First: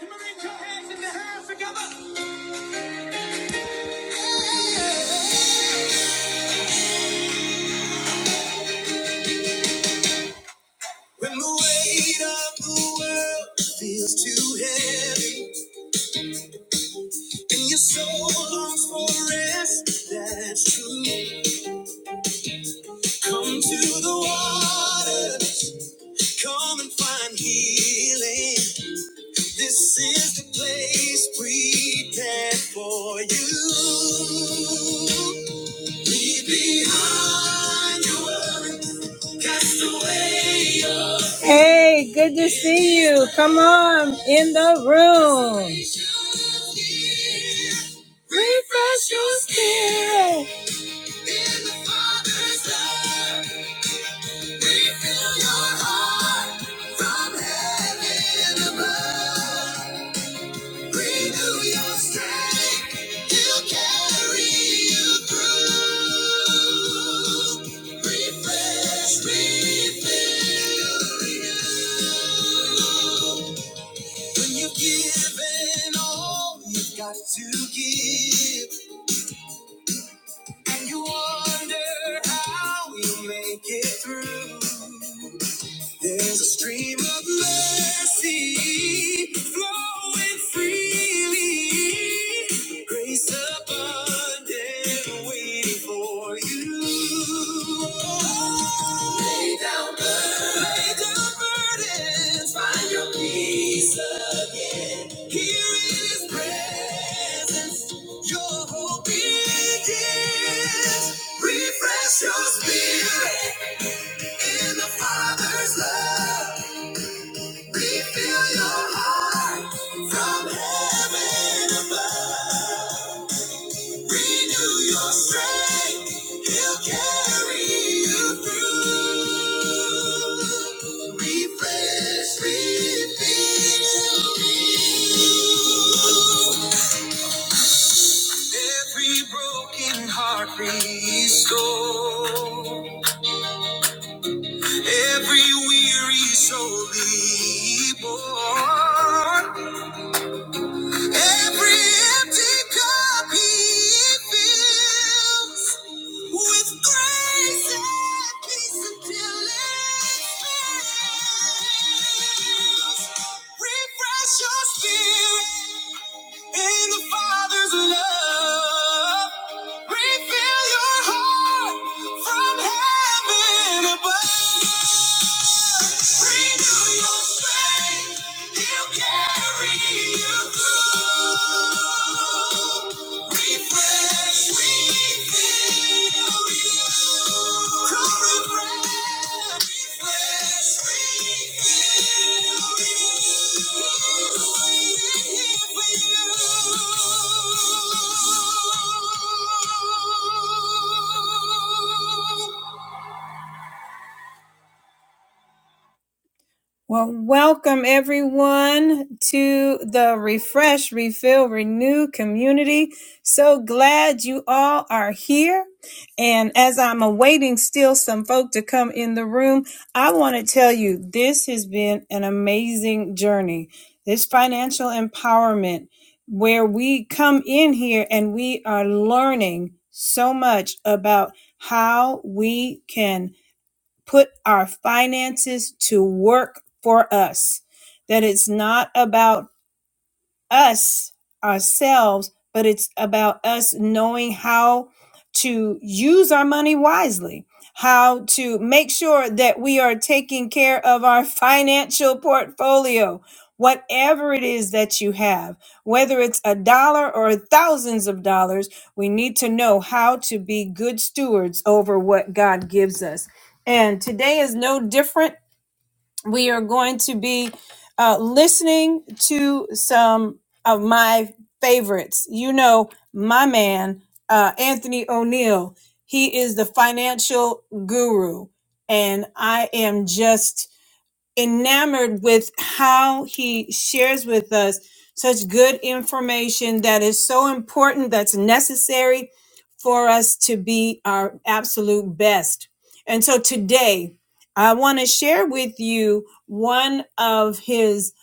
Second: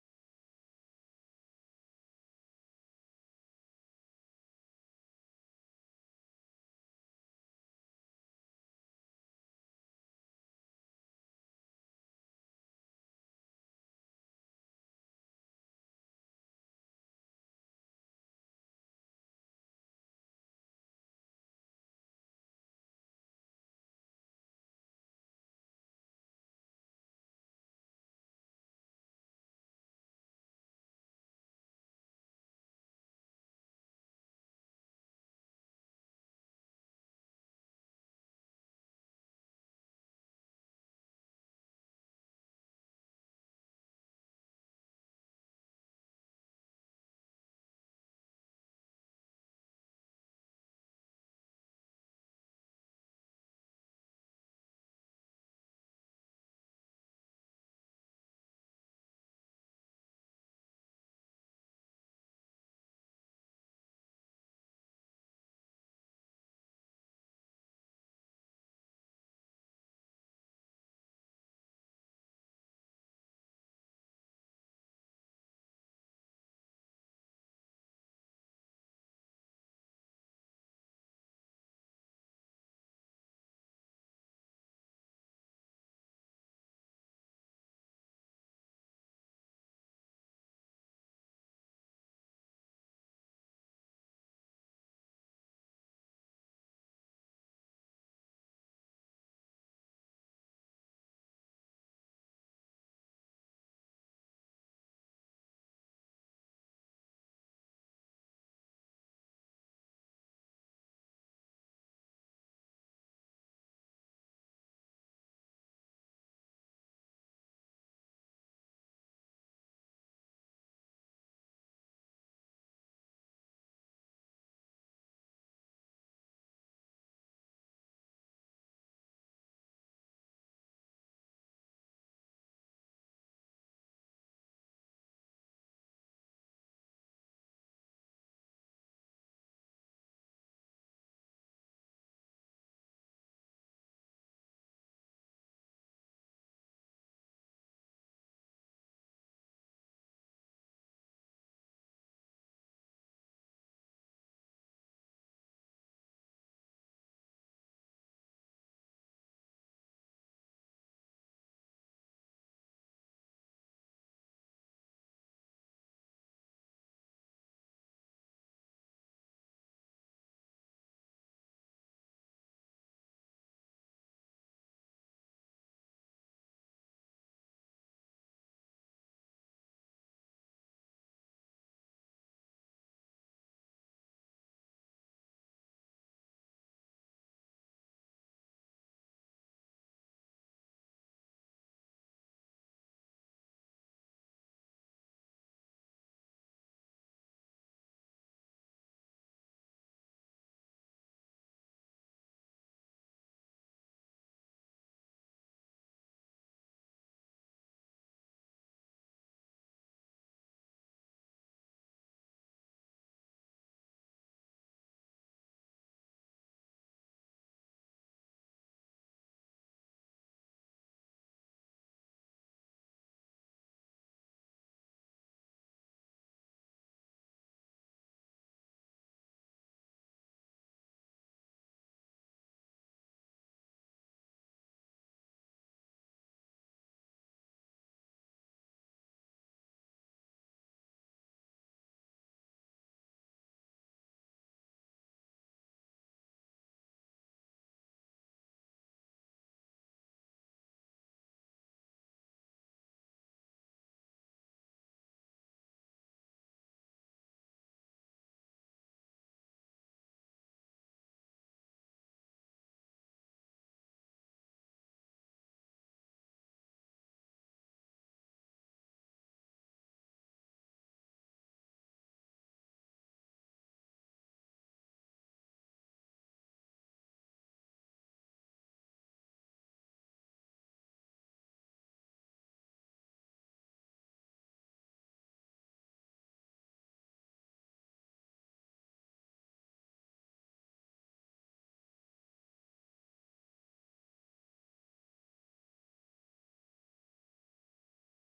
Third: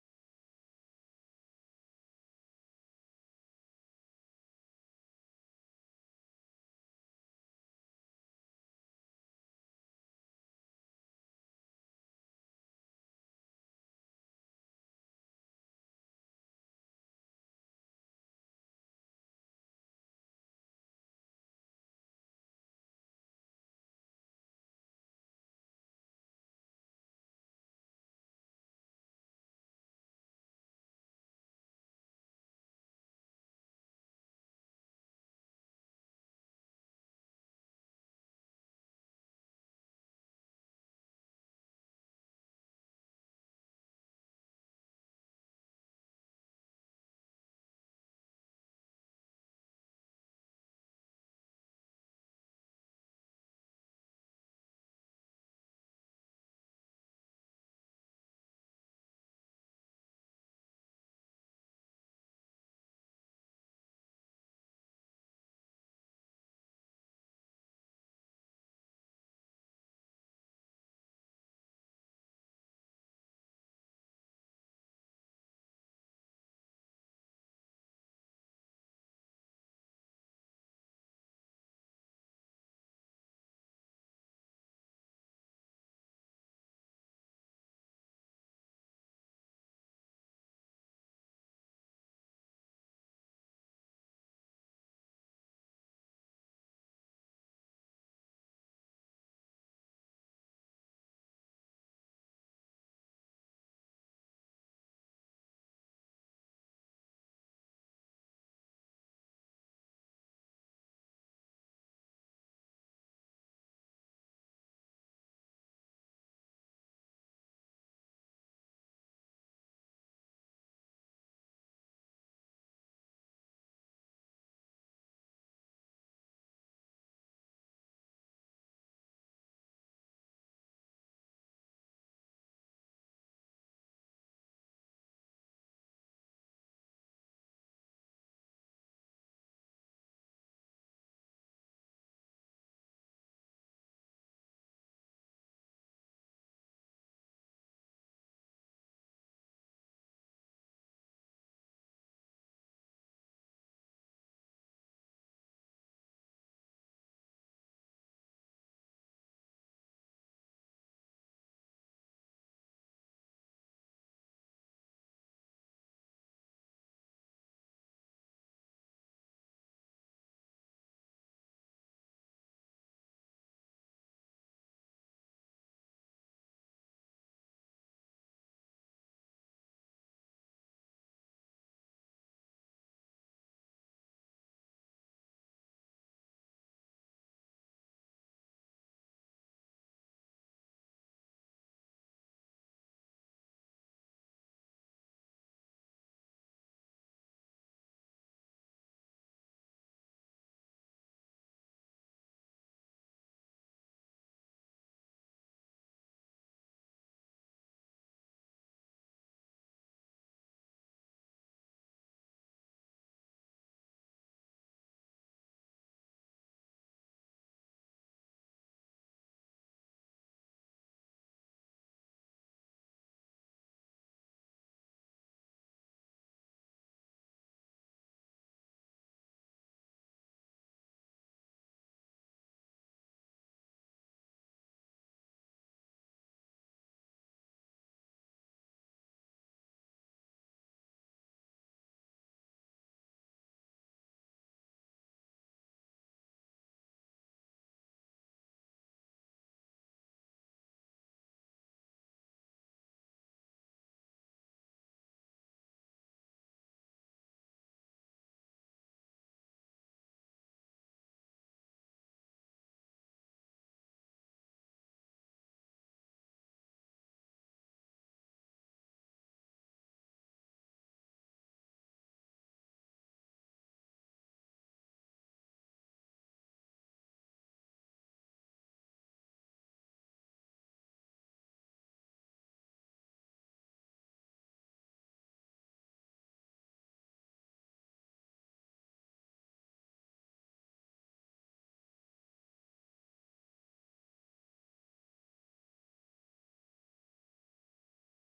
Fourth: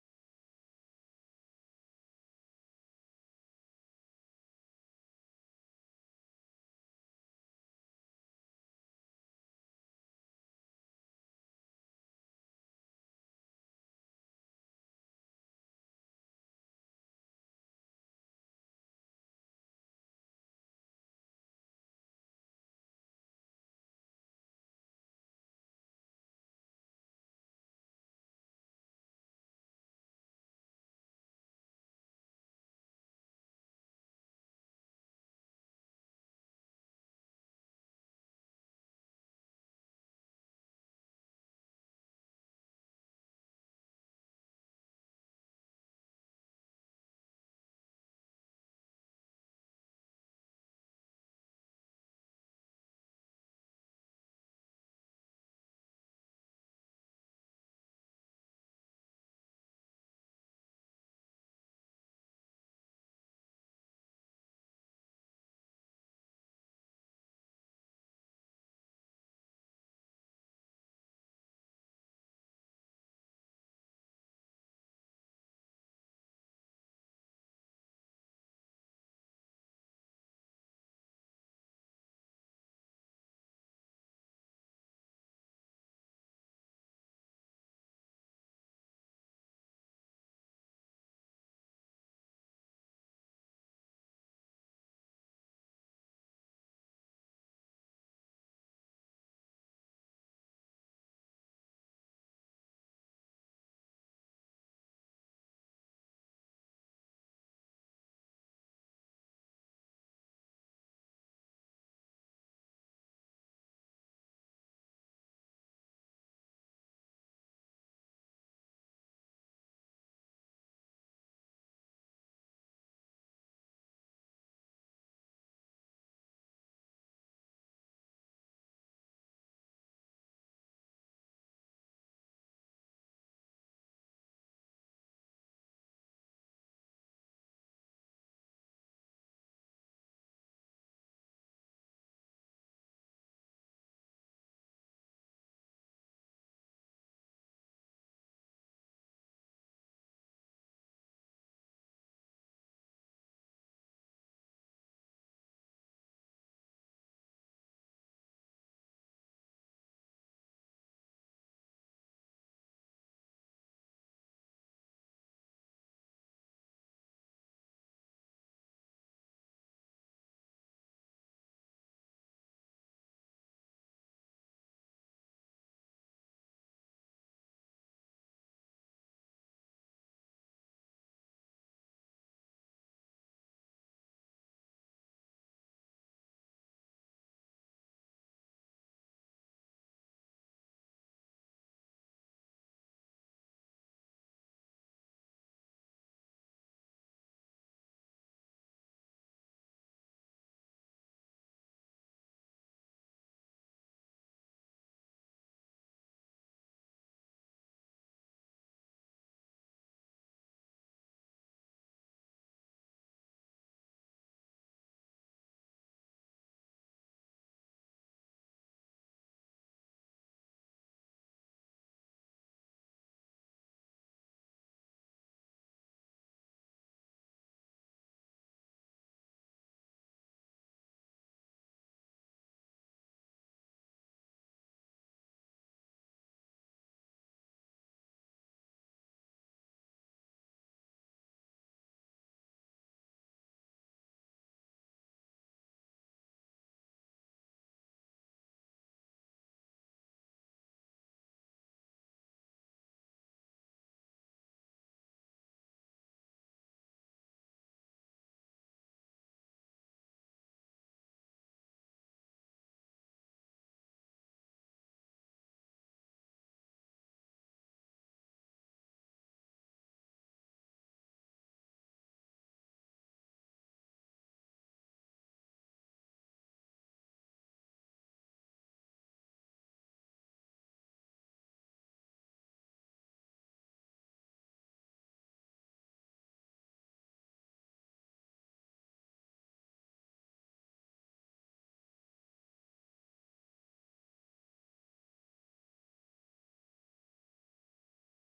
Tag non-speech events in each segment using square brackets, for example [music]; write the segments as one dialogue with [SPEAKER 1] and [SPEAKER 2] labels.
[SPEAKER 1] When the weight of the world feels too heavy and your soul longs for rest, that's true. Come to the water, come and find healing. This is the place prepared for you. Leave behind your worries Hey, good to see you. Come on in the room. Refresh your spirit. In the Father's love, refill your heart from heaven above. Renew your strength. He'll carry you through. Refresh, refill, renew. When you've given all you've got to give, and you wonder how you make it through. There's a stream of mercy flowing freely. Grace abundant waiting for you. Lay down burdens. Lay down burdens. Find your peace again. Here in his presence, your hope begins. Refresh your spirit. In the Father's love, refill your heart from heaven above. Renew your strength, He'll carry you through. Refresh, refill, every broken heart restore. Every weary soul be born. Every empty cup he fills with grace and peace until it fills. Refresh your spirit. In the Father's love, refill your heart from heaven above. Renew your strength, He'll carry you through. Refresh, refill, come refresh. Refresh, refill, Well, welcome everyone to the Refresh, Refill, Renew community. So glad you all are here. And as I'm awaiting still some folk to come in the room, I want to tell you this has been an amazing journey. This financial empowerment, where we come in here and we are learning so much about how we can put our finances to work for us. That it's not about us ourselves, but it's about us knowing how to use our money wisely, how to make sure that we are taking care of our [laughs] financial portfolio. Whatever it is that you have, whether it's a dollar or thousands of dollars, we need to know how to be good stewards over what God gives us. And today is no different we are going to be uh, listening to some of my favorites. You know, my man, uh, Anthony O'Neill, he is the financial guru. And I am just enamored with how he shares with us such good information that is so important, that's necessary for us to be our absolute best. And so today, I want to share with you one of his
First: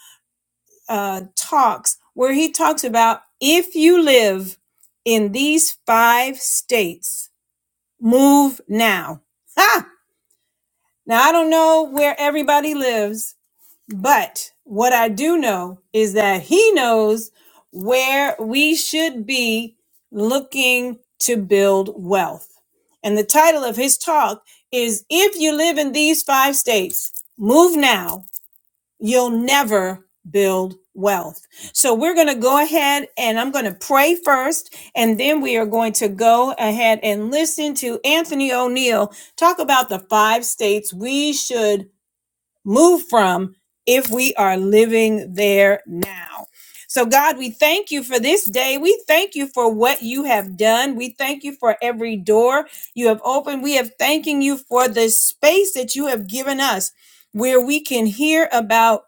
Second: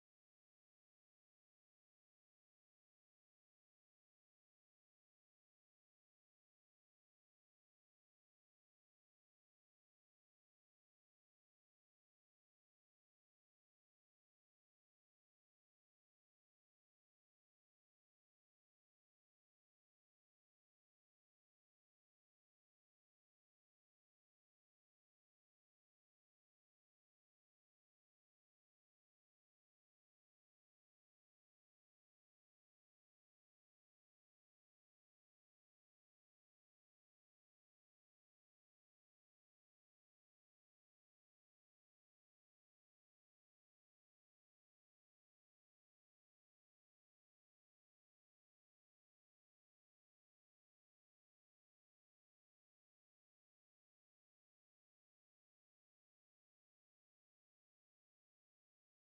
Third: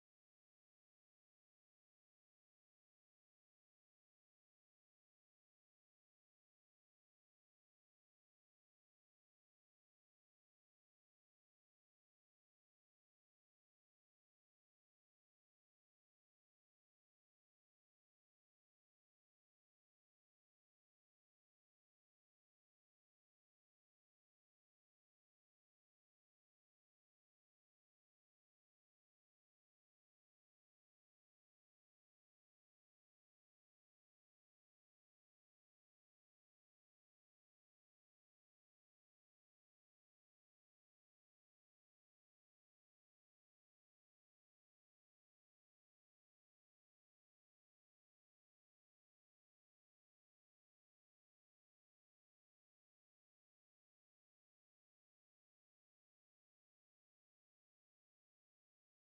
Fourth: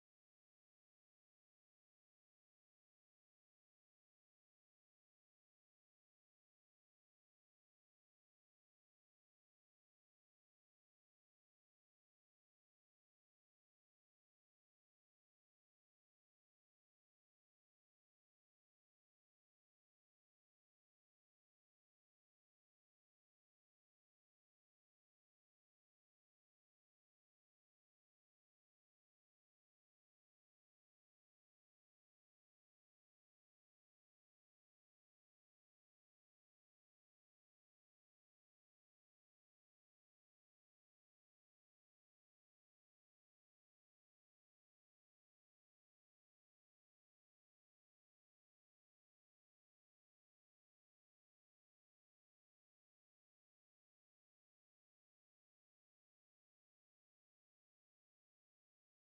[SPEAKER 1] uh, talks where he talks about if you live in these five states, move now. Ha! Now, I don't know where everybody lives, but what I do know is that he knows where we should be looking to build wealth. And the title of his talk is If You Live in These Five States, Move Now, You'll Never Build Wealth. So we're going to go ahead and I'm going to pray first, and then we are going to go ahead and listen to Anthony O'Neill talk about the five states we should move from if we are living there now. So, God, we thank you for this day. We thank you for what you have done. We thank you for every door you have opened. We are thanking you for the space that you have given us where we can hear about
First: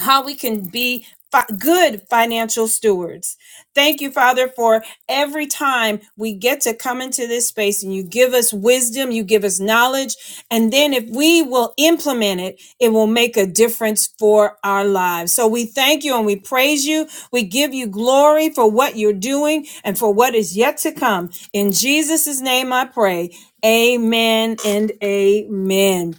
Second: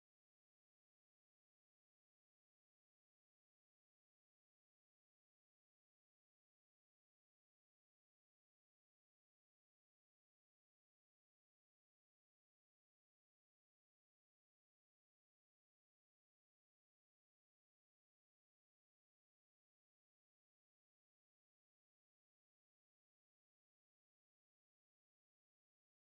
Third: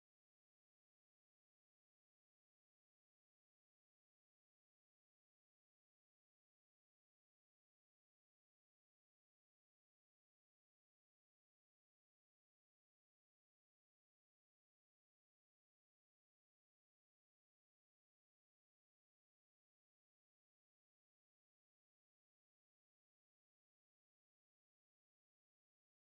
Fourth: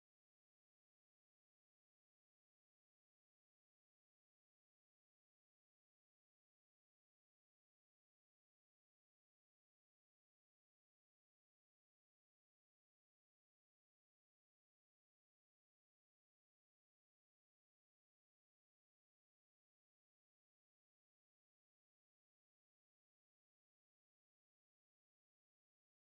[SPEAKER 1] how we can be fi- good financial stewards. Thank you, Father, for every time we get to come into this space and you give us wisdom, you give us knowledge. And then if we will implement it, it will make a difference for our lives. So we thank you and we praise you. We give you glory for what you're doing and for what is yet to come. In Jesus' name I pray. Amen and amen.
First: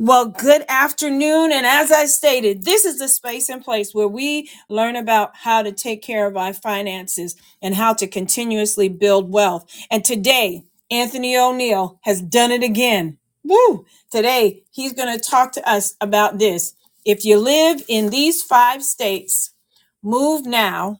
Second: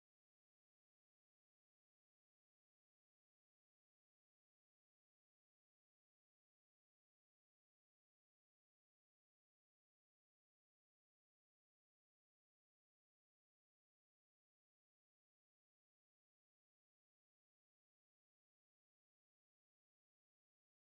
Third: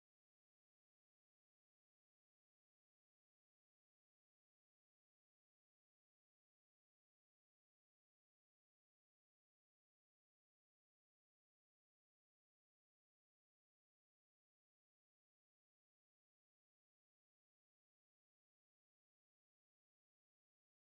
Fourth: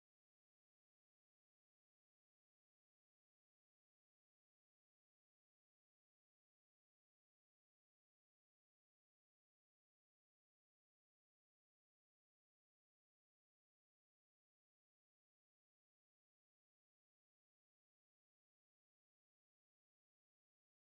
[SPEAKER 1] Well, good afternoon. And as I stated, this is the space and place where we learn about how to take care of our finances and how to continuously build wealth. And today, Anthony O'Neill has done it again. Woo! Today, he's going to talk to us about this. If you live in these five states, move now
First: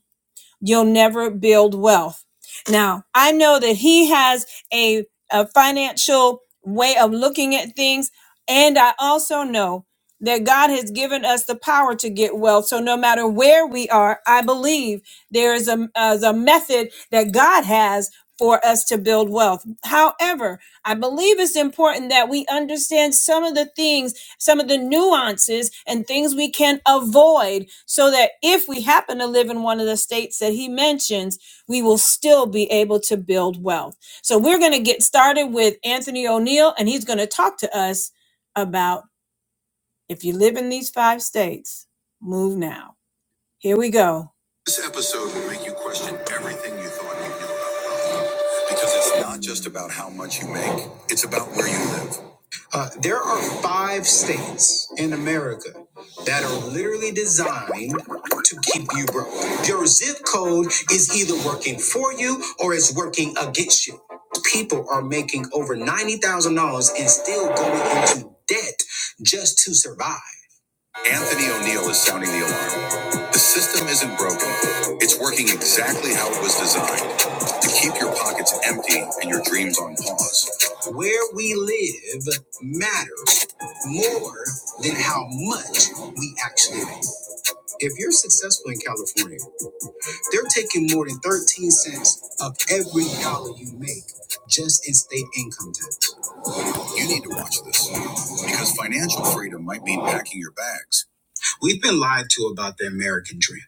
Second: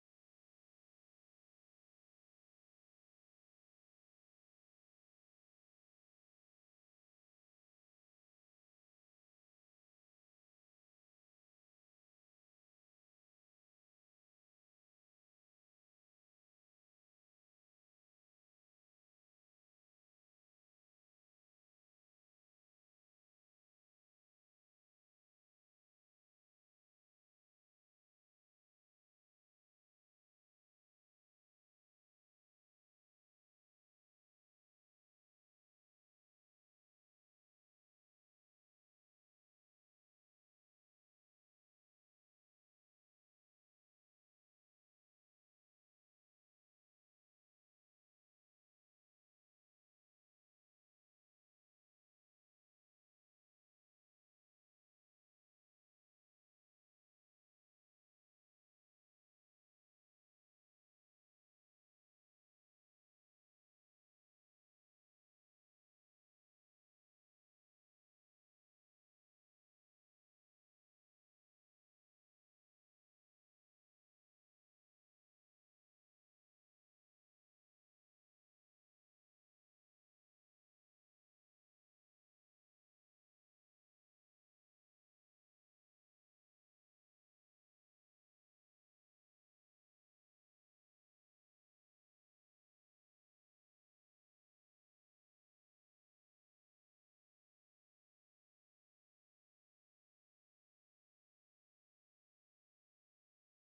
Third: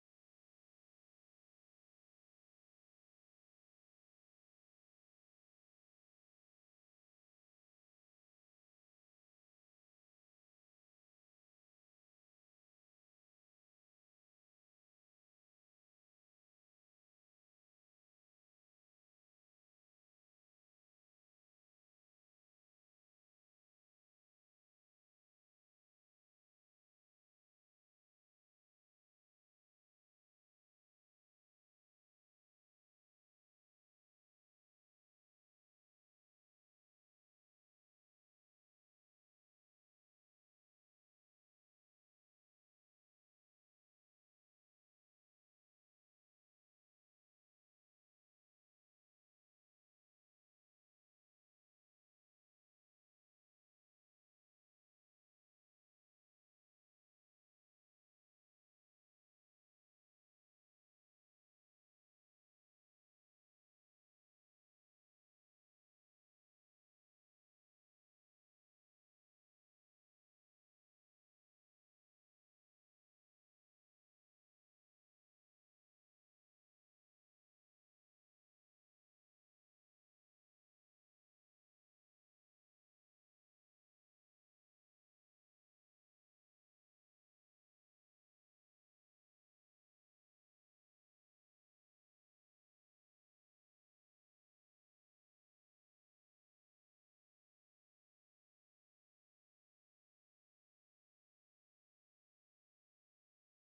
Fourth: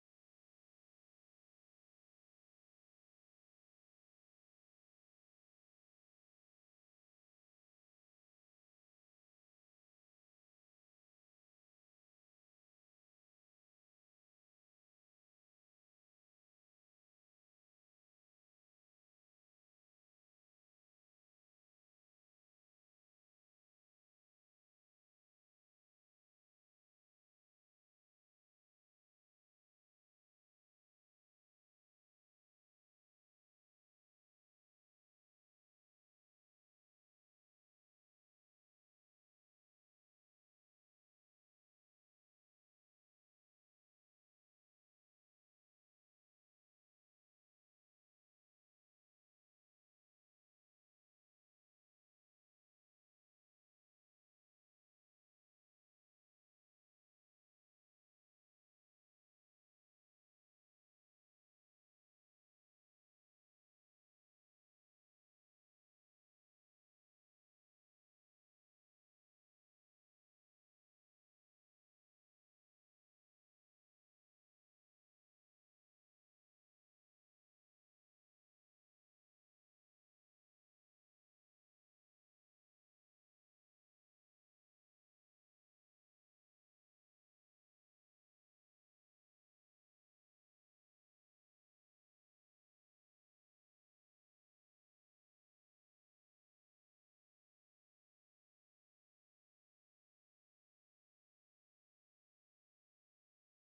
[SPEAKER 1] You'll never build wealth. Now, I know that he has a, a financial way of looking at things. And I also know that God has given us the power to get wealth. So no matter where we are, I believe there is a, is a method that God has for us to build wealth. However, I believe it's important that we understand some of the things some of the nuances and things we can avoid so that if we happen to live in one of the states that he mentions, we will still be able to build wealth. So we're going to get started with Anthony O'Neill, and he's going to talk to us about if you live in these five states, move now. Here we go. This episode will make you question everything you thought you knew about wealth because it's not just about how much you make, it's about where you live. Uh, there are five states in America that are literally designed to keep you broke. Your zip code is either working for you or it's working against you. People are making over $90,000 and still going into debt just to survive. Anthony O'Neill is sounding the alarm. The system isn't broken. It's working exactly how it was designed to keep your pockets empty and your dreams on pause. Where we live matters more than how much we actually make. If you're successful in California, they're taking more than 13 cents of every dollar you make just in state income tax. You need to watch this because financial freedom might mean packing your bags We've been lied to about the American dream.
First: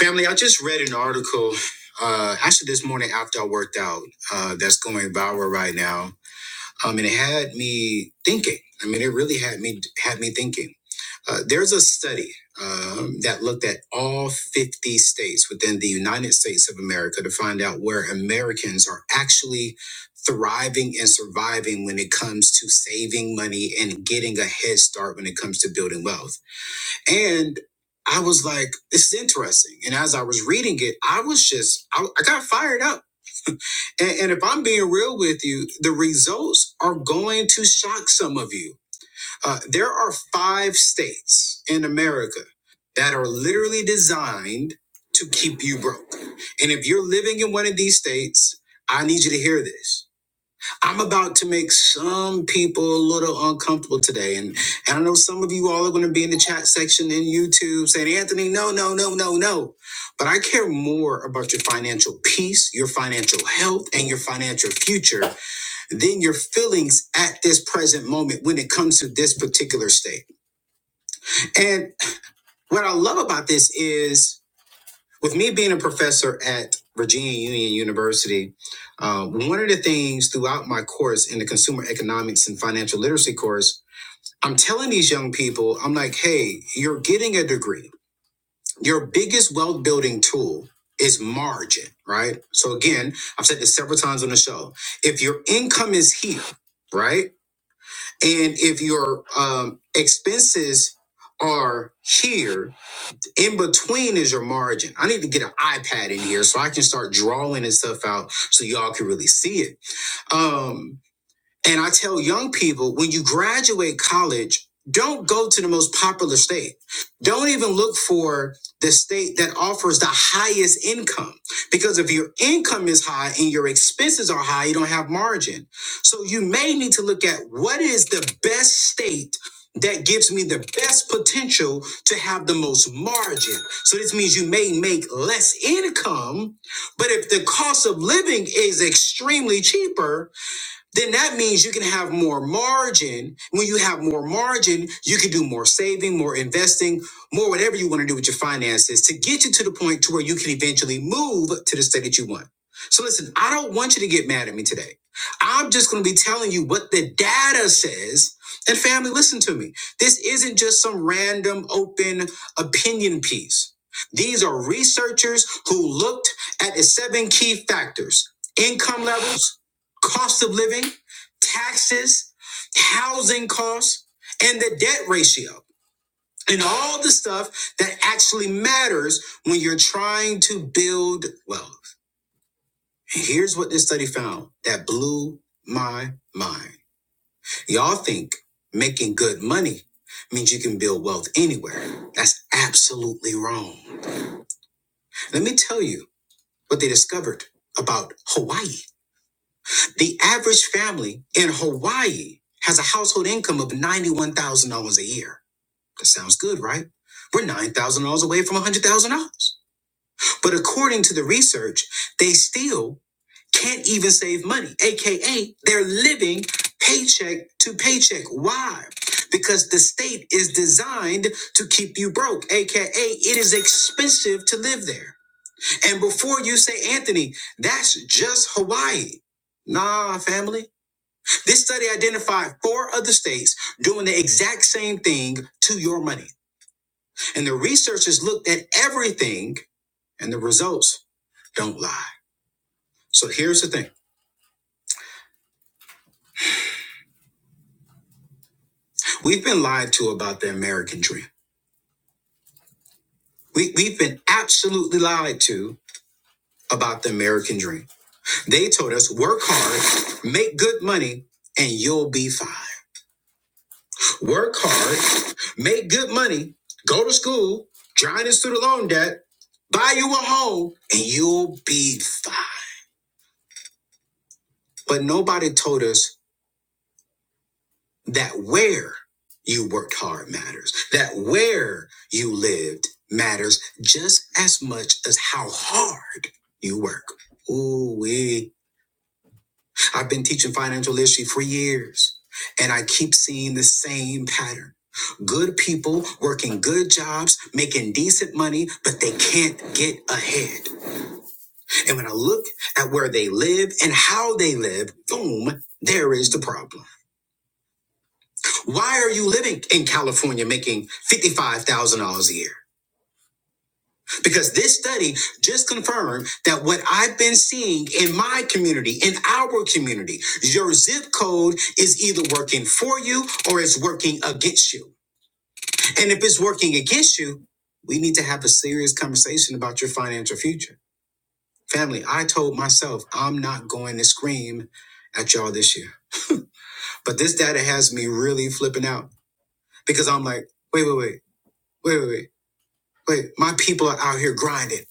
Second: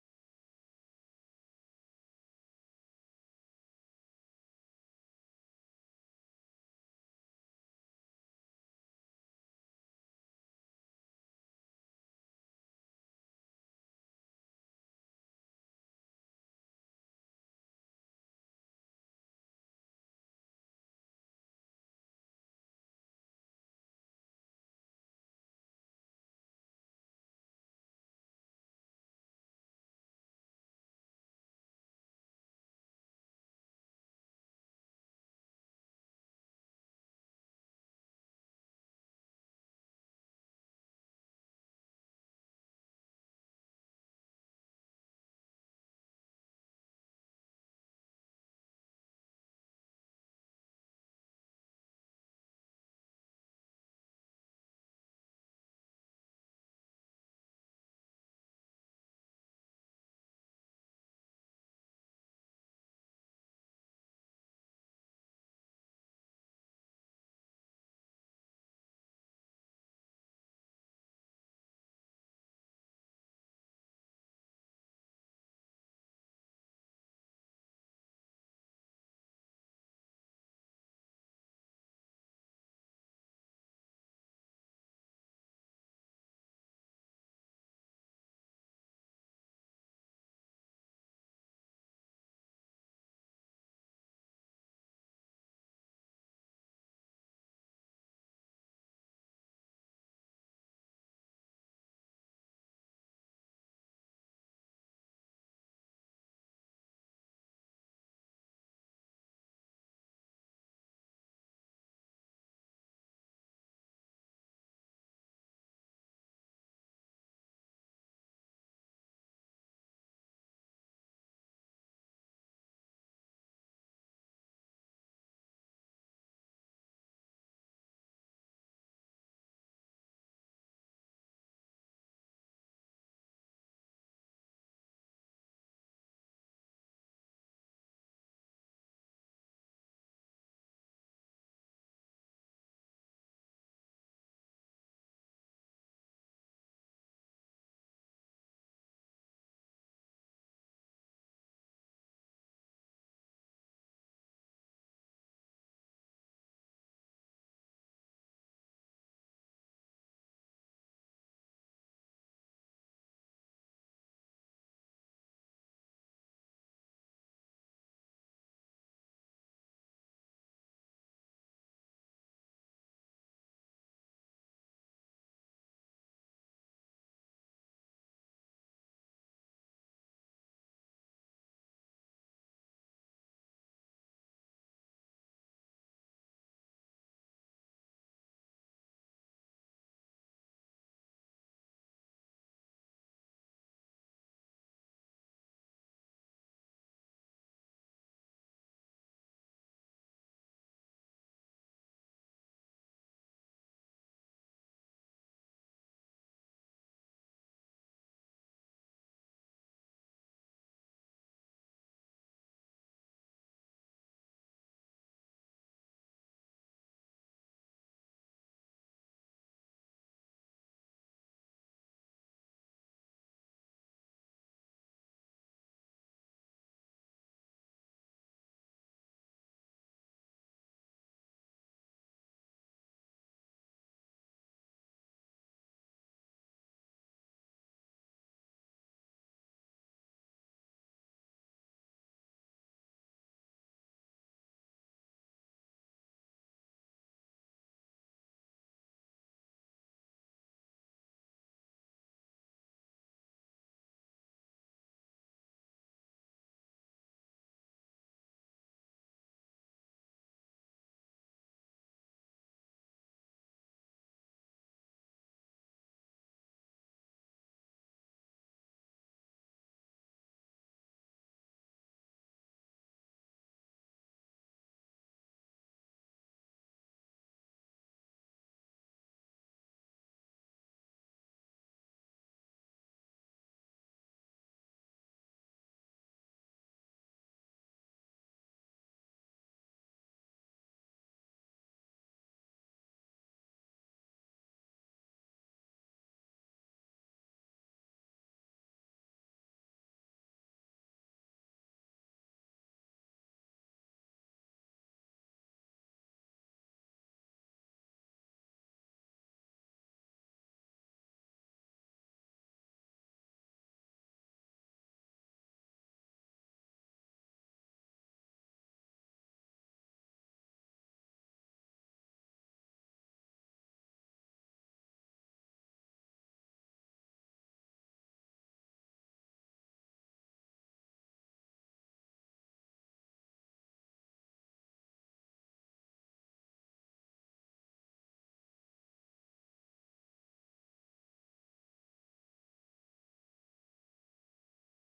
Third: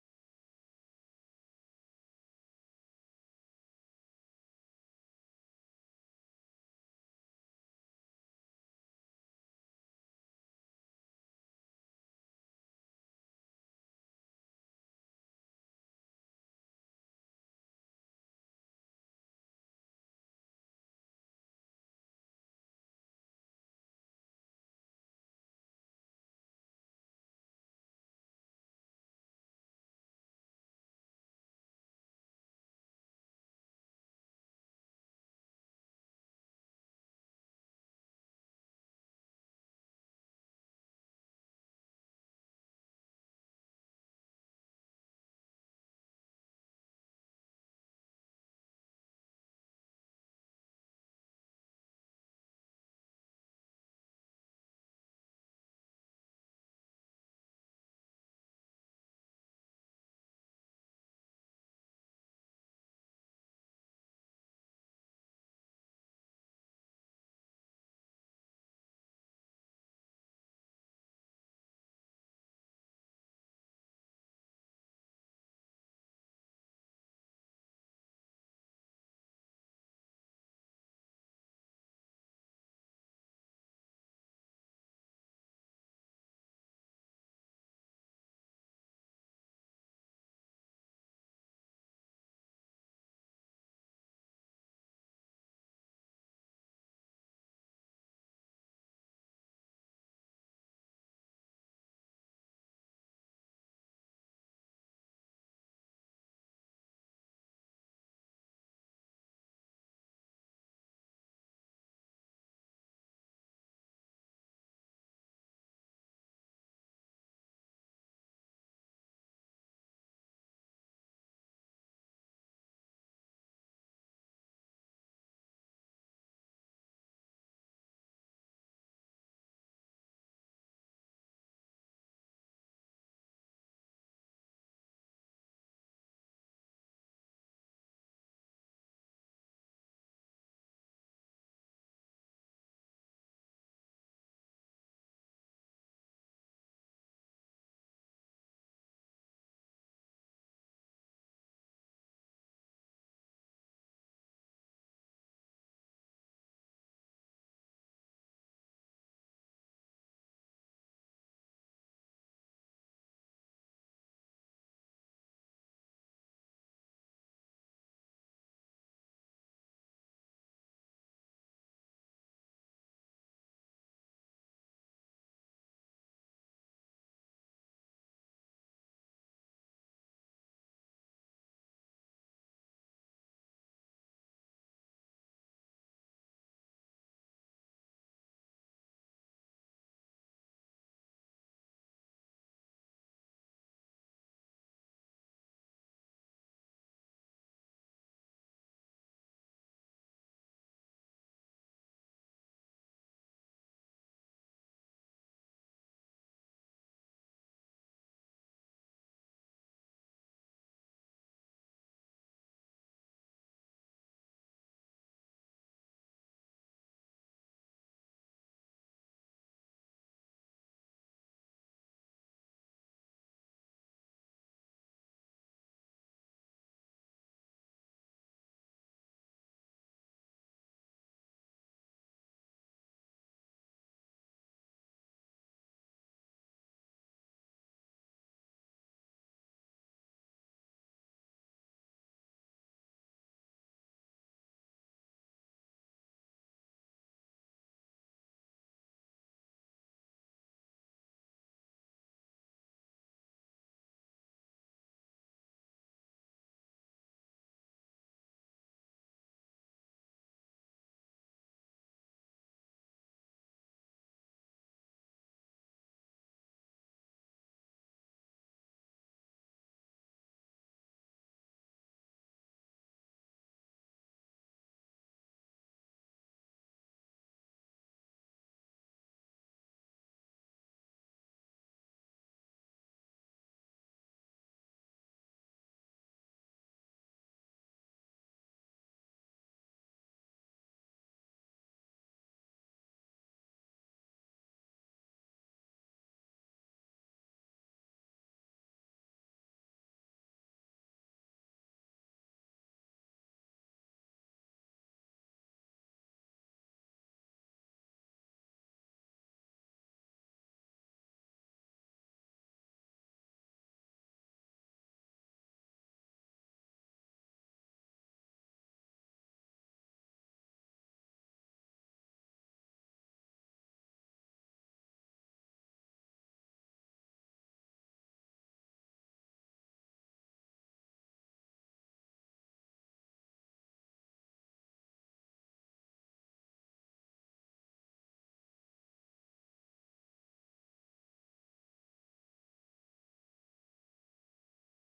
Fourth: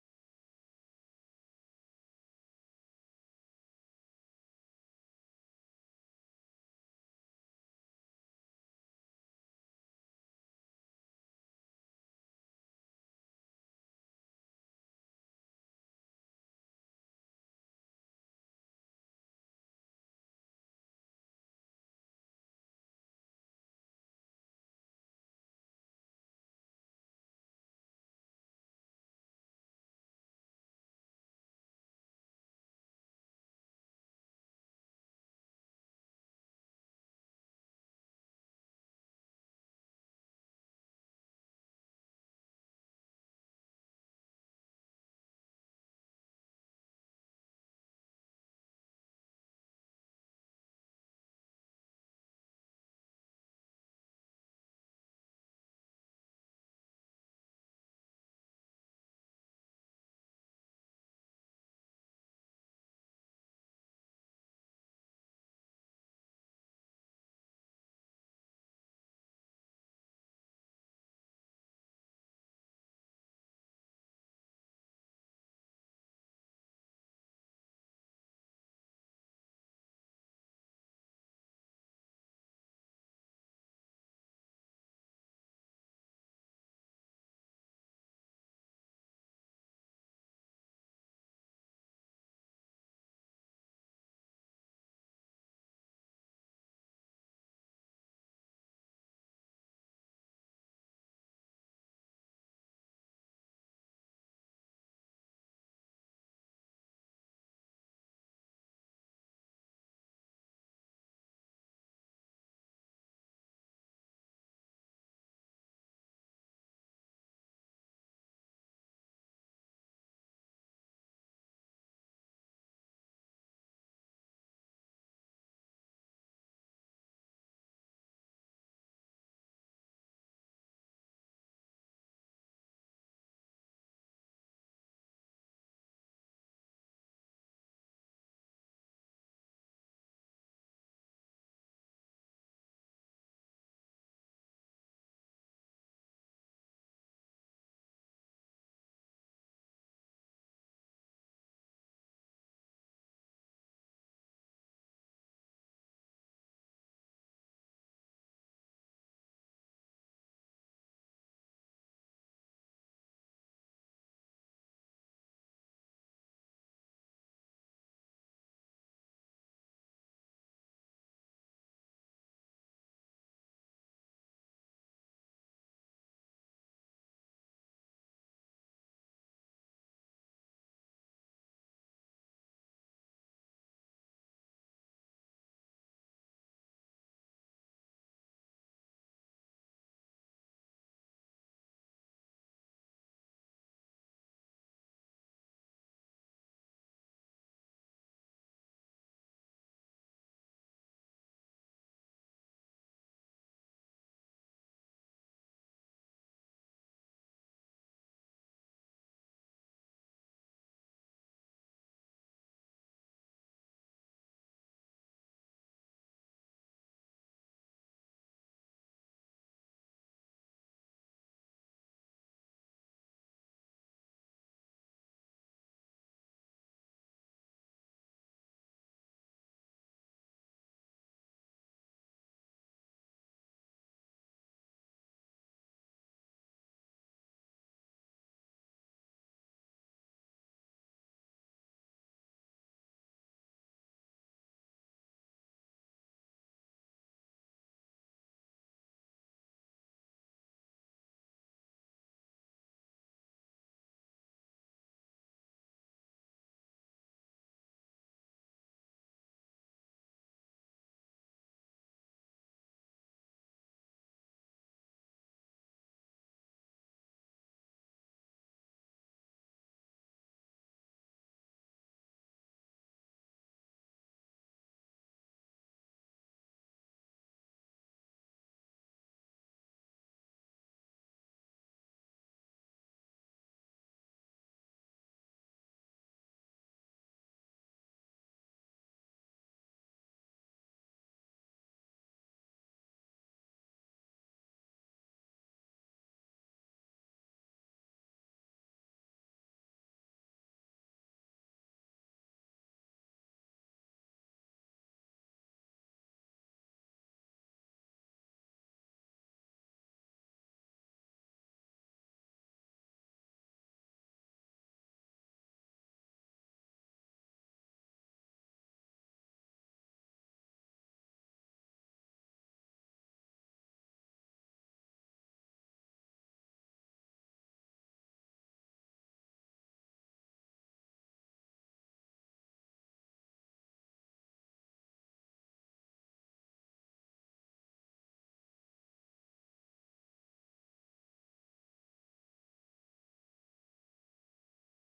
[SPEAKER 1] Family, I just read an article uh, actually this morning after I worked out uh, that's going viral right now. Um, and it had me thinking. I mean, it really had me had me thinking. Uh, there's a study um, that looked at all 50 states within the United States of America to find out where Americans are actually thriving and surviving when it comes to saving money and getting a head start when it comes to building wealth. And I was like, this is interesting. And as I was reading it, I was just, I, I got fired up. And, and if I'm being real with you, the results are going to shock some of you. Uh, there are five states in America that are literally designed to keep you broke. And if you're living in one of these states, I need you to hear this. I'm about to make some people a little uncomfortable today. And, and I know some of you all are going to be in the chat section in YouTube saying, Anthony, no, no, no, no, no. But I care more about your financial peace, your financial health, and your financial future than your feelings at this present moment when it comes to this particular state. And what I love about this is, with me being a professor at Virginia Union University, uh, one of the things throughout my course in the consumer economics and financial literacy course, I'm telling these young people, I'm like, hey, you're getting a degree. Your biggest wealth building tool is margin, right? So again, I've said this several times on the show. If your income is here, right? And if your um, expenses are here, in between is your margin. I need to get an iPad in here so I can start drawing and stuff out so y'all can really see it. Um, and I tell young people when you graduate college, don't go to the most popular state. Don't even look for the state that offers the highest income. Because if your income is high and your expenses are high, you don't have margin. So you may need to look at what is the best state that gives me the best potential to have the most margin. So this means you may make less income, but if the cost of living is extremely cheaper, then that means you can have more margin. When you have more margin, you can do more saving, more investing, more whatever you want to do with your finances to get you to the point to where you can eventually move to the state that you want. So listen, I don't want you to get mad at me today. I'm just going to be telling you what the data says. And family, listen to me. This isn't just some random open opinion piece. These are researchers who looked at the seven key factors income levels, cost of living, taxes, housing costs, and the debt ratio, and all the stuff that actually matters when you're trying to build wealth. And here's what this study found that blew my mind. Y'all think making good money means you can build wealth anywhere. That's absolutely wrong. Let me tell you what they discovered about Hawaii. The average family in Hawaii has a household income of $91,000 a year. That sounds good, right? We're $9,000 away from $100,000. But according to the research, they still can't even save money, AKA, they're living paycheck to paycheck. Why? Because the state is designed to keep you broke, AKA, it is expensive to live there. And before you say, Anthony, that's just Hawaii. Nah, family. This study identified four other states doing the exact same thing to your money. And the researchers looked at everything, and the results don't lie. So here's the thing we've been lied to about the American dream. We, we've been absolutely lied to about the American dream. They told us work hard, make good money, and you'll be fine. Work hard, make good money, go to school, drown in student loan debt, buy you a home, and you'll be fine. But nobody told us that where you worked hard matters, that where you lived matters just as much as how hard you work. Ooh, wee. I've been teaching financial literacy for years, and I keep seeing the same pattern good people working good jobs, making decent money, but they can't get ahead. And when I look at where they live and how they live, boom, there is the problem. Why are you living in California making $55,000 a year? Because this study just confirmed that what I've been seeing in my community, in our community, your zip code is either working for you or it's working against you. And if it's working against you, we need to have a serious conversation about your financial future. Family, I told myself I'm not going to scream at y'all this year. But this data has me really flipping out because I'm like, wait, wait, wait, wait, wait, wait. But my people are out here grinding.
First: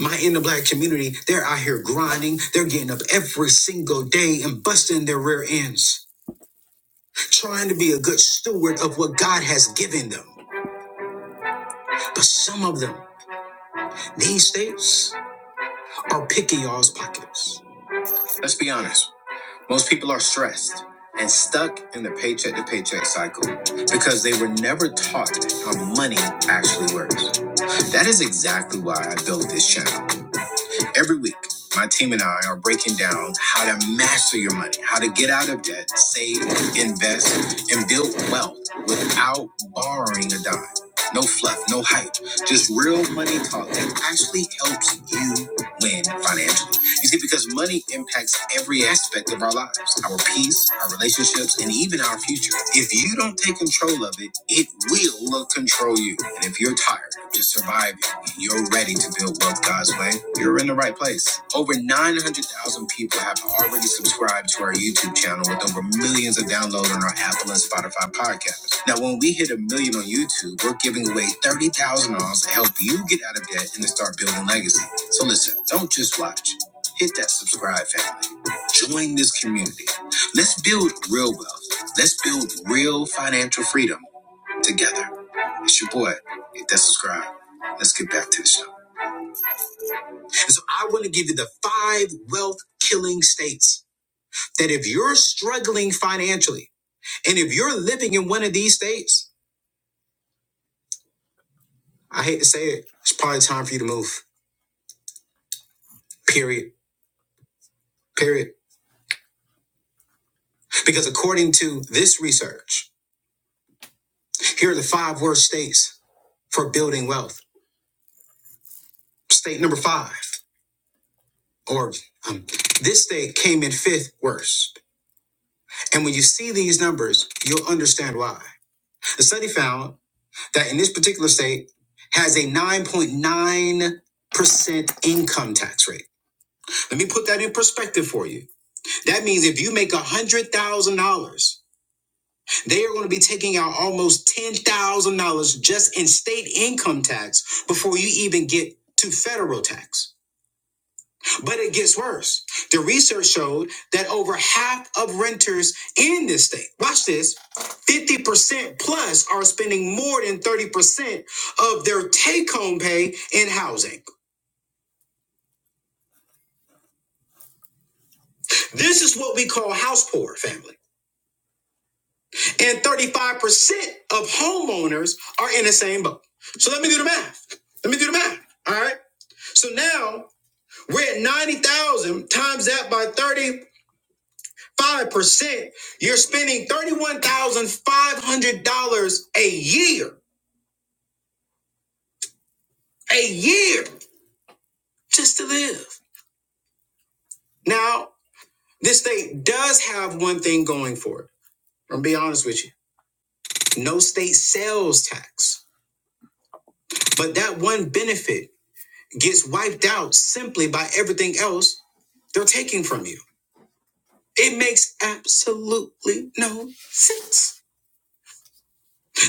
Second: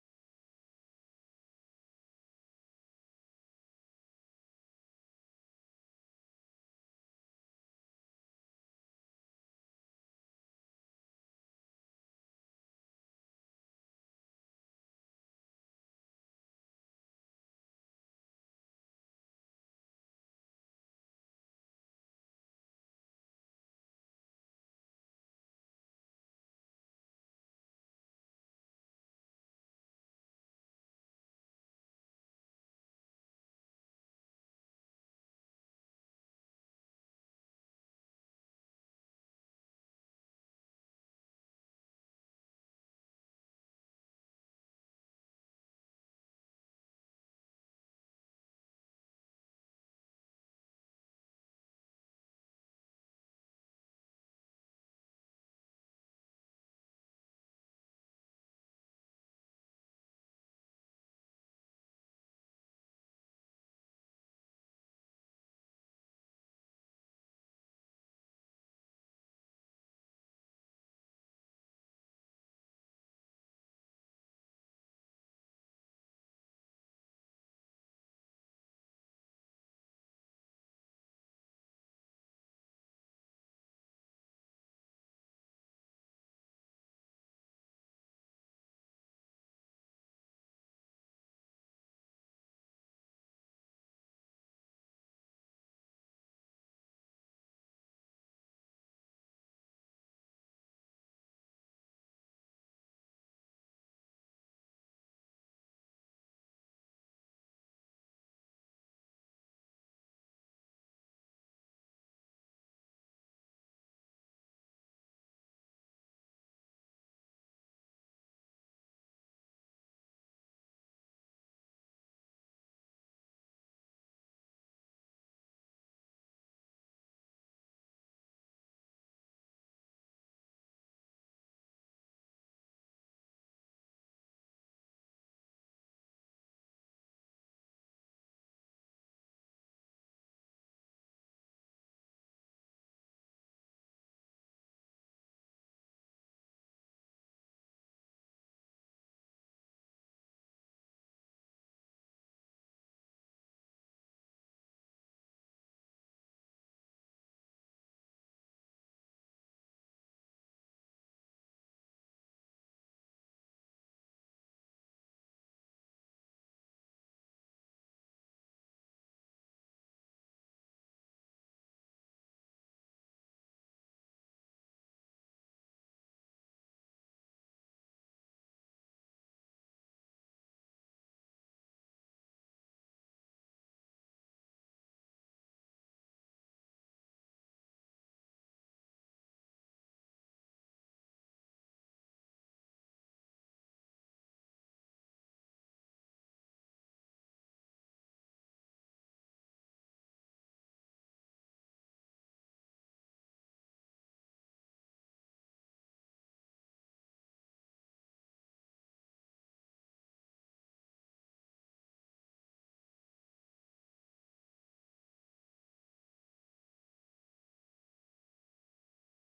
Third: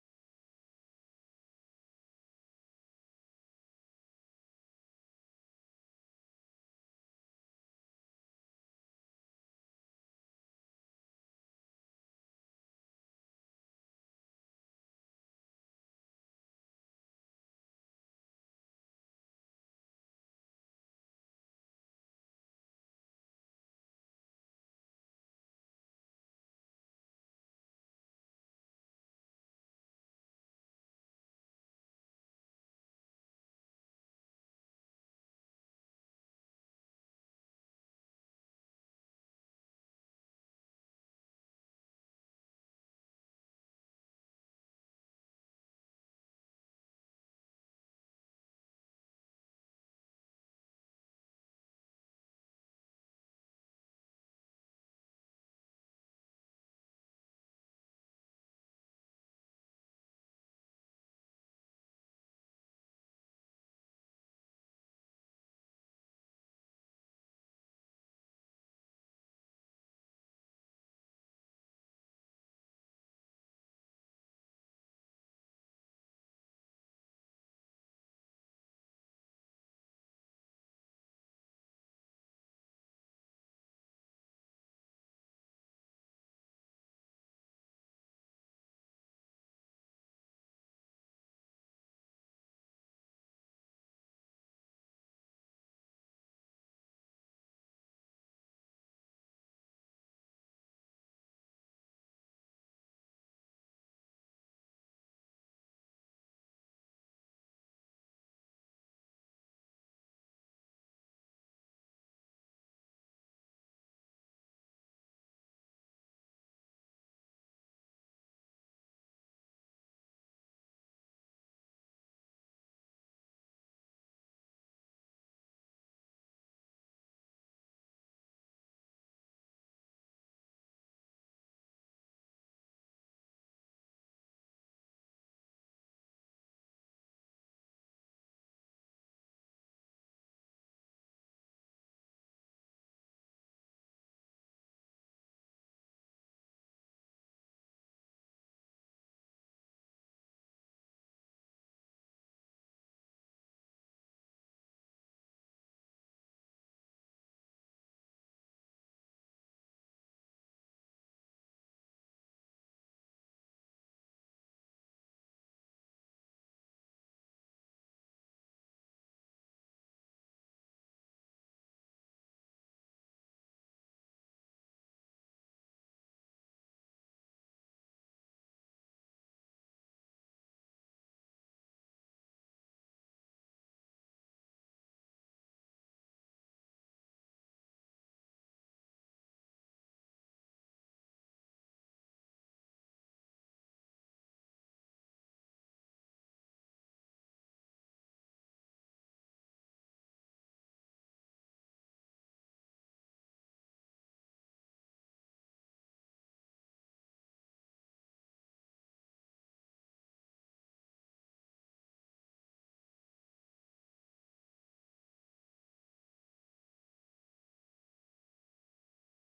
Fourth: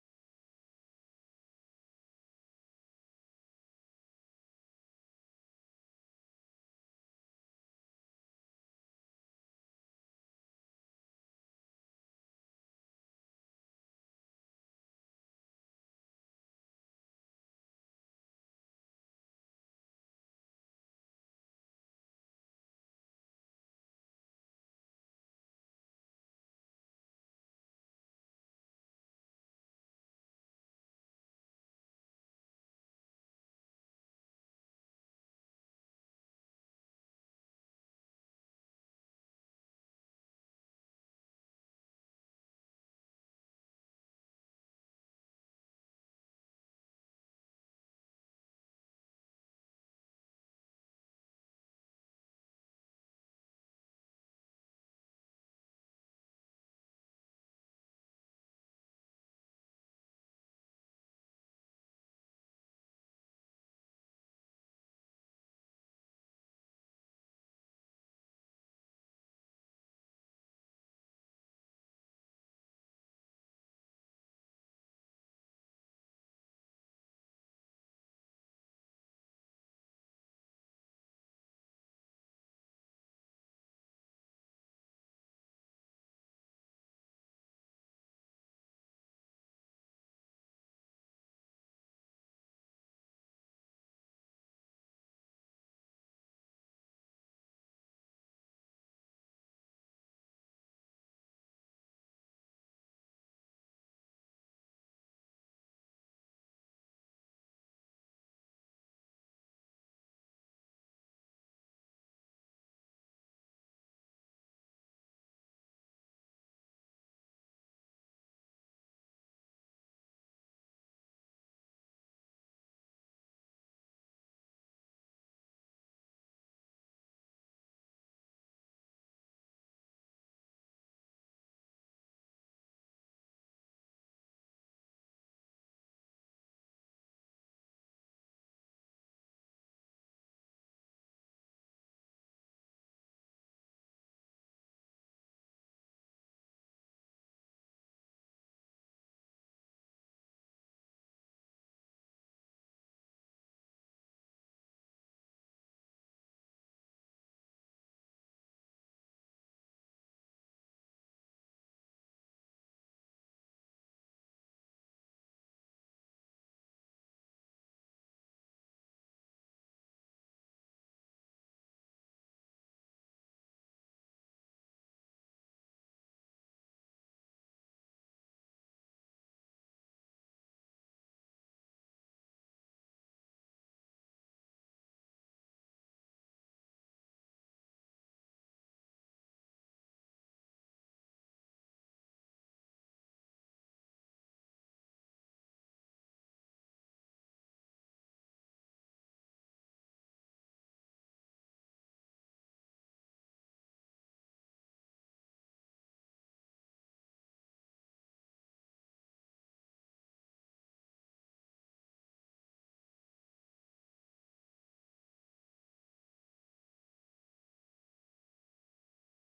[SPEAKER 1] My in the black community, they're out here grinding. They're getting up every single day and busting their rear ends, trying to be a good steward of what God has given them. But some of them these days are picking y'all's pockets. Let's be honest. Most people are stressed and stuck in the paycheck to paycheck cycle because they were never taught how money actually works. That is exactly why I built this channel. Every week, my team and I are breaking down how to master your money, how to get out of debt, save, invest, and build wealth without borrowing a dime. No fluff, no hype, just real money talk that actually helps you win financially. You see, because money impacts every aspect of our lives our peace, our relationships, and even our future. If you don't take control of it, it will control you. And if you're tired, of just surviving you're ready to build wealth God's way. You're in the right place. Over 900,000 people have already subscribed to our YouTube channel with over millions of downloads on our Apple and Spotify podcasts. Now, when we hit a million on YouTube, we're giving away $30,000 to help you get out of debt and to start building legacy. So listen, don't just watch. Hit that subscribe, family. Join this community. Let's build real wealth. Let's build real financial freedom together. It's your boy. Hit that subscribe. Let's get back to the show. And so I want to give you the five wealth killing states that if you're struggling financially and if you're living in one of these states, I hate to say it, it's probably time for you to move. Period. Period. Because according to this research, here are the five worst states for building wealth. State number five, or Um, this state came in fifth worst. And when you see these numbers, you'll understand why. The study found that in this particular state has a 9.9% income tax rate. Let me put that in perspective for you. That means if you make $100,000, they are going to be taking out almost $10,000 just in state income tax before you even get to federal tax. But it gets worse. The research showed that over half of renters in this state, watch this, 50% plus are spending more than 30% of their take home pay in housing. This is what we call house poor family. And 35% of homeowners are in the same boat. So let me do the math. Let me do the math. All right. So now we're at 90,000 times that by 30 5%, you're spending $31,500 a year, a year just to live. Now, this state does have one thing going for it. I'm gonna be honest with you. No state sales tax. But that one benefit gets wiped out simply by everything else they're taking from you. It makes absolutely no sense.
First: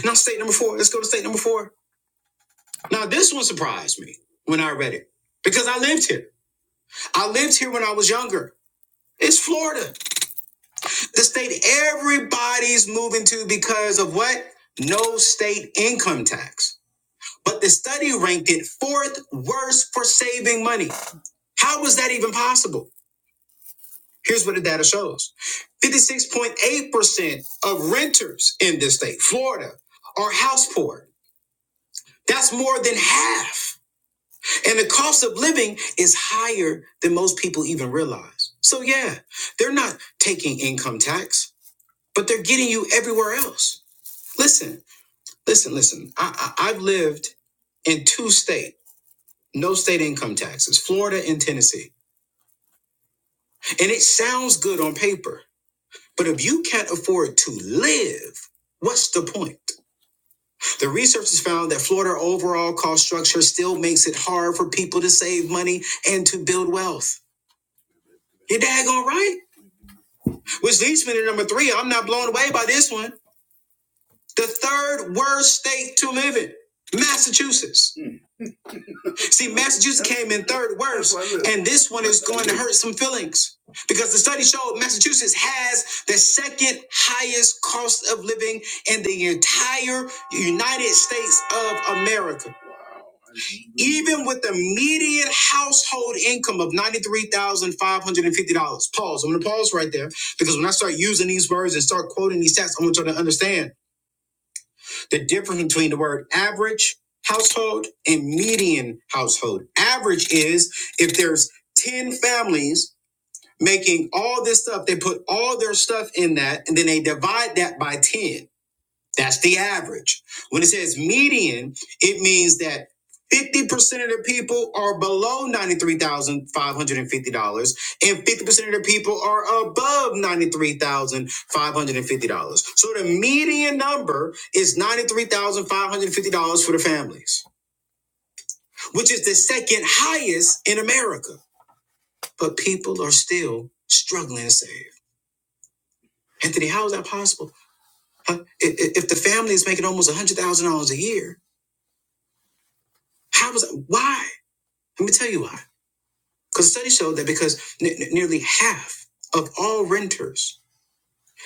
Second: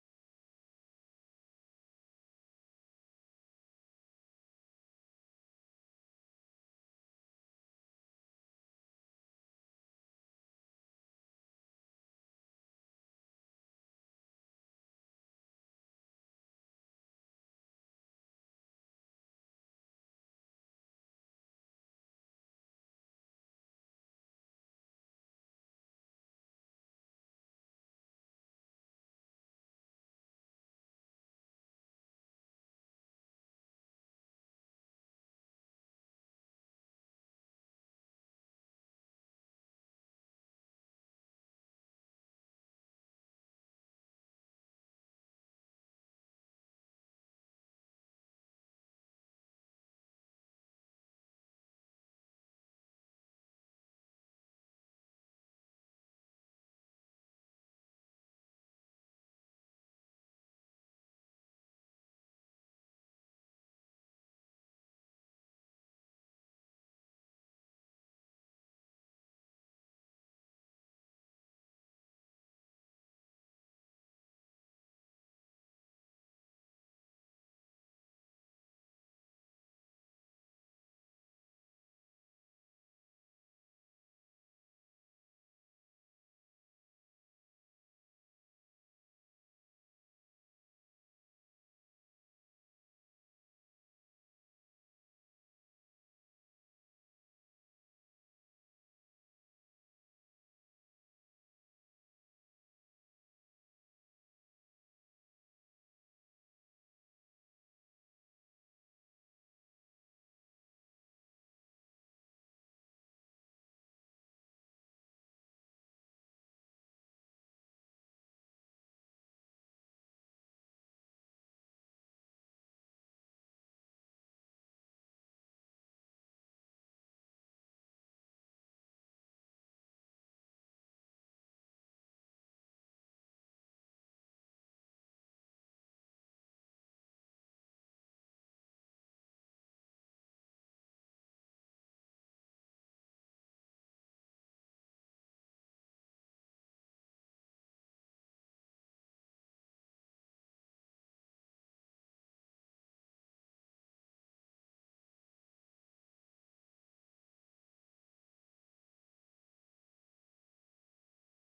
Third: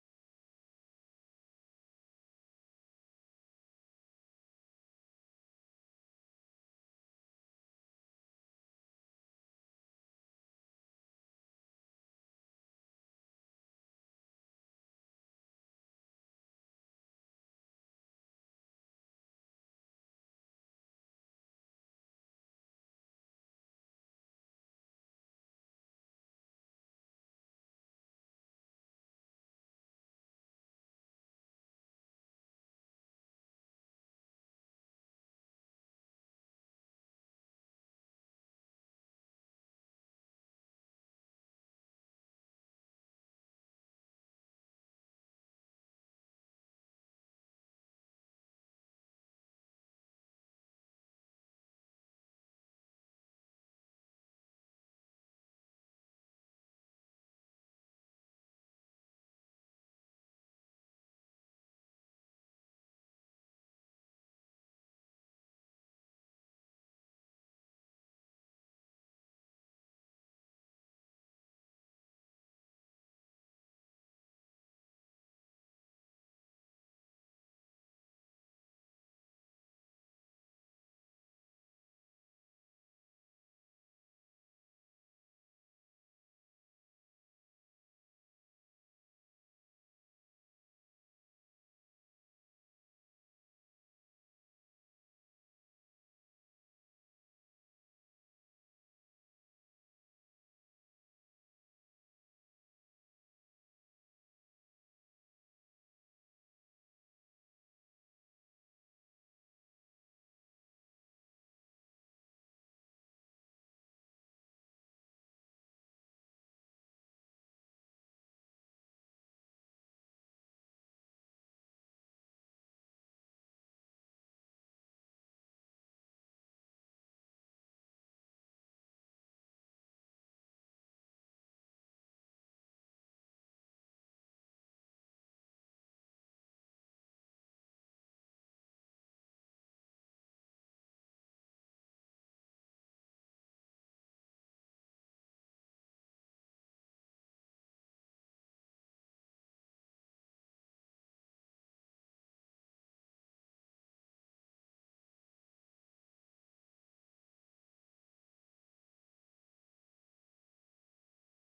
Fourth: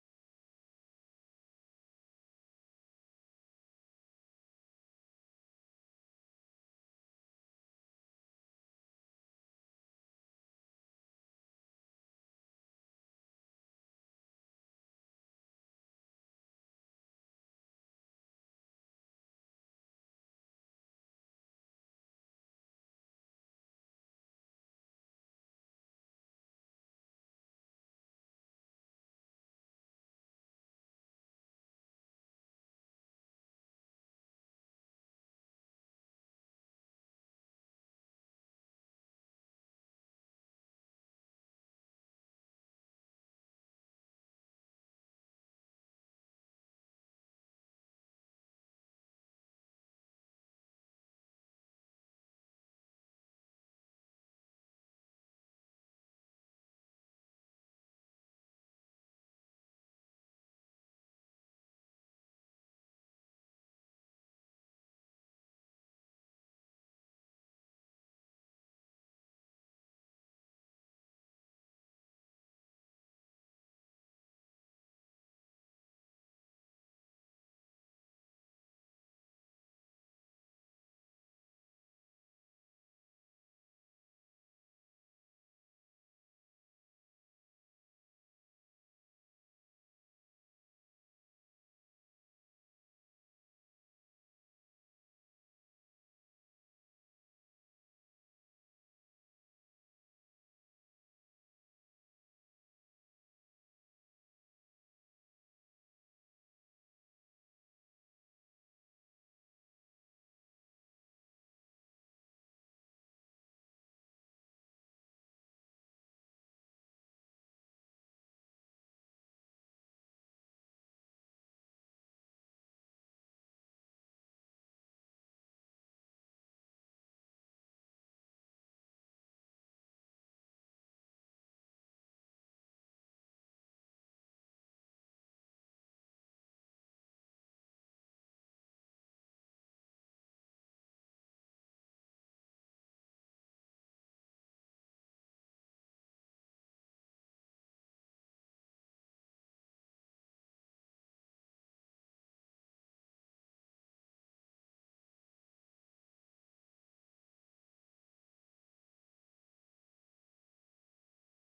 [SPEAKER 1] Now, state number four, let's go to state number four. Now, this one surprised me when I read it because I lived here. I lived here when I was younger. It's Florida, the state everybody's moving to because of what? No state income tax. But the study ranked it fourth worst for saving money. How was that even possible? Here's what the data shows 56.8% of renters in this state, Florida, are house poor. That's more than half. And the cost of living is higher than most people even realize. So, yeah, they're not taking income tax. but they're getting you everywhere else. Listen, listen, listen. I, I, I've lived in two state, no state income taxes, Florida and Tennessee. And it sounds good on paper, but if you can't afford to live, what's the point? The research has found that Florida overall cost structure still makes it hard for people to save money and to build wealth. You're daggone right. Which leads me to number three. I'm not blown away by this one. The third worst state to live in, Massachusetts. See, Massachusetts came in third worst, and this one is going to hurt some feelings because the study showed Massachusetts has the second highest cost of living in the entire United States of America. Even with the median household income of $93,550. Pause. I'm going to pause right there because when I start using these words and start quoting these stats, I want y'all to understand the difference between the word average household and median household. Average is if there's 10 families making all this stuff, they put all their stuff in that and then they divide that by 10. That's the average. When it says median, it means that 50% of the people are below $93,550 and 50% of the people are above $93,550. So the median number is $93,550 for the families, which is the second highest in America. But people are still struggling to save. Anthony, how is that possible? Huh? I- If the family is making almost $100,000 a year, how was why? Let me tell you why. Because studies show that because ne- ne- nearly half of all renters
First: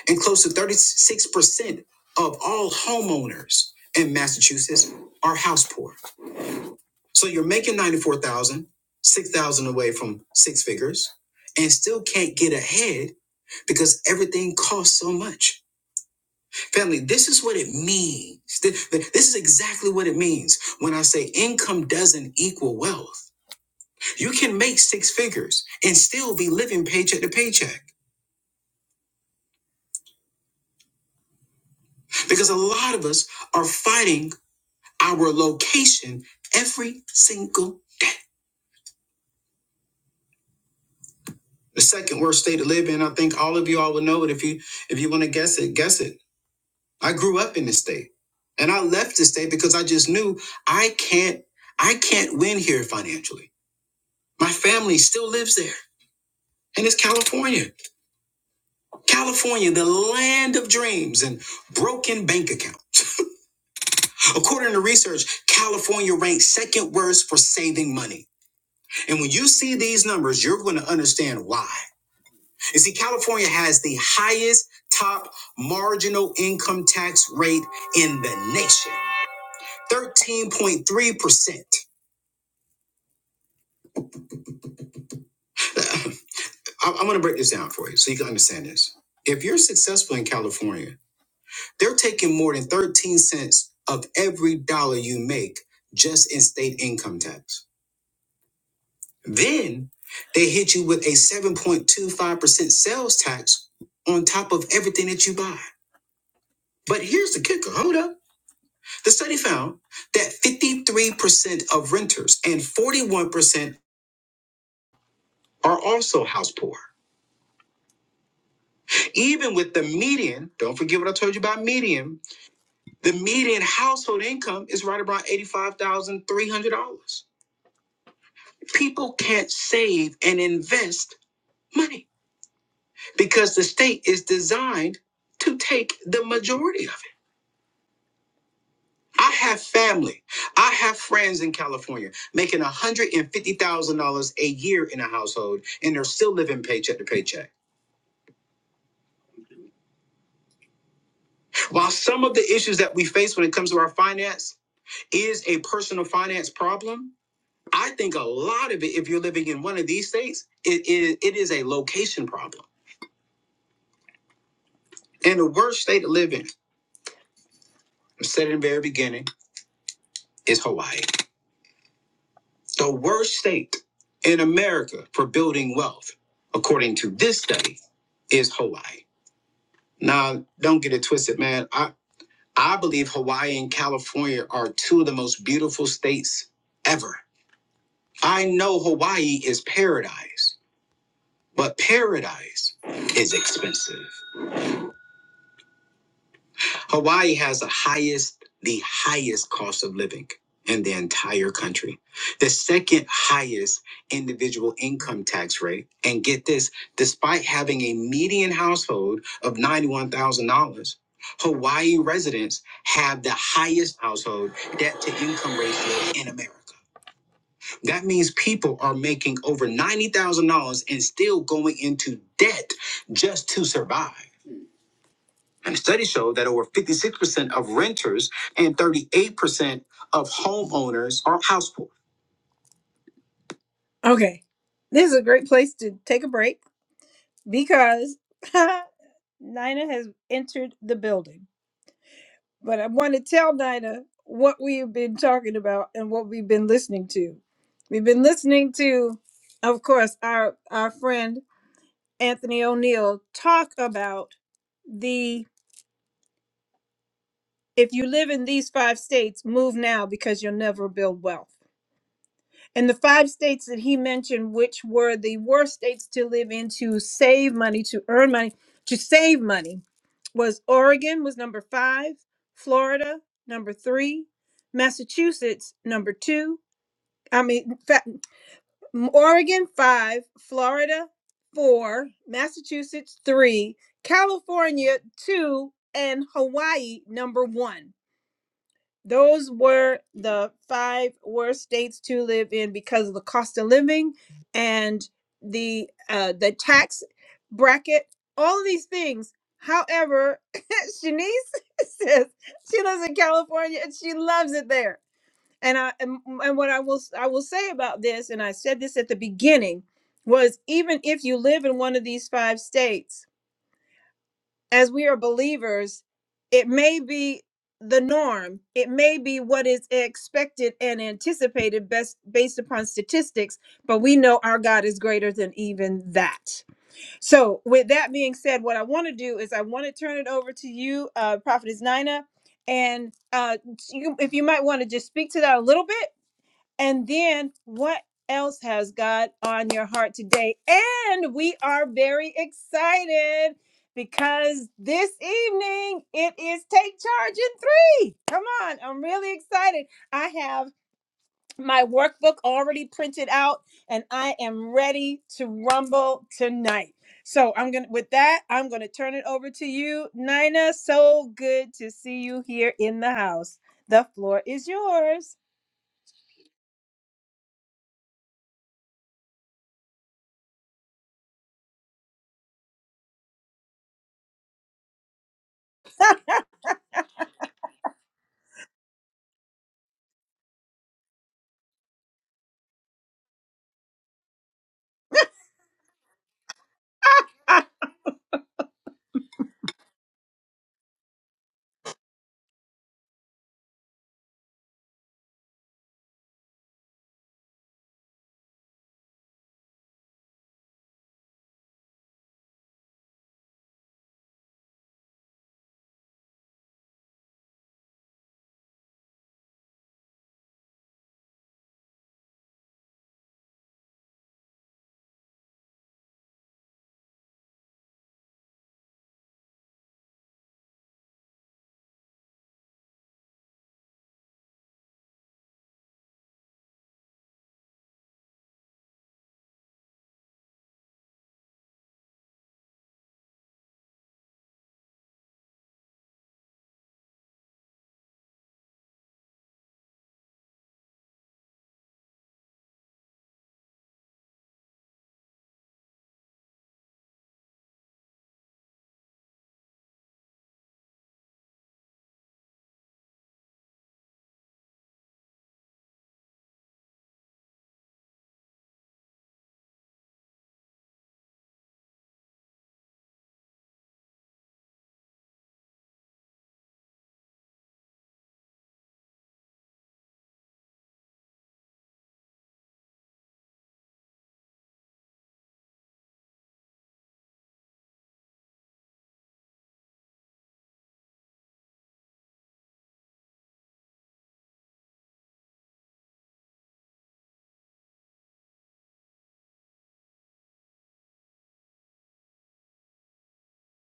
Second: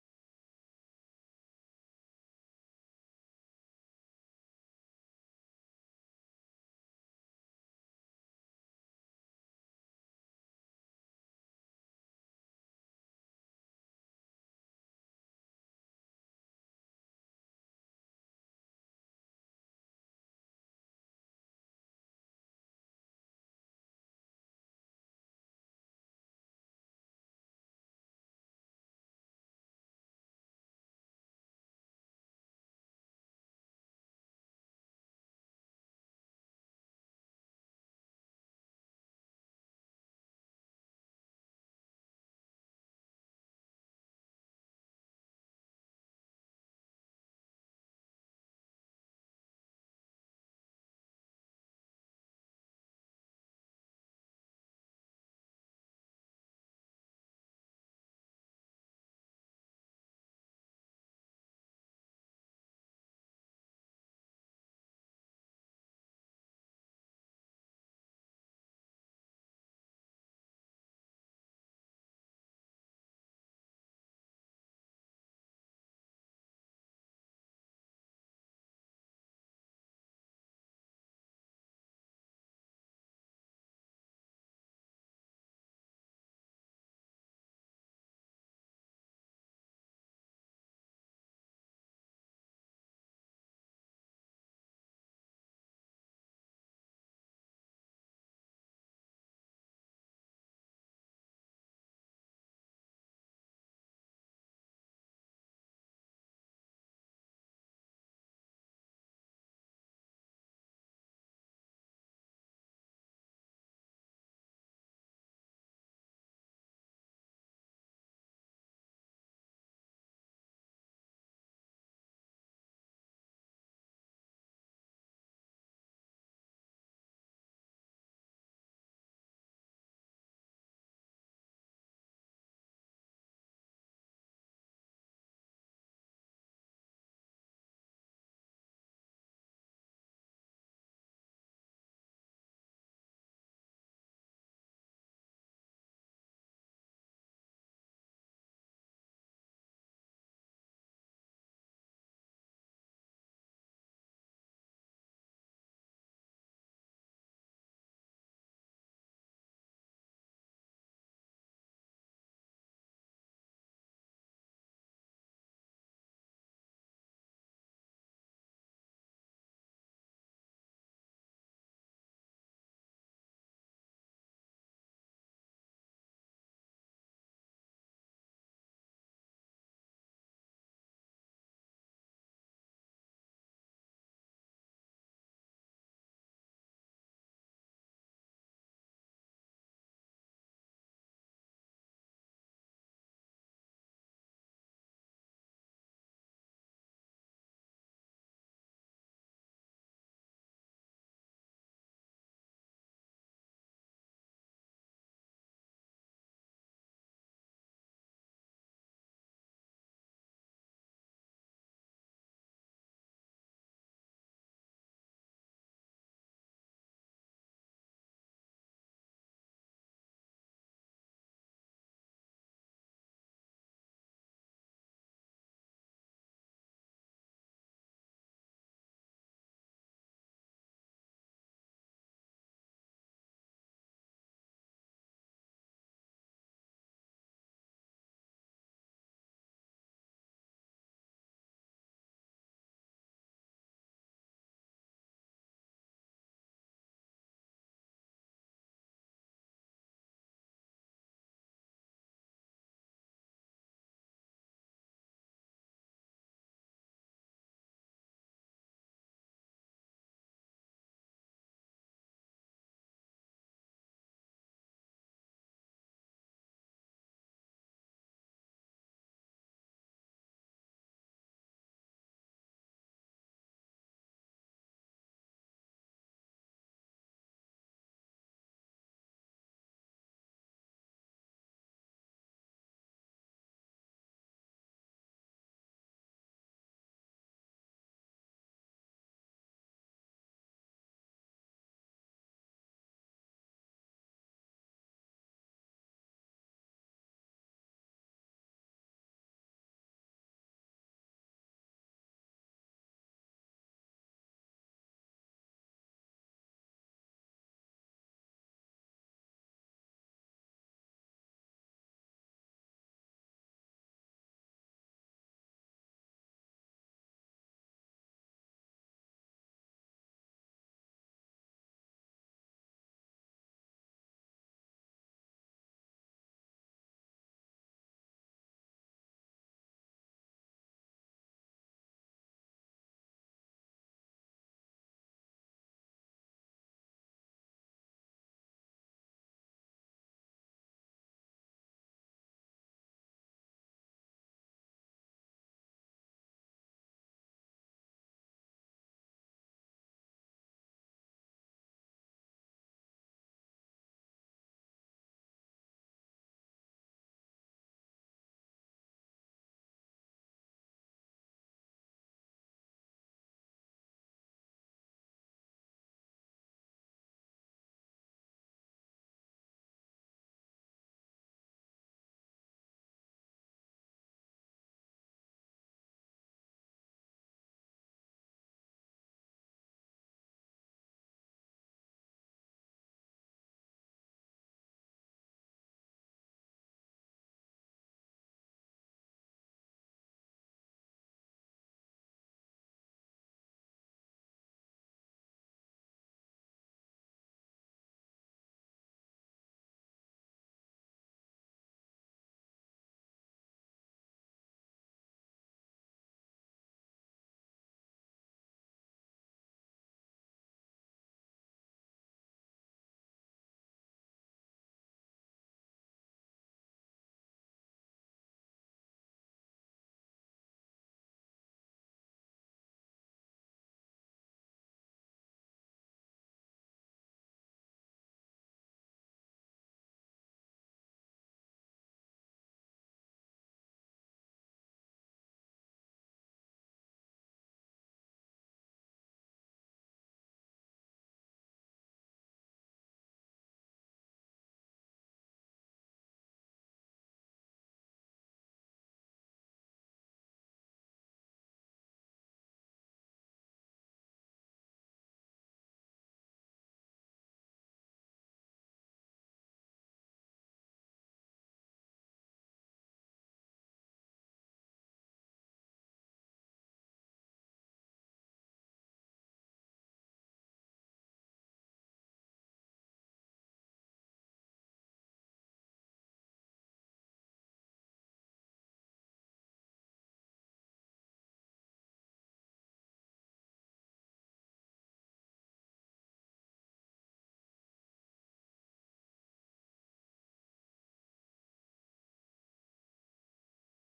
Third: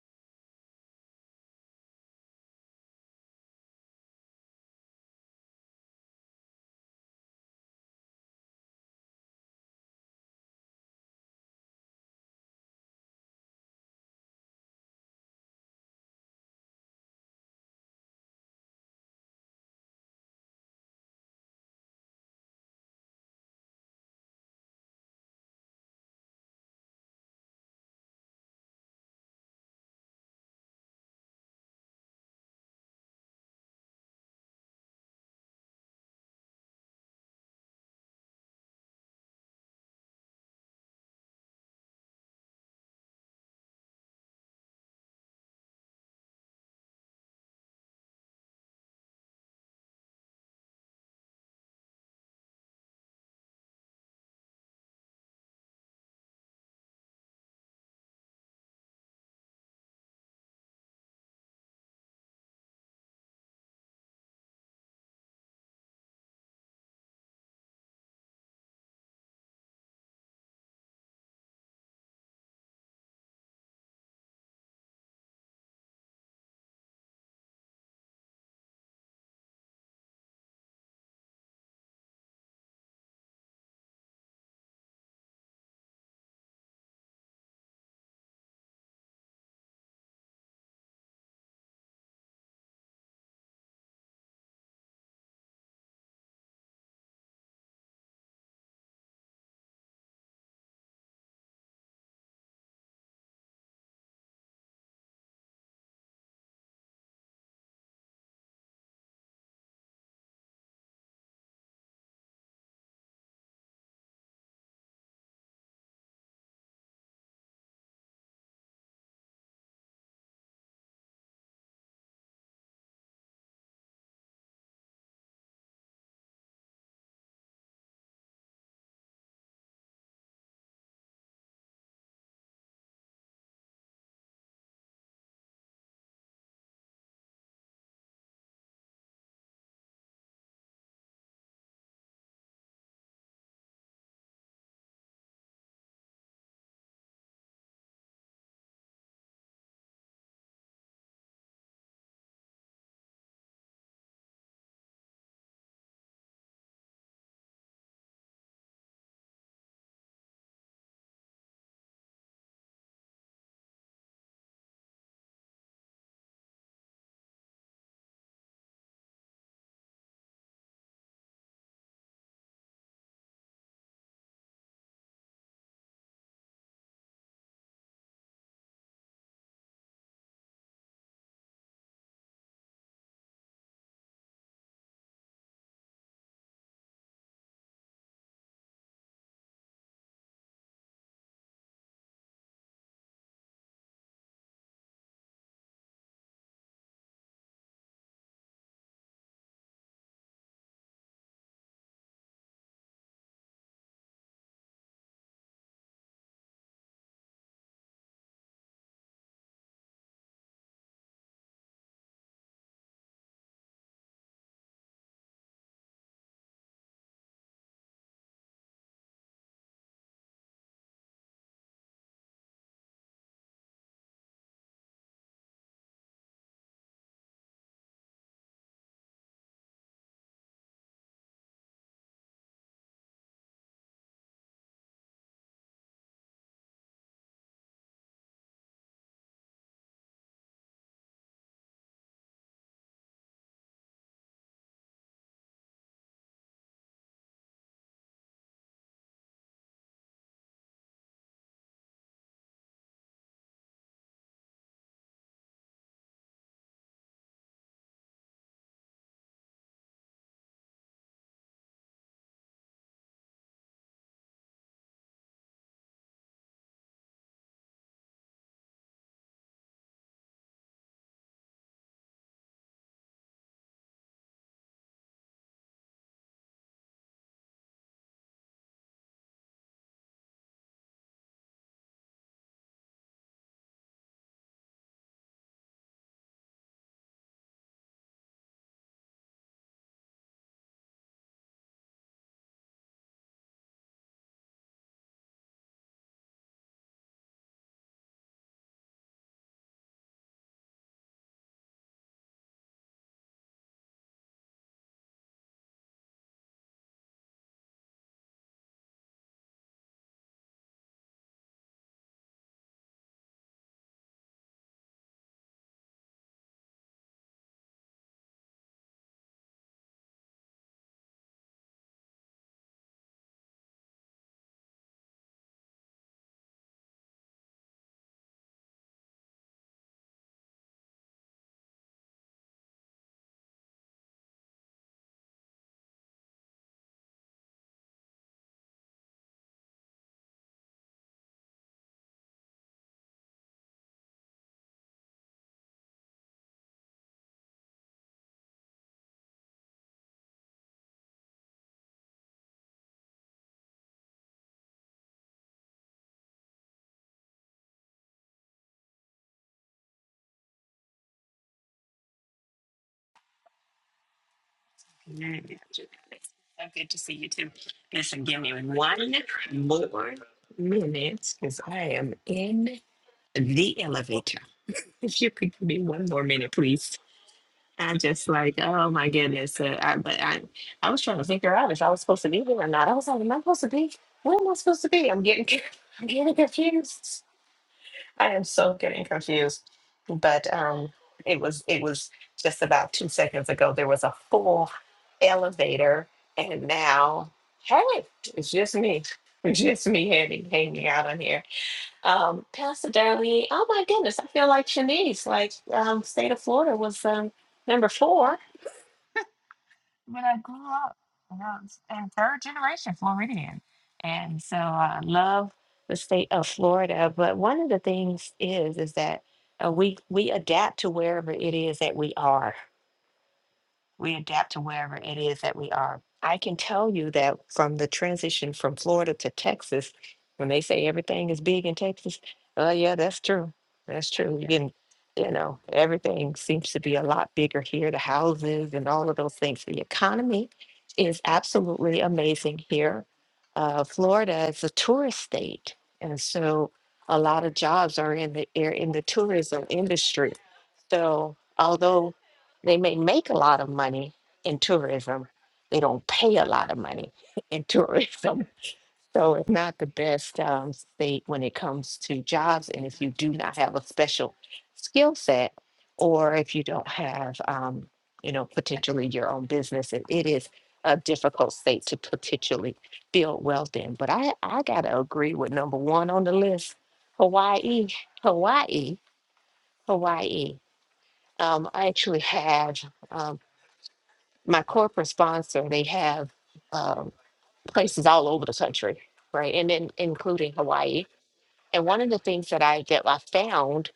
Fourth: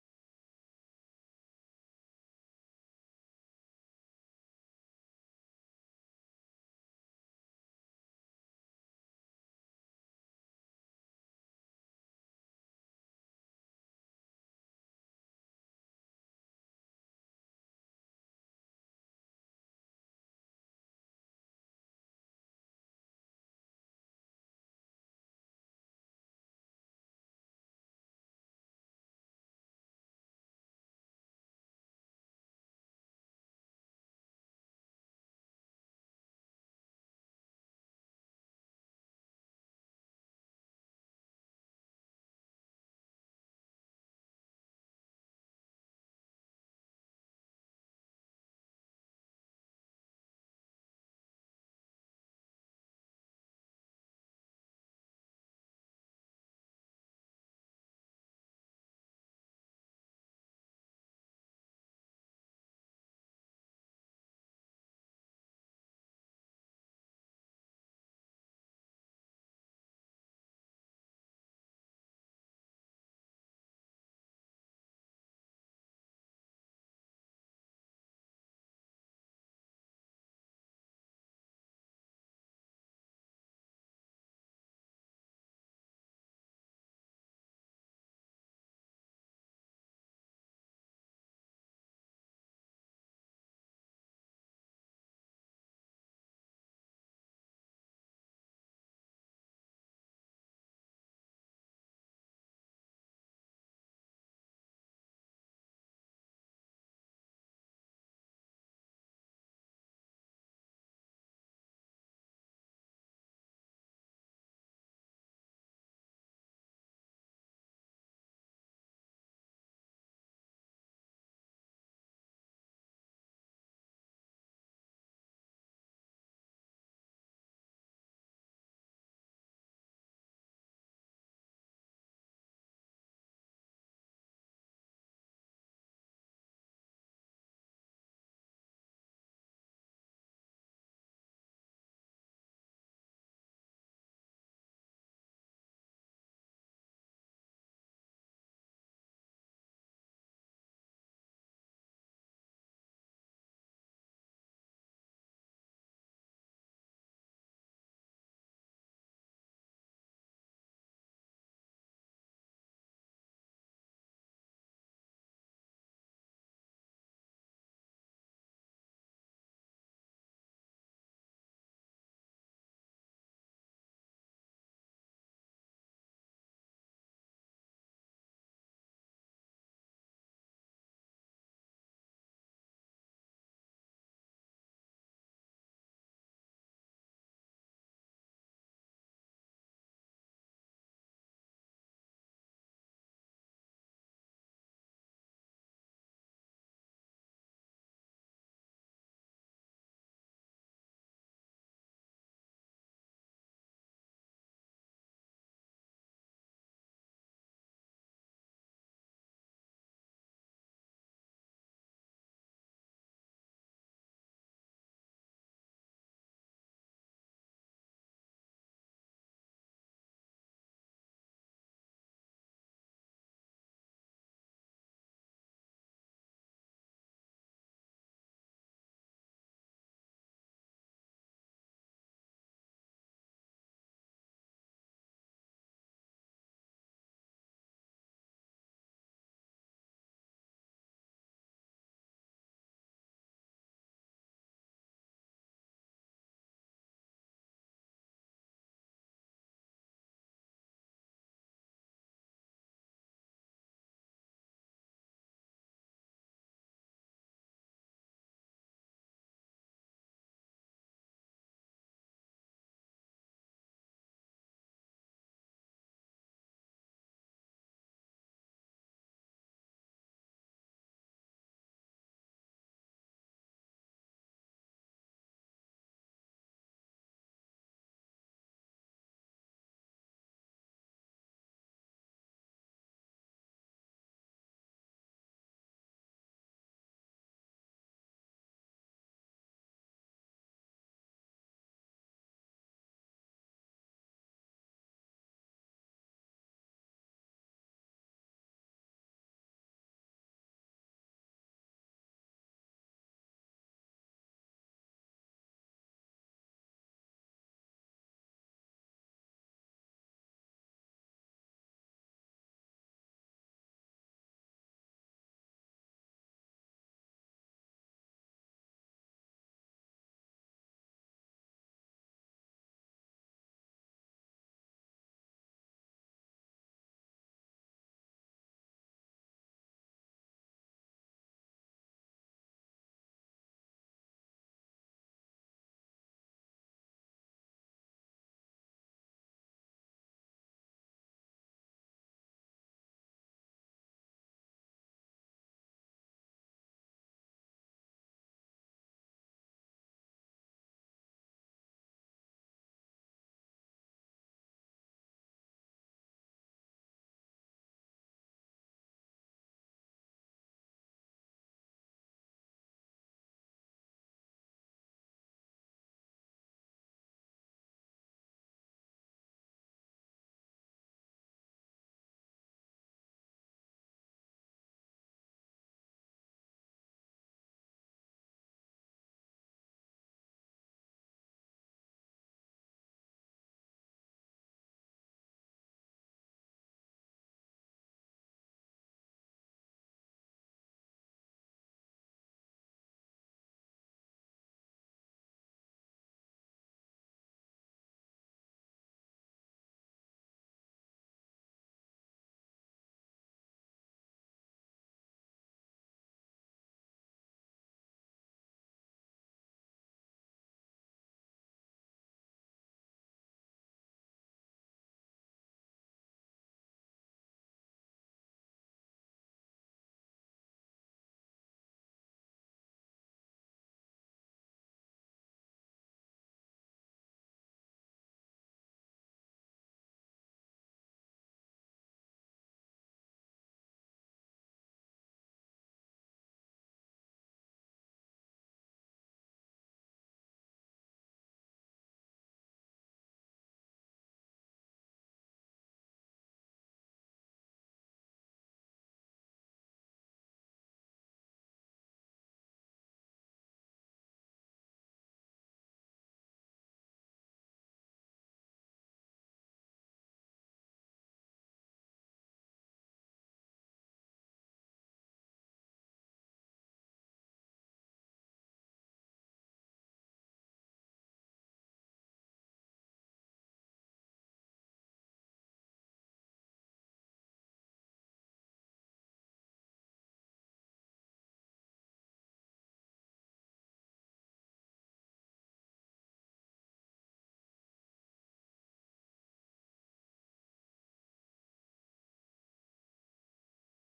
[SPEAKER 1] and close to 36% of all homeowners in Massachusetts are house poor. So you're making 94,000, 6,000 away from six figures and still can't get ahead because everything costs so much. Family, this is what it means. Th- th- This is exactly what it means when I say income doesn't equal wealth. You can make six figures and still be living paycheck to paycheck because a lot of us are fighting our location every single day. The second worst state to live in, I think all of you all will know it. If you if you want to guess it, guess it. I grew up in this state. And I left this state because I just knew I can't I can't win here financially. My family still lives there. And it's California. California, the land of dreams and broken bank accounts. According to research, California ranks second worst for saving money. And when you see these numbers, you're going to understand why. You see, California has the highest top marginal income tax rate in the nation 13.3%. I- am [laughs] going to [sighs] break this down for you so you can understand this. If you're successful in California, they're taking more than 13 cents of every dollar you make just in state income tax. Then they hit you with a 7.25% sales tax on top of everything that you buy. But here's the kicker hold up. The study found that 53% of renters and 41% are also house poor. Even with the median, don't forget what I told you about median, the median household income is right around $85,300. People can't save and invest money because the state is designed to take the majority of it. I have family. I have friends in California making $150,000 a year in a household, and they're still living paycheck to paycheck. While some of the issues that we face when it comes to our finance is a personal finance problem, I think a lot of it, if you're living in one of these states, it is, it is a location problem. And the worst state to live in, I said in the very beginning, is Hawaii. The worst state in America for building wealth, according to this study, is Hawaii. Now, don't get it twisted, man. I, I believe Hawaii and California are two of the most beautiful states ever. I know Hawaii is paradise, but paradise is expensive. Hawaii has the highest, the highest cost of living in the entire country, the second highest individual income tax rate. And get this, despite having a median household of $91,000, Hawaii residents have the highest household debt to income ratio in America. That means people are making over $90,000 and still going into debt just to survive. And studies show that over 56% of renters and 38% of homeowners are house poor. Okay. This is a great place to take a break because [laughs] Nina has entered the building. But I want to tell Nina what we have been talking about and what we've been listening to. We've been listening to, of course, our, our friend Anthony O'Neill talk about the. If you live in these five states, move now because you'll never build wealth. And the five states that he mentioned, which were the worst states to live in to save money, to earn money, to save money, was Oregon was number five, Florida number three, Massachusetts number two. I mean, fa- Oregon five, Florida four, Massachusetts three, California two, and Hawaii number one. Those were the five worst states to live in because of the cost of living and the uh, the tax bracket. All of these things. However, [laughs] Shanice [laughs] says she lives in California and she loves it there. And I and, and what I will I will say about this, and I said this at the beginning, was even if you live in one of these five states as we are believers, it may be the norm. It may be what is expected and anticipated best based upon statistics, but we know our God is greater than even that. So, with that being said, what I want to do is I want to turn it over to you, uh, Prophetess Nina, and uh, you, if you might want to just speak to that a little bit and then what else has God on your heart today? And we are very excited because this evening it is Take Charge in Three. Come on, I'm really excited. I have my workbook already printed out and I am ready to rumble tonight. So I'm gonna with that, I'm gonna turn it over to you, Nina. So good to see you here in the house. The floor is yours.
[SPEAKER 2] Amen. So good to see you too. Listen, give me one more minute because I am in the elevator. If you could give me one more minute, please. I'm just like, oh my goodness. Uh, I, but I, I was trying to figure out if I was supposed to be there or not. I was like, am I supposed to be? Where am I supposed to be? I'm getting, [laughs] I'm getting confused. I am so getting confused. But um, it was it was just about two seconds ago. There was a full elevator, and now hey, it's just me. It's just me hanging hanging out on here. Um, Pastor Darlene, oh my goodness, I feel like Shanice. Like um, state of Florida was um, number four when I grew up, and I was a third generation Floridian. And so I love the state of Florida. But one of the things is, is that uh, we, we adapt to wherever it is that we are we adapt to wherever it is that we are. I can tell you that from the transition from Florida to Texas, when they say everything is big in Texas, oh yeah, that's true. That's true. You can, you know, everything seems to be a lot bigger here, the houses and all of those things. The economy is absolutely amazing here. Uh, Florida is a tourist state, and so a lot of jobs are in the are in the tourism industry. So although they may make a lot of money in tourism. They don't pay a lot of money [laughs] in tourism. So it's not the best um, state when it comes to jobs. And if you do not have a special skill set, or if you don't have, um, you know, potentially your own business, it, it is a difficult state to potentially build wealth in. But I, I got to agree with number one on the list Hawaii, Hawaii, Hawaii. Um, I actually have. um, my corporate sponsor, they have um, places all over the country, right, and then including Hawaii. And one of the things that I that I found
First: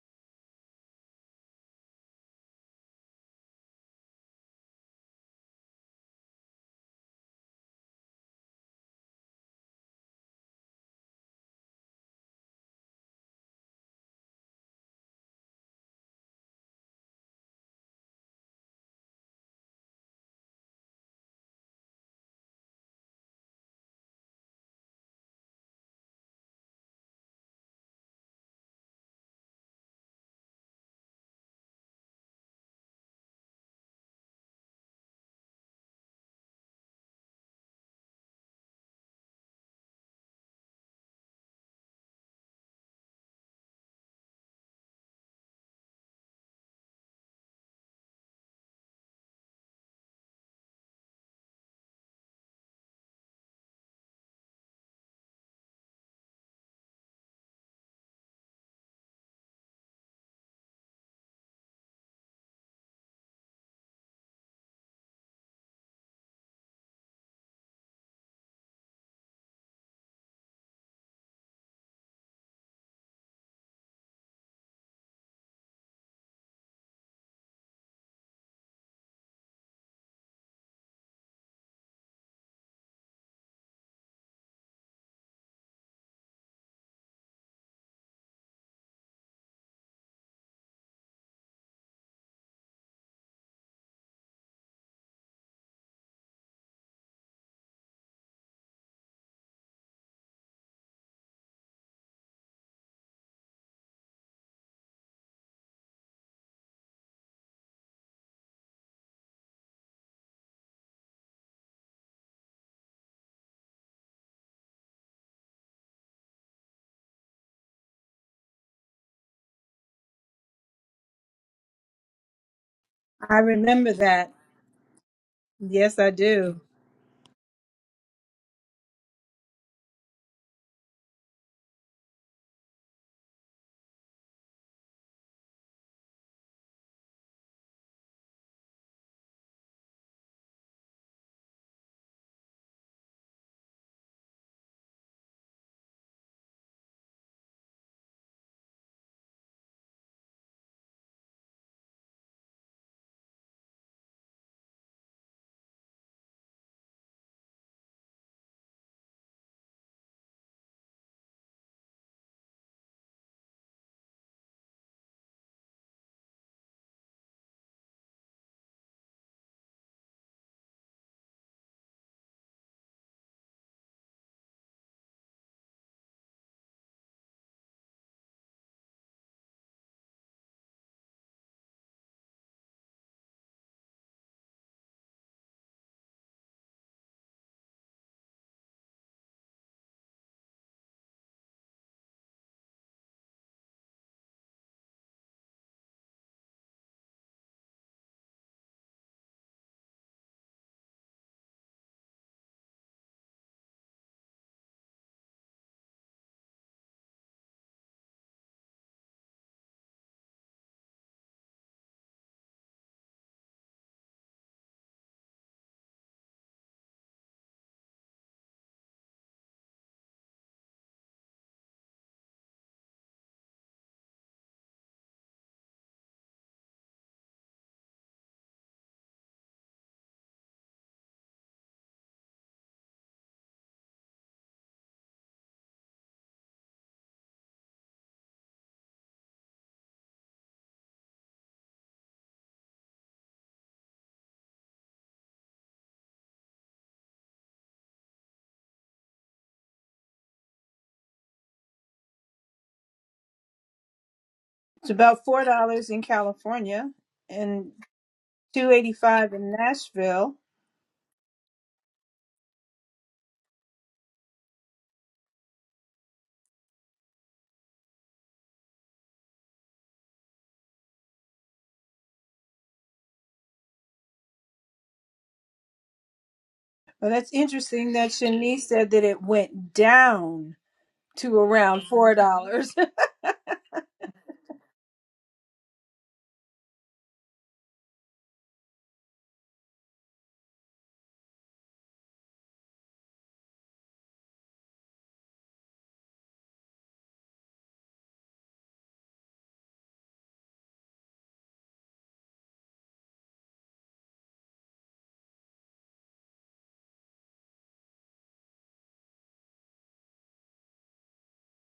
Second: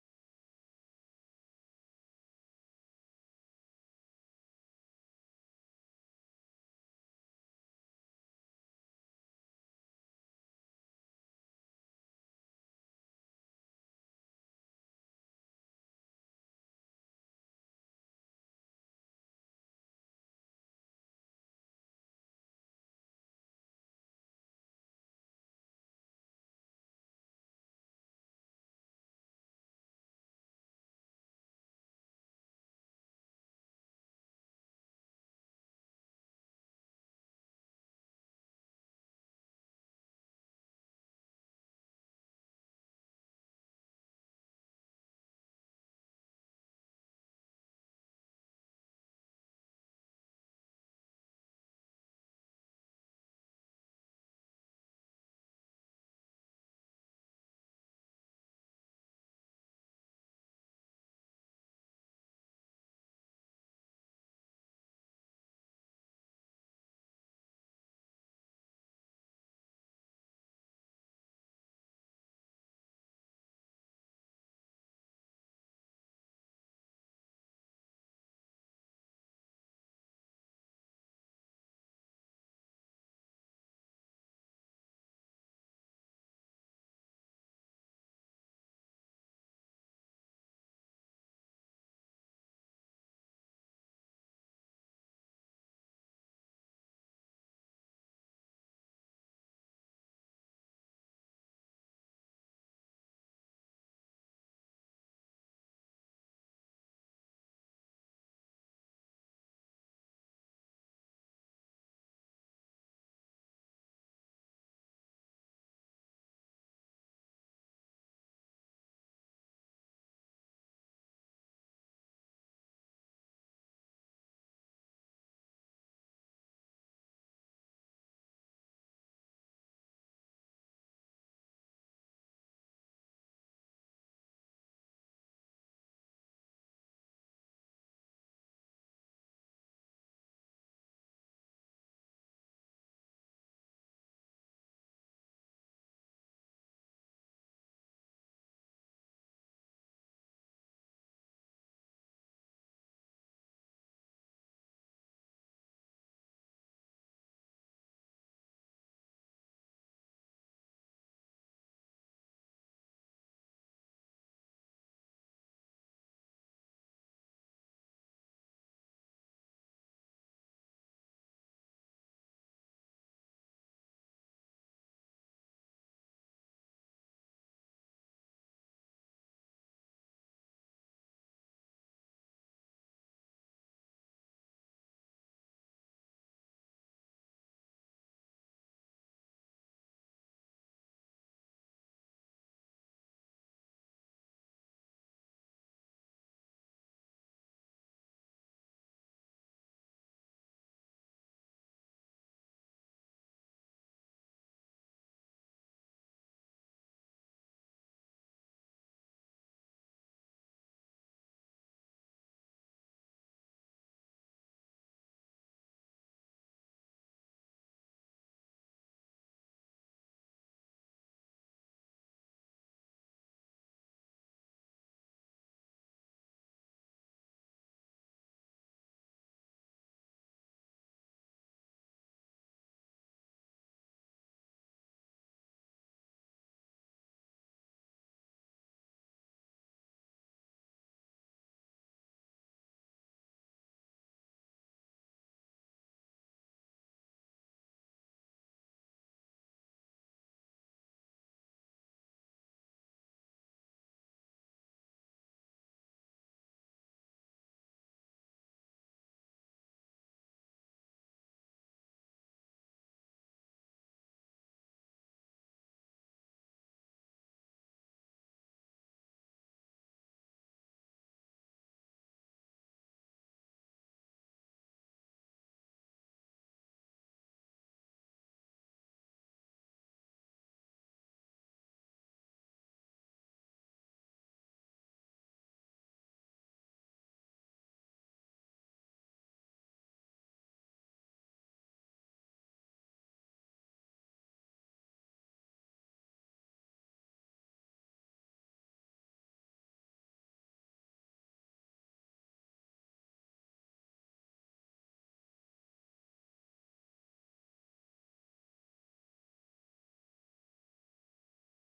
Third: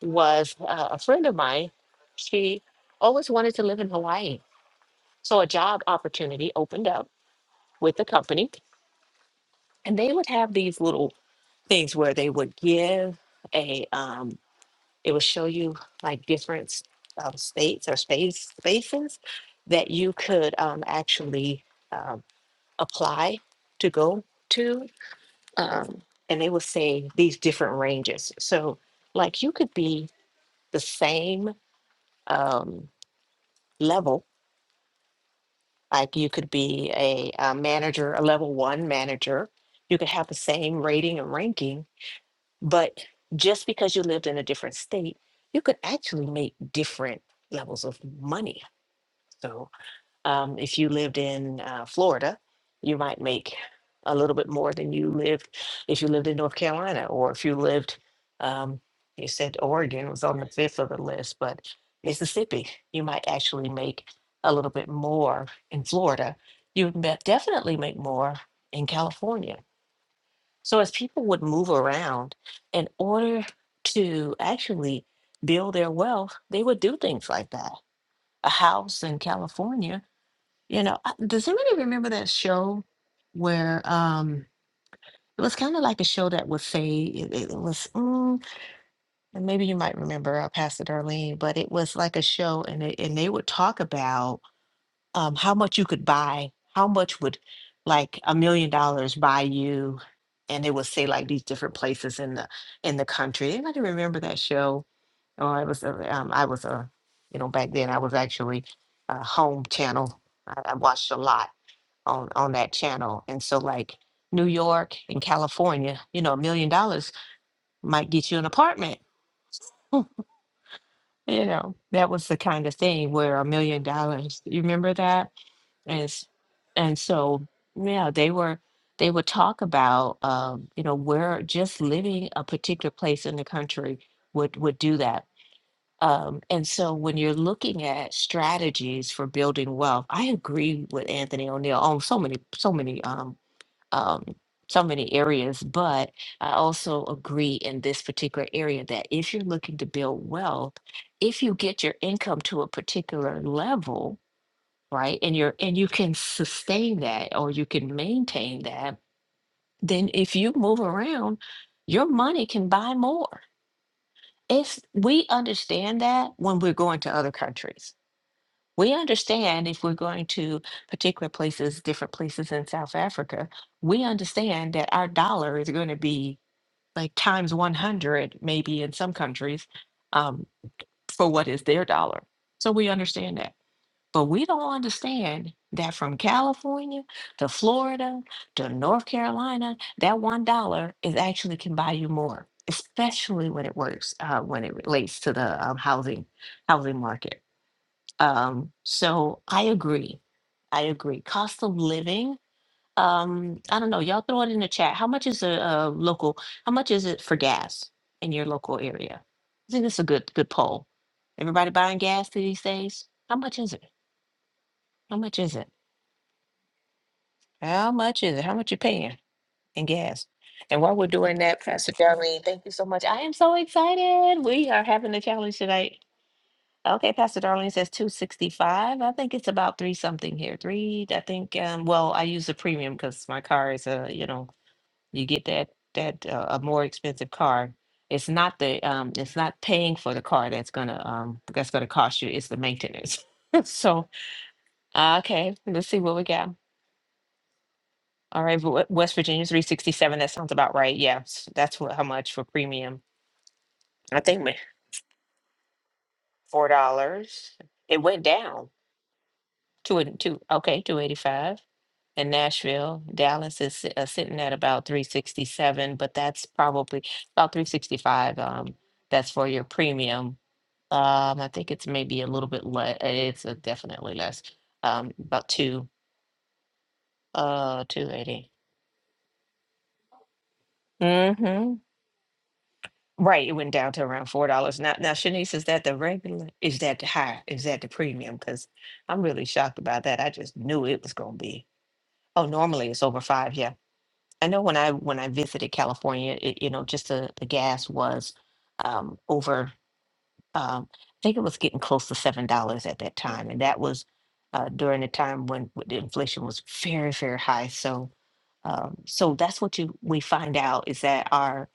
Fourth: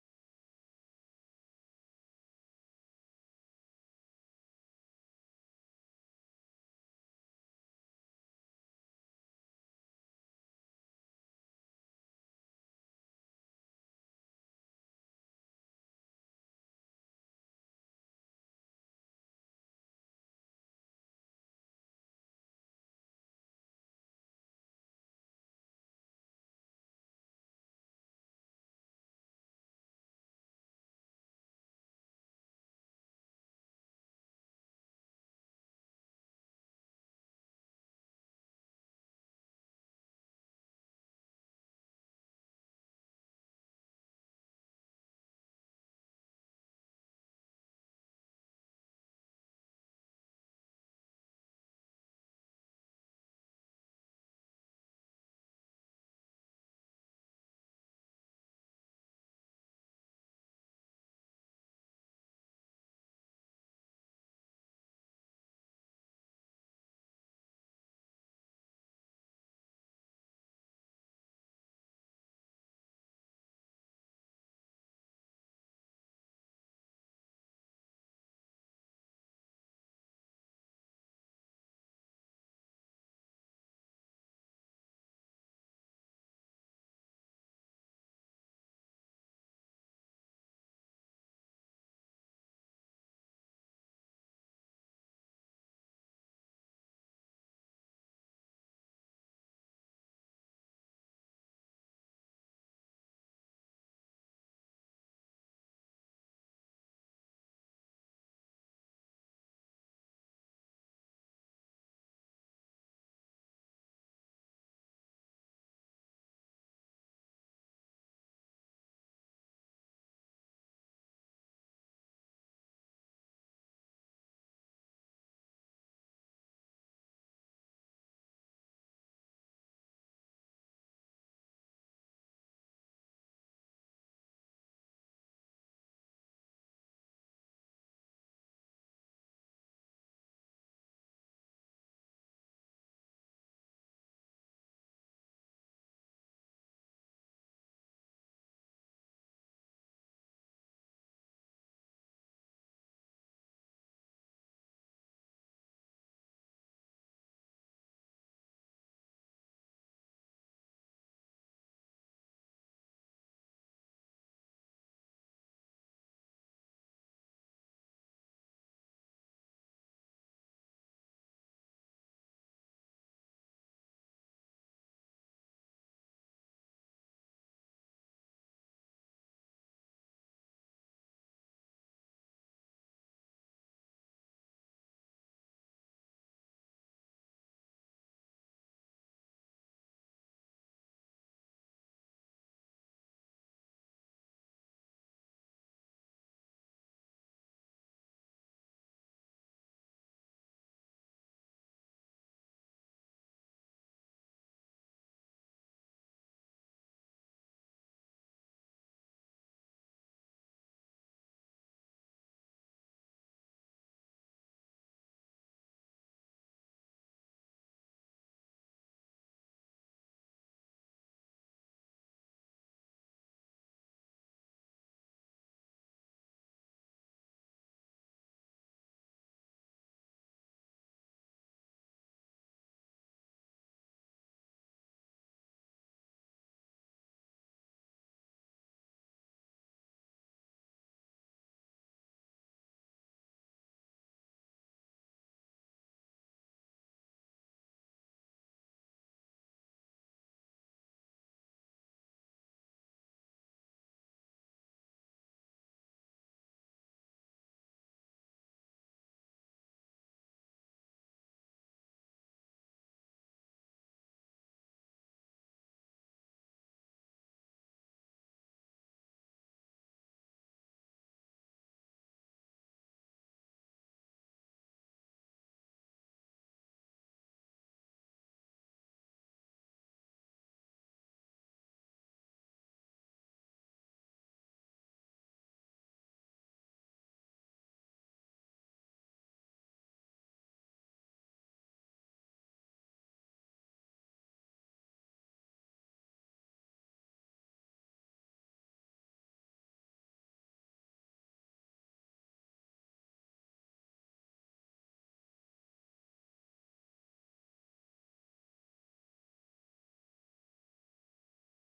[SPEAKER 2] was uh, a friend of mine. She always wanted to live in Hawaii, so a job opportunity opened up with the company, and they would have these little things where they would give a um, it would show you like different um, states or space spaces that you could um, actually um, apply to go to, um, and they will say these different ranges. So, like, you could be the same um, level, like, you could be a, a manager, a level one manager, you could have the same rating and ranking, but just because you lived in a different state, you could actually make different levels of money. So, Um, if you lived in uh, Florida, you might make a little bit more than you lived if you lived in North Carolina, or if you lived, um, you said Oregon was on the fifth of the list, but Mississippi, you might actually make a little bit more in Florida. You would ma- definitely make more in California. So as people would move around in order to actually build their wealth, they would do things like that. A house in California you know, uh, does anybody remember that show where um it was kind of like a show that would say it, it was mm, and maybe you might remember uh, Pastor Darlene, but it was like a show and it, and they would talk about um how much you could buy, how much would like a million dollars buy you, and they would say like these different places in the in the country. Anybody remember that show? Oh, I was uh, um I was a you know back then I was actually a home channel. I, I watched a lot on on that channel. And so like New York and California, you know, a million dollars might get you an apartment. You know, that was the kind of thing
[SPEAKER 1] I
[SPEAKER 2] where a million
[SPEAKER 1] remember that.
[SPEAKER 2] dollars, you remember that?
[SPEAKER 1] Yes,
[SPEAKER 2] And
[SPEAKER 1] I
[SPEAKER 2] s-
[SPEAKER 1] do.
[SPEAKER 2] and so yeah, they were they would talk about um, you know, where just living a particular place in the country would would do that. Um, and so when you're looking at strategies for building wealth, I agree with Anthony O'Neill on so many so many um um, so many areas, but I also agree in this particular area that if you're looking to build wealth, if you get your income to a particular level, right, and you're and you can sustain that or you can maintain that, then if you move around, your money can buy more. It's we understand that when we're going to other countries we understand if we're going to particular places, different places in South Africa, we understand that our dollar is going to be like times 100, maybe in some countries, um, for what is their dollar. So we understand that. But we don't understand that from California to Florida to North Carolina, that one dollar is actually can buy you more, especially when it works, uh, when it relates to the um, housing housing market. Um, so I agree. I agree. Cost of living. Um, I don't know. Y'all throw it in the chat. How much is a, a local? How much is it for gas in your local area? I think that's a good good poll. Everybody buying gas these days? How much is it? How much is it? How much is it? How much you paying in gas? And while we're doing that, Pastor Darlene, thank you so much. I am so excited. We are having a challenge tonight. Okay, Pastor Darlene says two sixty-five. I think it's about three something here. Three, I think, um, well, I use the premium because my car is a, you know, you get that, that, uh, a more expensive car. It's not the, um, it's not paying for the car that's gonna, um, that's gonna cost you. It's the maintenance. [laughs] So, uh, okay, let's see what we got. All right, Ve- West Virginia, three sixty-seven. That sounds about right. Yes, that's what, how much for premium. I think ma-
[SPEAKER 1] It's about four dollars in
[SPEAKER 2] four
[SPEAKER 1] California
[SPEAKER 2] dollars.
[SPEAKER 1] and
[SPEAKER 2] It went down.
[SPEAKER 1] two eighty five in
[SPEAKER 2] Two, and-
[SPEAKER 1] Nashville.
[SPEAKER 2] two, okay, two eighty-five. And Nashville, Dallas is si- uh, sitting at about three sixty-seven, but that's probably about three sixty-five. Um, that's for your premium. Um, I think it's maybe a little bit less. It's uh, definitely less. Um, about two,
[SPEAKER 1] Well, that's
[SPEAKER 2] uh,
[SPEAKER 1] interesting
[SPEAKER 2] two
[SPEAKER 1] that
[SPEAKER 2] eighty.
[SPEAKER 1] Shanice said that it went down to
[SPEAKER 2] Mm-hmm.
[SPEAKER 1] around four [laughs] dollars.
[SPEAKER 2] Right, it went down to around four dollars. Now, now, Shanice, is that the regular? Is that the high? Is that the premium? Because I'm really shocked about that. I just knew it was going to be. Oh, normally it's over five. Yeah. I know when I when I visited California, it, you know, just the, the gas was um, over um, I think it was getting close to seven dollars at that time, and that was uh, during the time when the inflation was very, very high. So, um, so that's what you we find out is that our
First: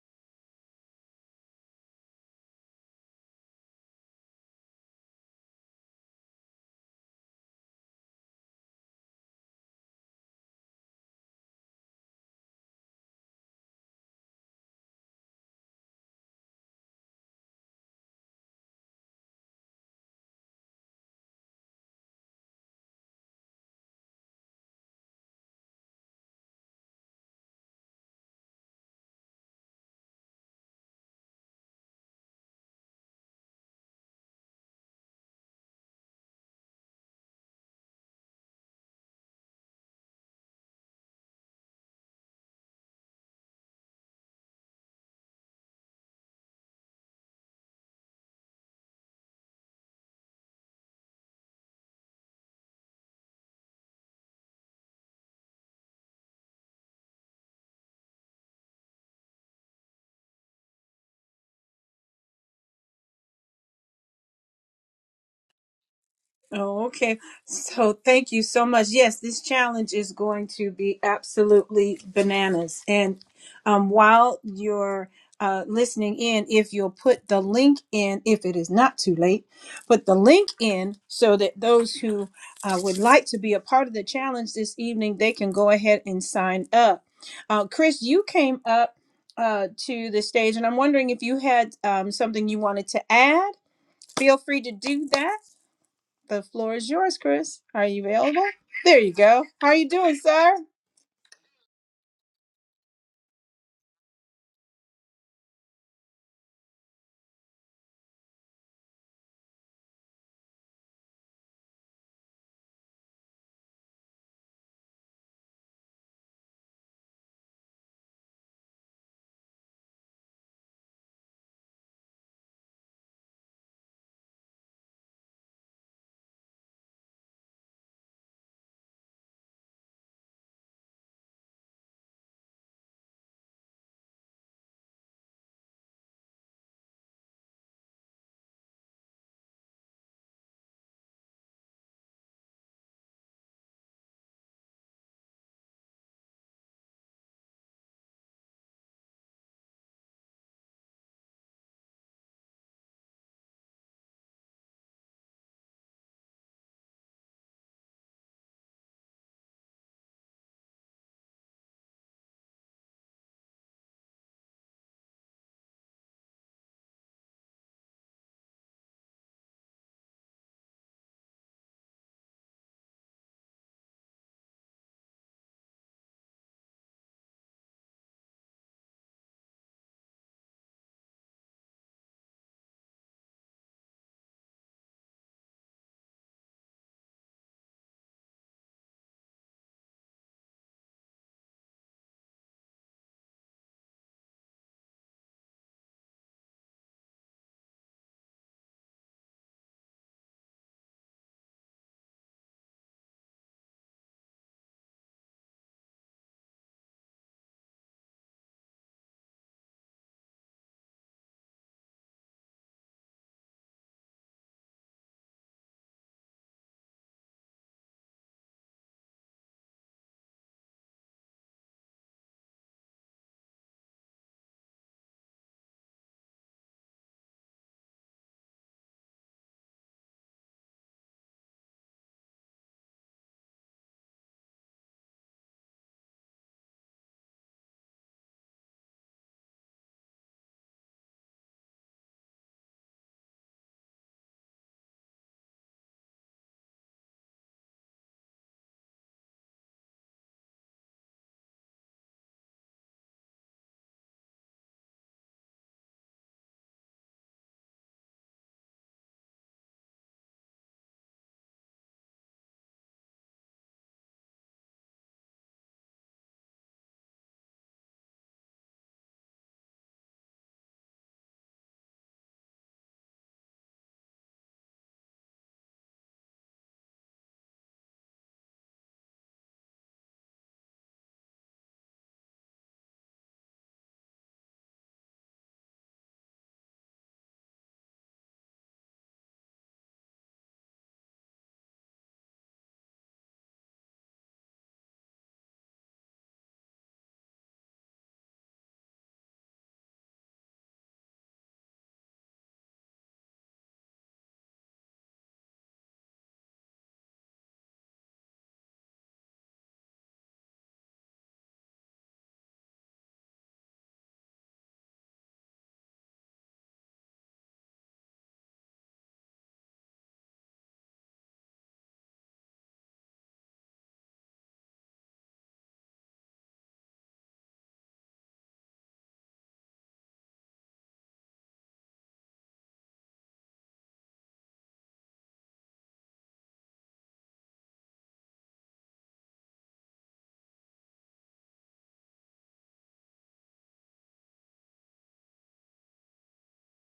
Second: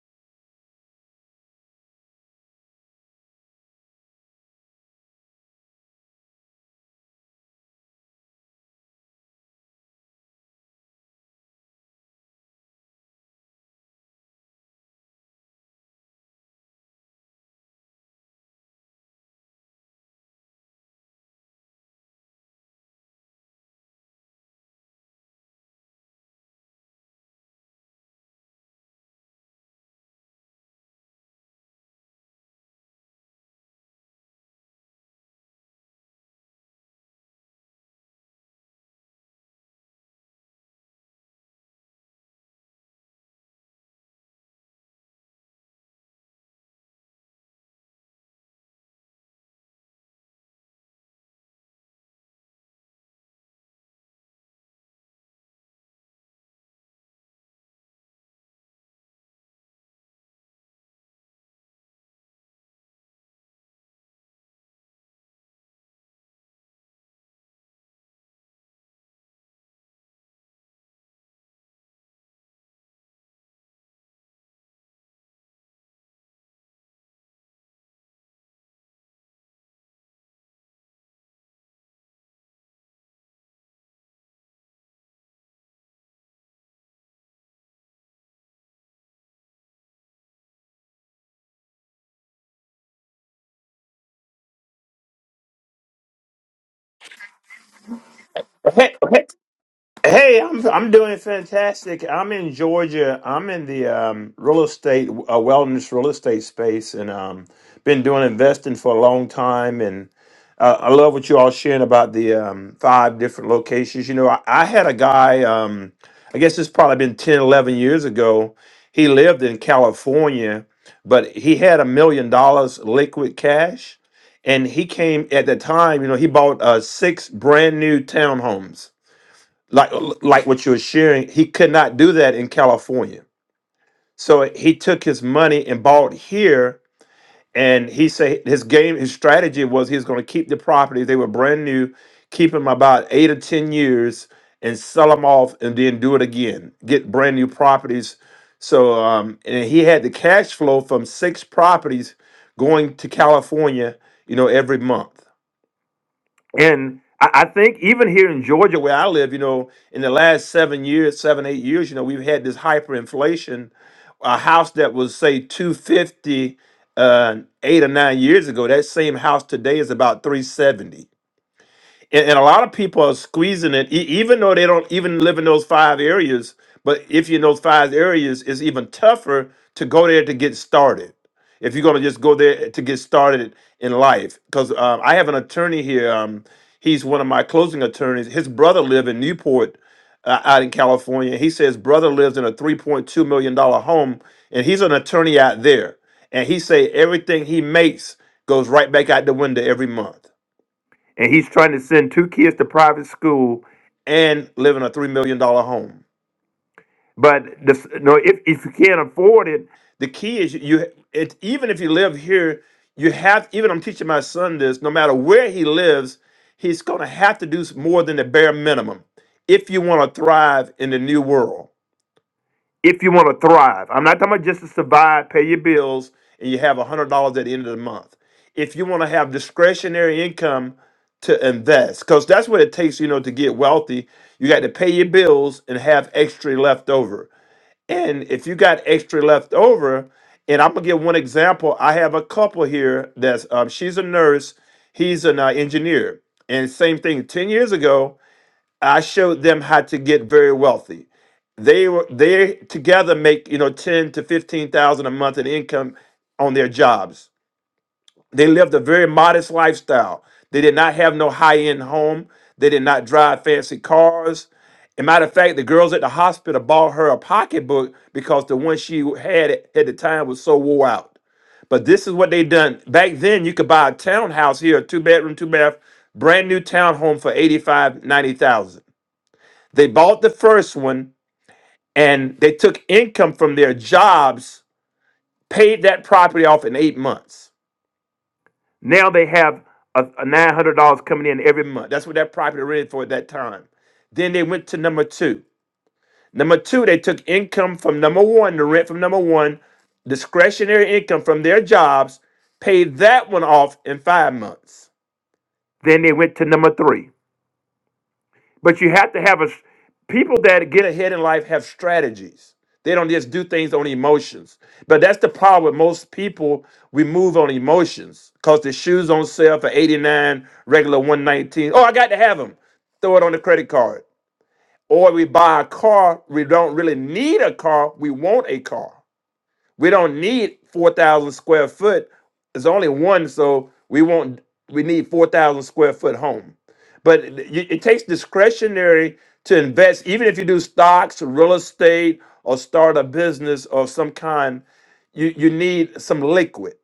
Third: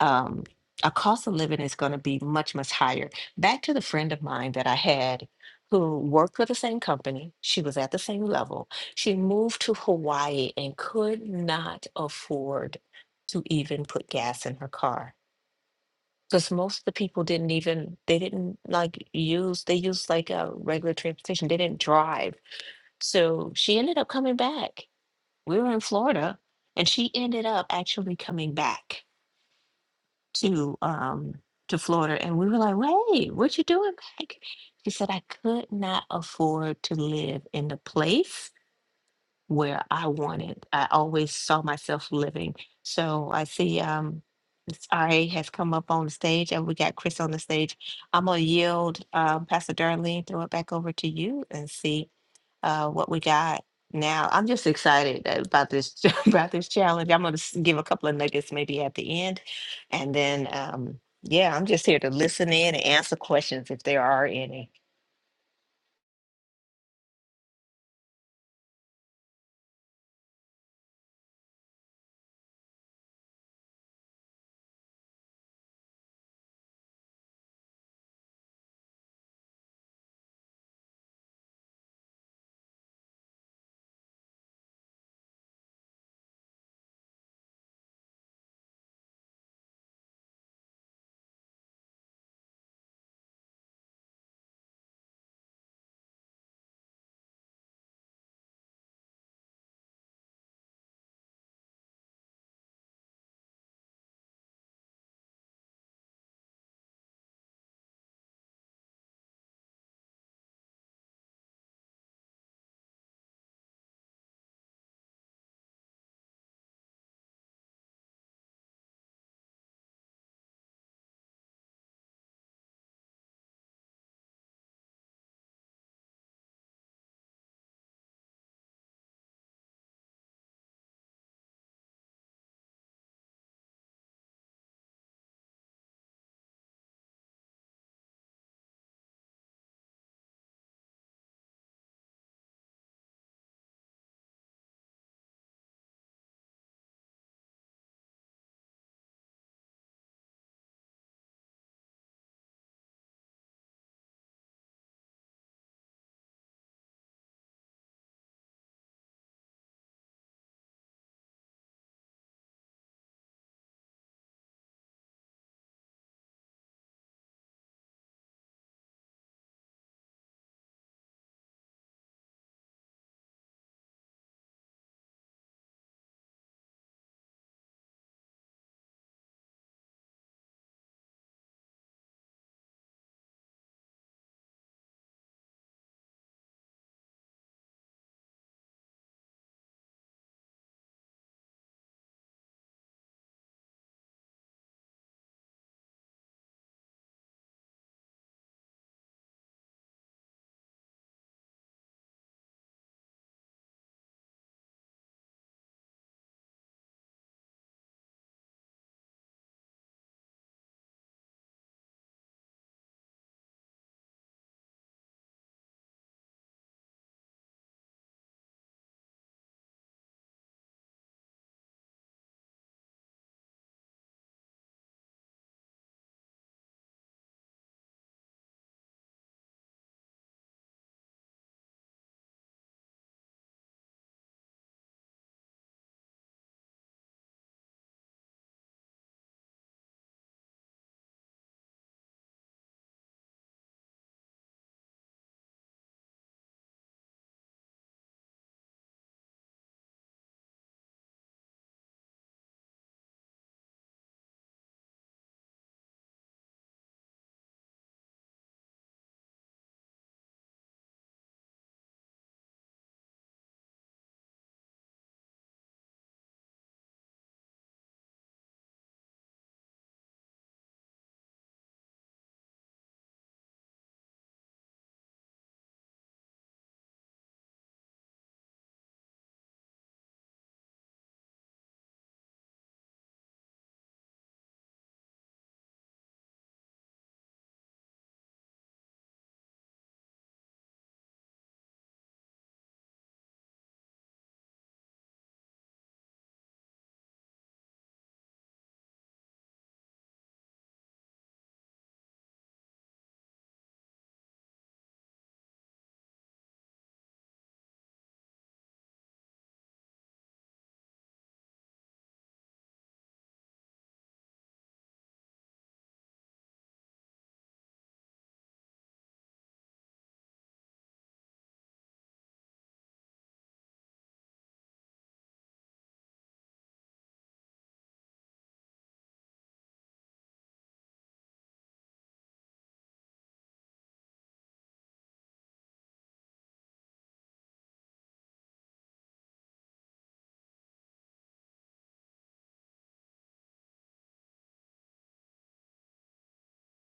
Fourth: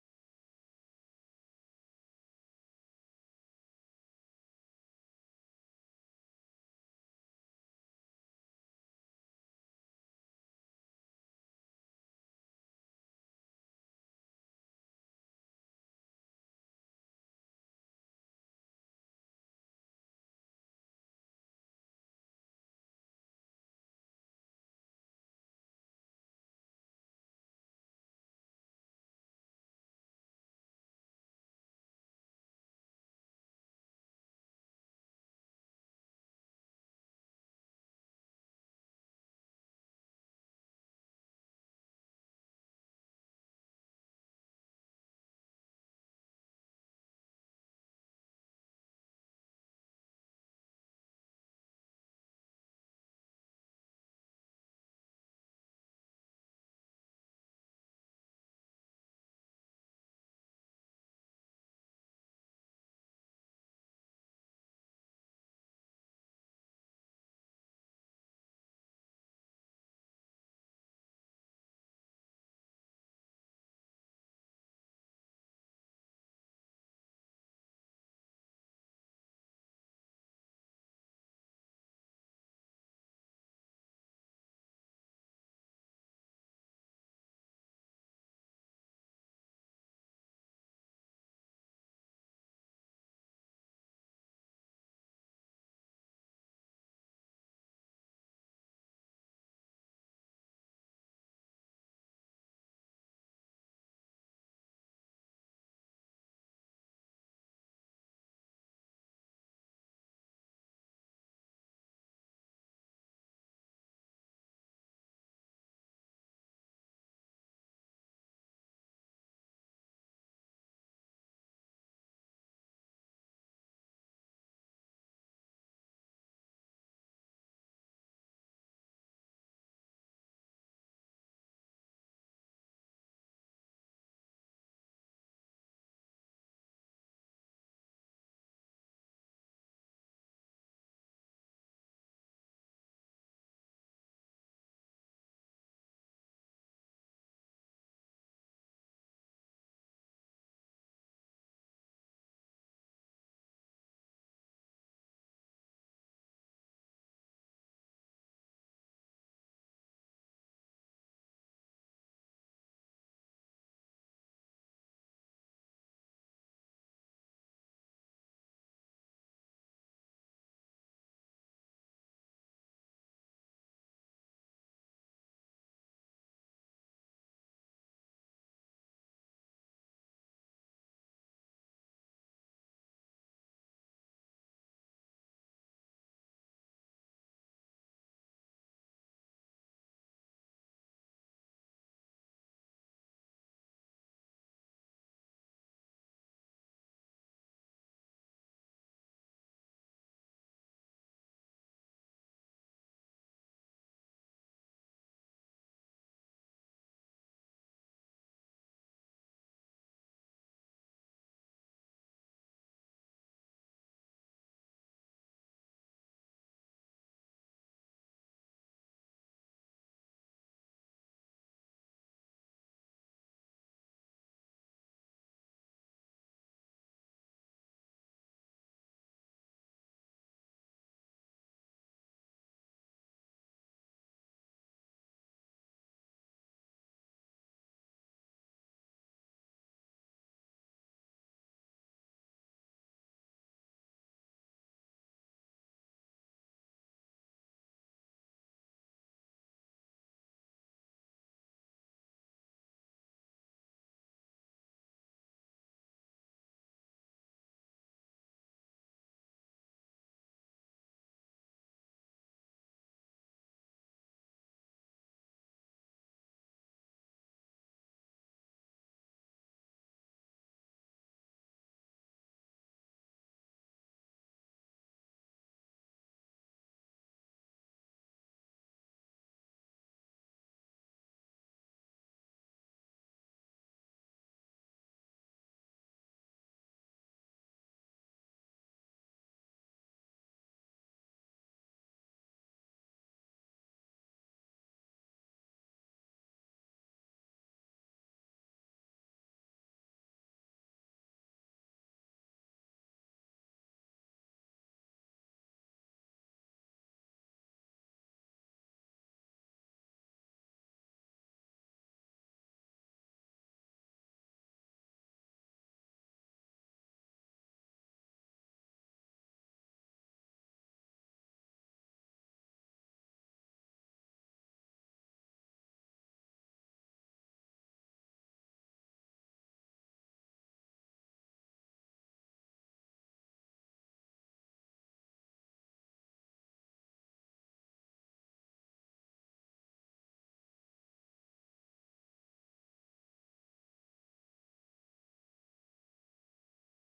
[SPEAKER 2] um, our cost of living is going to be much, much higher. Back to the friend of mine that I had who worked for the same company. She was at the same level. She moved to Hawaii and could not afford to even put gas in her car because most of the people didn't even, they didn't like use, they used like a regular transportation. They didn't drive. So she ended up coming back. We were in Florida and she ended up actually coming back to um to Florida. And we were like, wait, what you doing back? She said, I could not afford to live in the place where I wanted. I always saw myself living. So I see um, Ms. RA has come up on the stage and we got Chris on the stage. I'm going to yield um, Pastor Darlene, throw it back over to you and see uh, what we got. Now, I'm just excited about this [laughs] about this challenge. I'm going to give a couple of nuggets maybe at the end. And then, um, yeah, I'm just here to listen in and answer questions if there are any.
[SPEAKER 1] Oh, okay. So thank you so much. Yes, this challenge is going to be absolutely bananas. And um, while you're uh, listening in, if you'll put the link in, if it is not too late, put the link in so that those who uh, would like to be a part of the challenge this evening, they can go ahead and sign up. Uh, Chris, you came up uh, to the stage, and I'm wondering if you had um, something you wanted to add. Feel free to do that. The floor is yours, Chris. Are you available?
[SPEAKER 3] Hey,
[SPEAKER 1] There you
[SPEAKER 3] hey,
[SPEAKER 1] go. How are you doing,
[SPEAKER 3] hey,
[SPEAKER 1] sir?
[SPEAKER 3] I'm I'm doing fantastic. I'm in Georgia. I'm in the um, real estate, uh, wellness real estate space, and um, been doing investing for a long time. And uh, I love what you all sharing about the um, five different locations. You know, I, I had a guy. Um, I guess it's probably been 10, 11 years ago. He lived in California, but he had a million dollars liquid cash, and he came at the time. You know, he bought uh, six brand new townhomes like like what you are sharing he could not do that in california so he took his money and bought here and he said his game his strategy was he was going to keep the properties they were brand new keep them about eight or ten years and sell them off and then do it again get brand new properties so um and he had the cash flow from six properties going to california you know every month and I, I think even here in Georgia, where I live, you know, in the last seven years, seven eight years, you know, we've had this hyperinflation. A house that was say two fifty uh, eight or nine years ago, that same house today is about three seventy and, and a lot of people are squeezing it, e- even though they don't even live in those five areas. But if you're in those five areas, it's even tougher to go there to get started. If you're gonna just go there to get started in life, because um, I have an attorney here. Um, he's one of my closing attorneys. His brother lived in Newport, uh, out in California. He says brother lives in a 3.2 million dollar home, and he's an attorney out there. And he say everything he makes goes right back out the window every month and he's trying to send two kids to private school and live in a $3 million dollar home. but the, no if, if you can't afford it the key is you it, even if you live here you have even i'm teaching my son this no matter where he lives he's going to have to do s- more than the bare minimum if you want to thrive in the new world if you want to thrive. I'm not talking about just to survive, pay your bills, and you have $100 at the end of the month. If you want to have discretionary income to invest, because that's what it takes, you know, to get wealthy. You got to pay your bills and have extra left over. And if you got extra left over, and I'm gonna give one example. I have a couple here that's um, she's a nurse, he's an uh, engineer, and same thing. Ten years ago, I showed them how to get very wealthy they were they together make you know ten to fifteen thousand a month in income on their jobs. They lived a very modest lifestyle. They did not have no high end home. They did not drive fancy cars. As a matter of fact, the girls at the hospital bought her a pocketbook because the one she had at at the time was so wore out. But this is what they done back then. You could buy a townhouse here, a two bedroom, two bath, brand new townhome for eighty five, ninety thousand. They bought the first one and they took income from their jobs, paid that property off in eight months. Now they have a, a nine hundred dollars coming in every month. That's what that property rented for at that time. Then they went to number two. Number two, they took income from number one, the rent from number one, discretionary income from their jobs, paid that one off in five months. Then they went to number three. But you have to have a s- people that get ahead in life have strategies. They don't just do things on emotions. But that's the problem with most people. We move on emotions because the shoes on sale for 89, regular 119. Oh, I got to have them. Throw it on the credit card. Or we buy a car. We don't really need a car. We want a car. We don't need four thousand square foot. There's only one, so we won't. We need four thousand square foot home. But it it takes discretionary to invest, even if you do stocks, real estate, or start a business of some kind. You you need some liquid,